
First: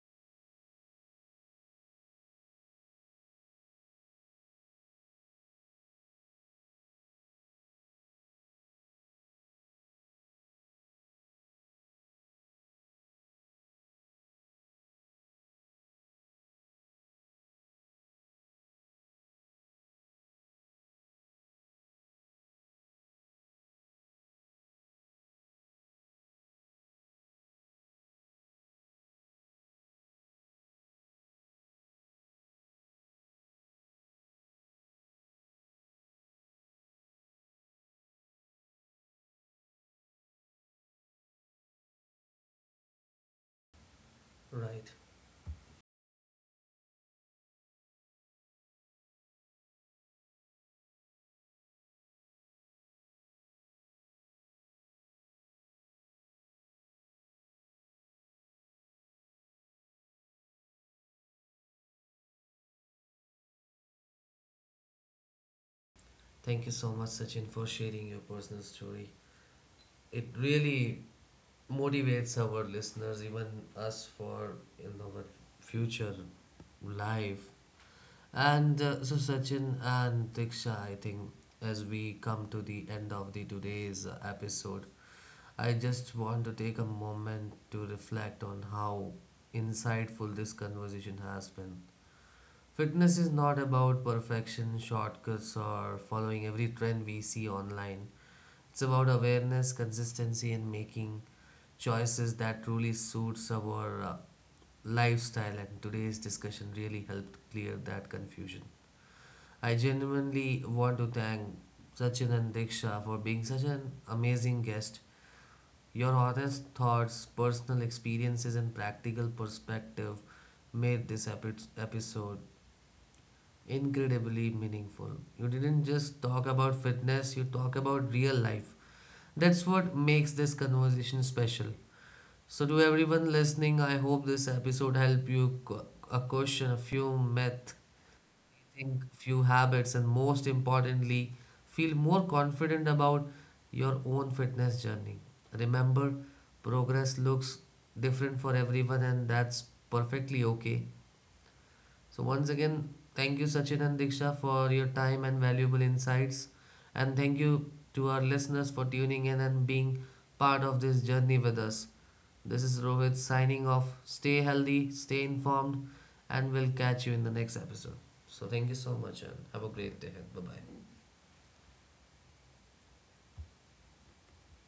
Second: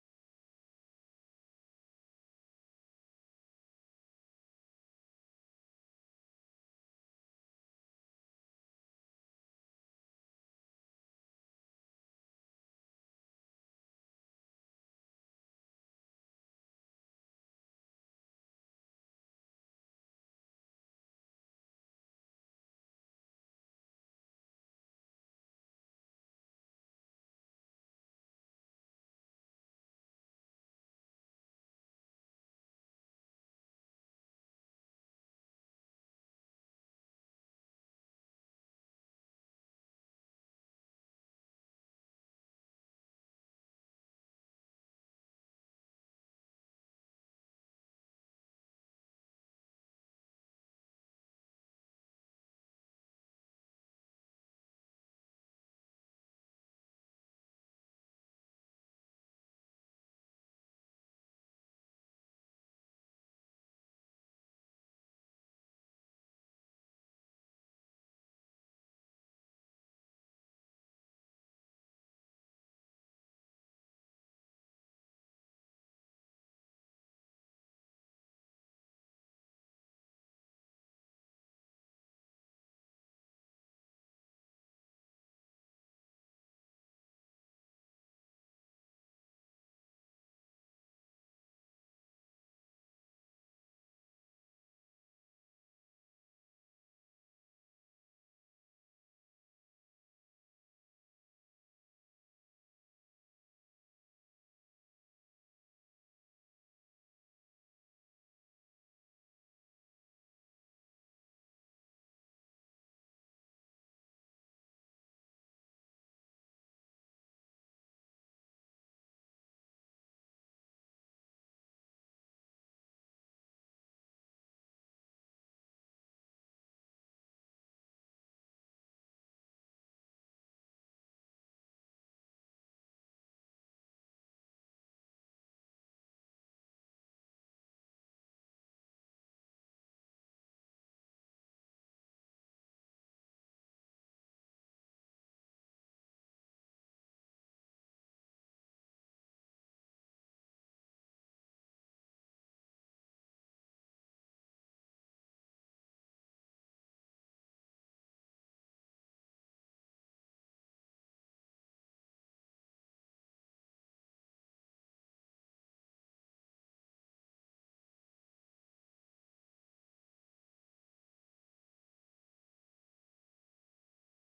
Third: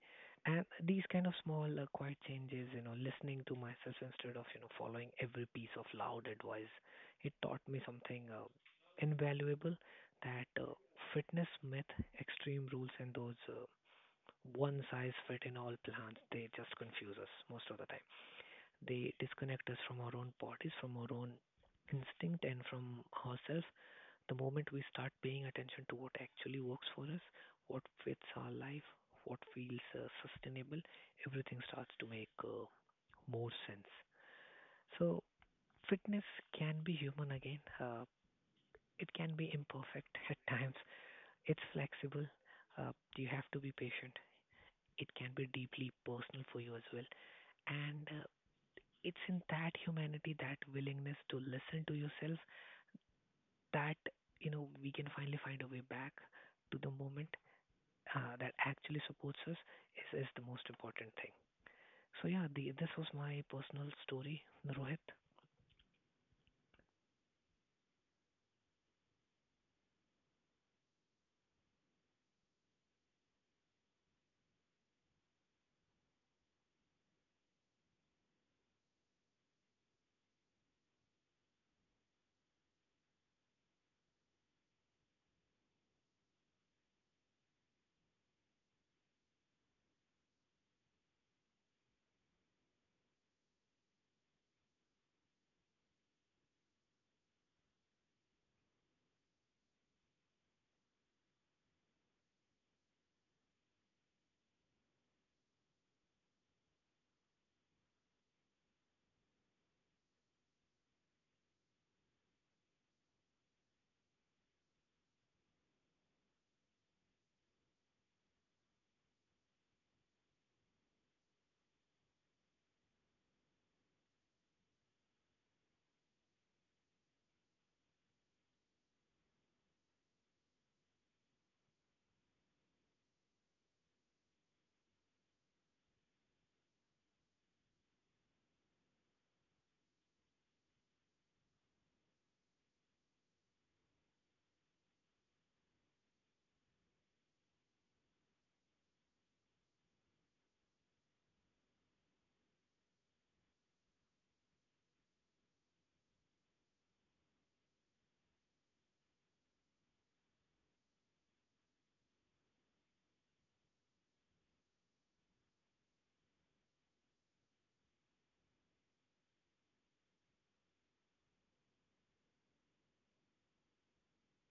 And these kind of small, quiet changes, you know, listening to myself instead of, you know, following every piece of loud advice, it taught me something invaluable, that fitness myth, extreme rules, and those one size fit in all plans, they just confuse us most of the time. They disconnect us from our own bodies, from our own instinct, and from ourselves. The moment we start paying attention to what actually works for us, what fits our life, what feels sustainable, everything starts to make more sense. So, fitness can be human again. It can be imperfect *laughs* at times. It's flexible. You have to be patient. Right. It can be deeply personal for you as well. And It's in that humanity, that willingness to listen to yourself, that, you know, we can finally find a way back to the moment that actually supports us is the most important thing. So yeah, this was my personal story, Rohit. Thank you so much, Sachin, for sharing your personal story. It really motivates our listeners, even us, for you know our future life. And so Sachin and Diksha, I think as we come to the end of the today's episode, I just want to take a moment to reflect on how insightful this conversation has been. Fitness is not about perfection, shortcuts, or following every trend we see online. It's about awareness, consistency, and making choices that truly suits our lifestyle. And today's discussion really helped clear that confusion. I genuinely want to thank Sachin and Diksha for being such an amazing guest. Your honest thoughts, personal experiences, and practical perspective made this episode incredibly meaningful. You didn't just talk about fitness, you talk about real life, that's what makes this conversation special. So, to everyone listening, I hope this episode helped you a question, a few myths, think few habits, and most importantly, feel more confident about your own fitness journey. Remember, progress looks different for everyone, and that's perfectly okay. So, once again, thank you, Sachin and Diksha, for your time and valuable insights. And thank you to our listeners for tuning in and being part of this journey with us. This is Rohit signing off. Stay healthy, stay informed, and we'll catch you in the next episode. So, thank you so much and have a great day. Bye bye.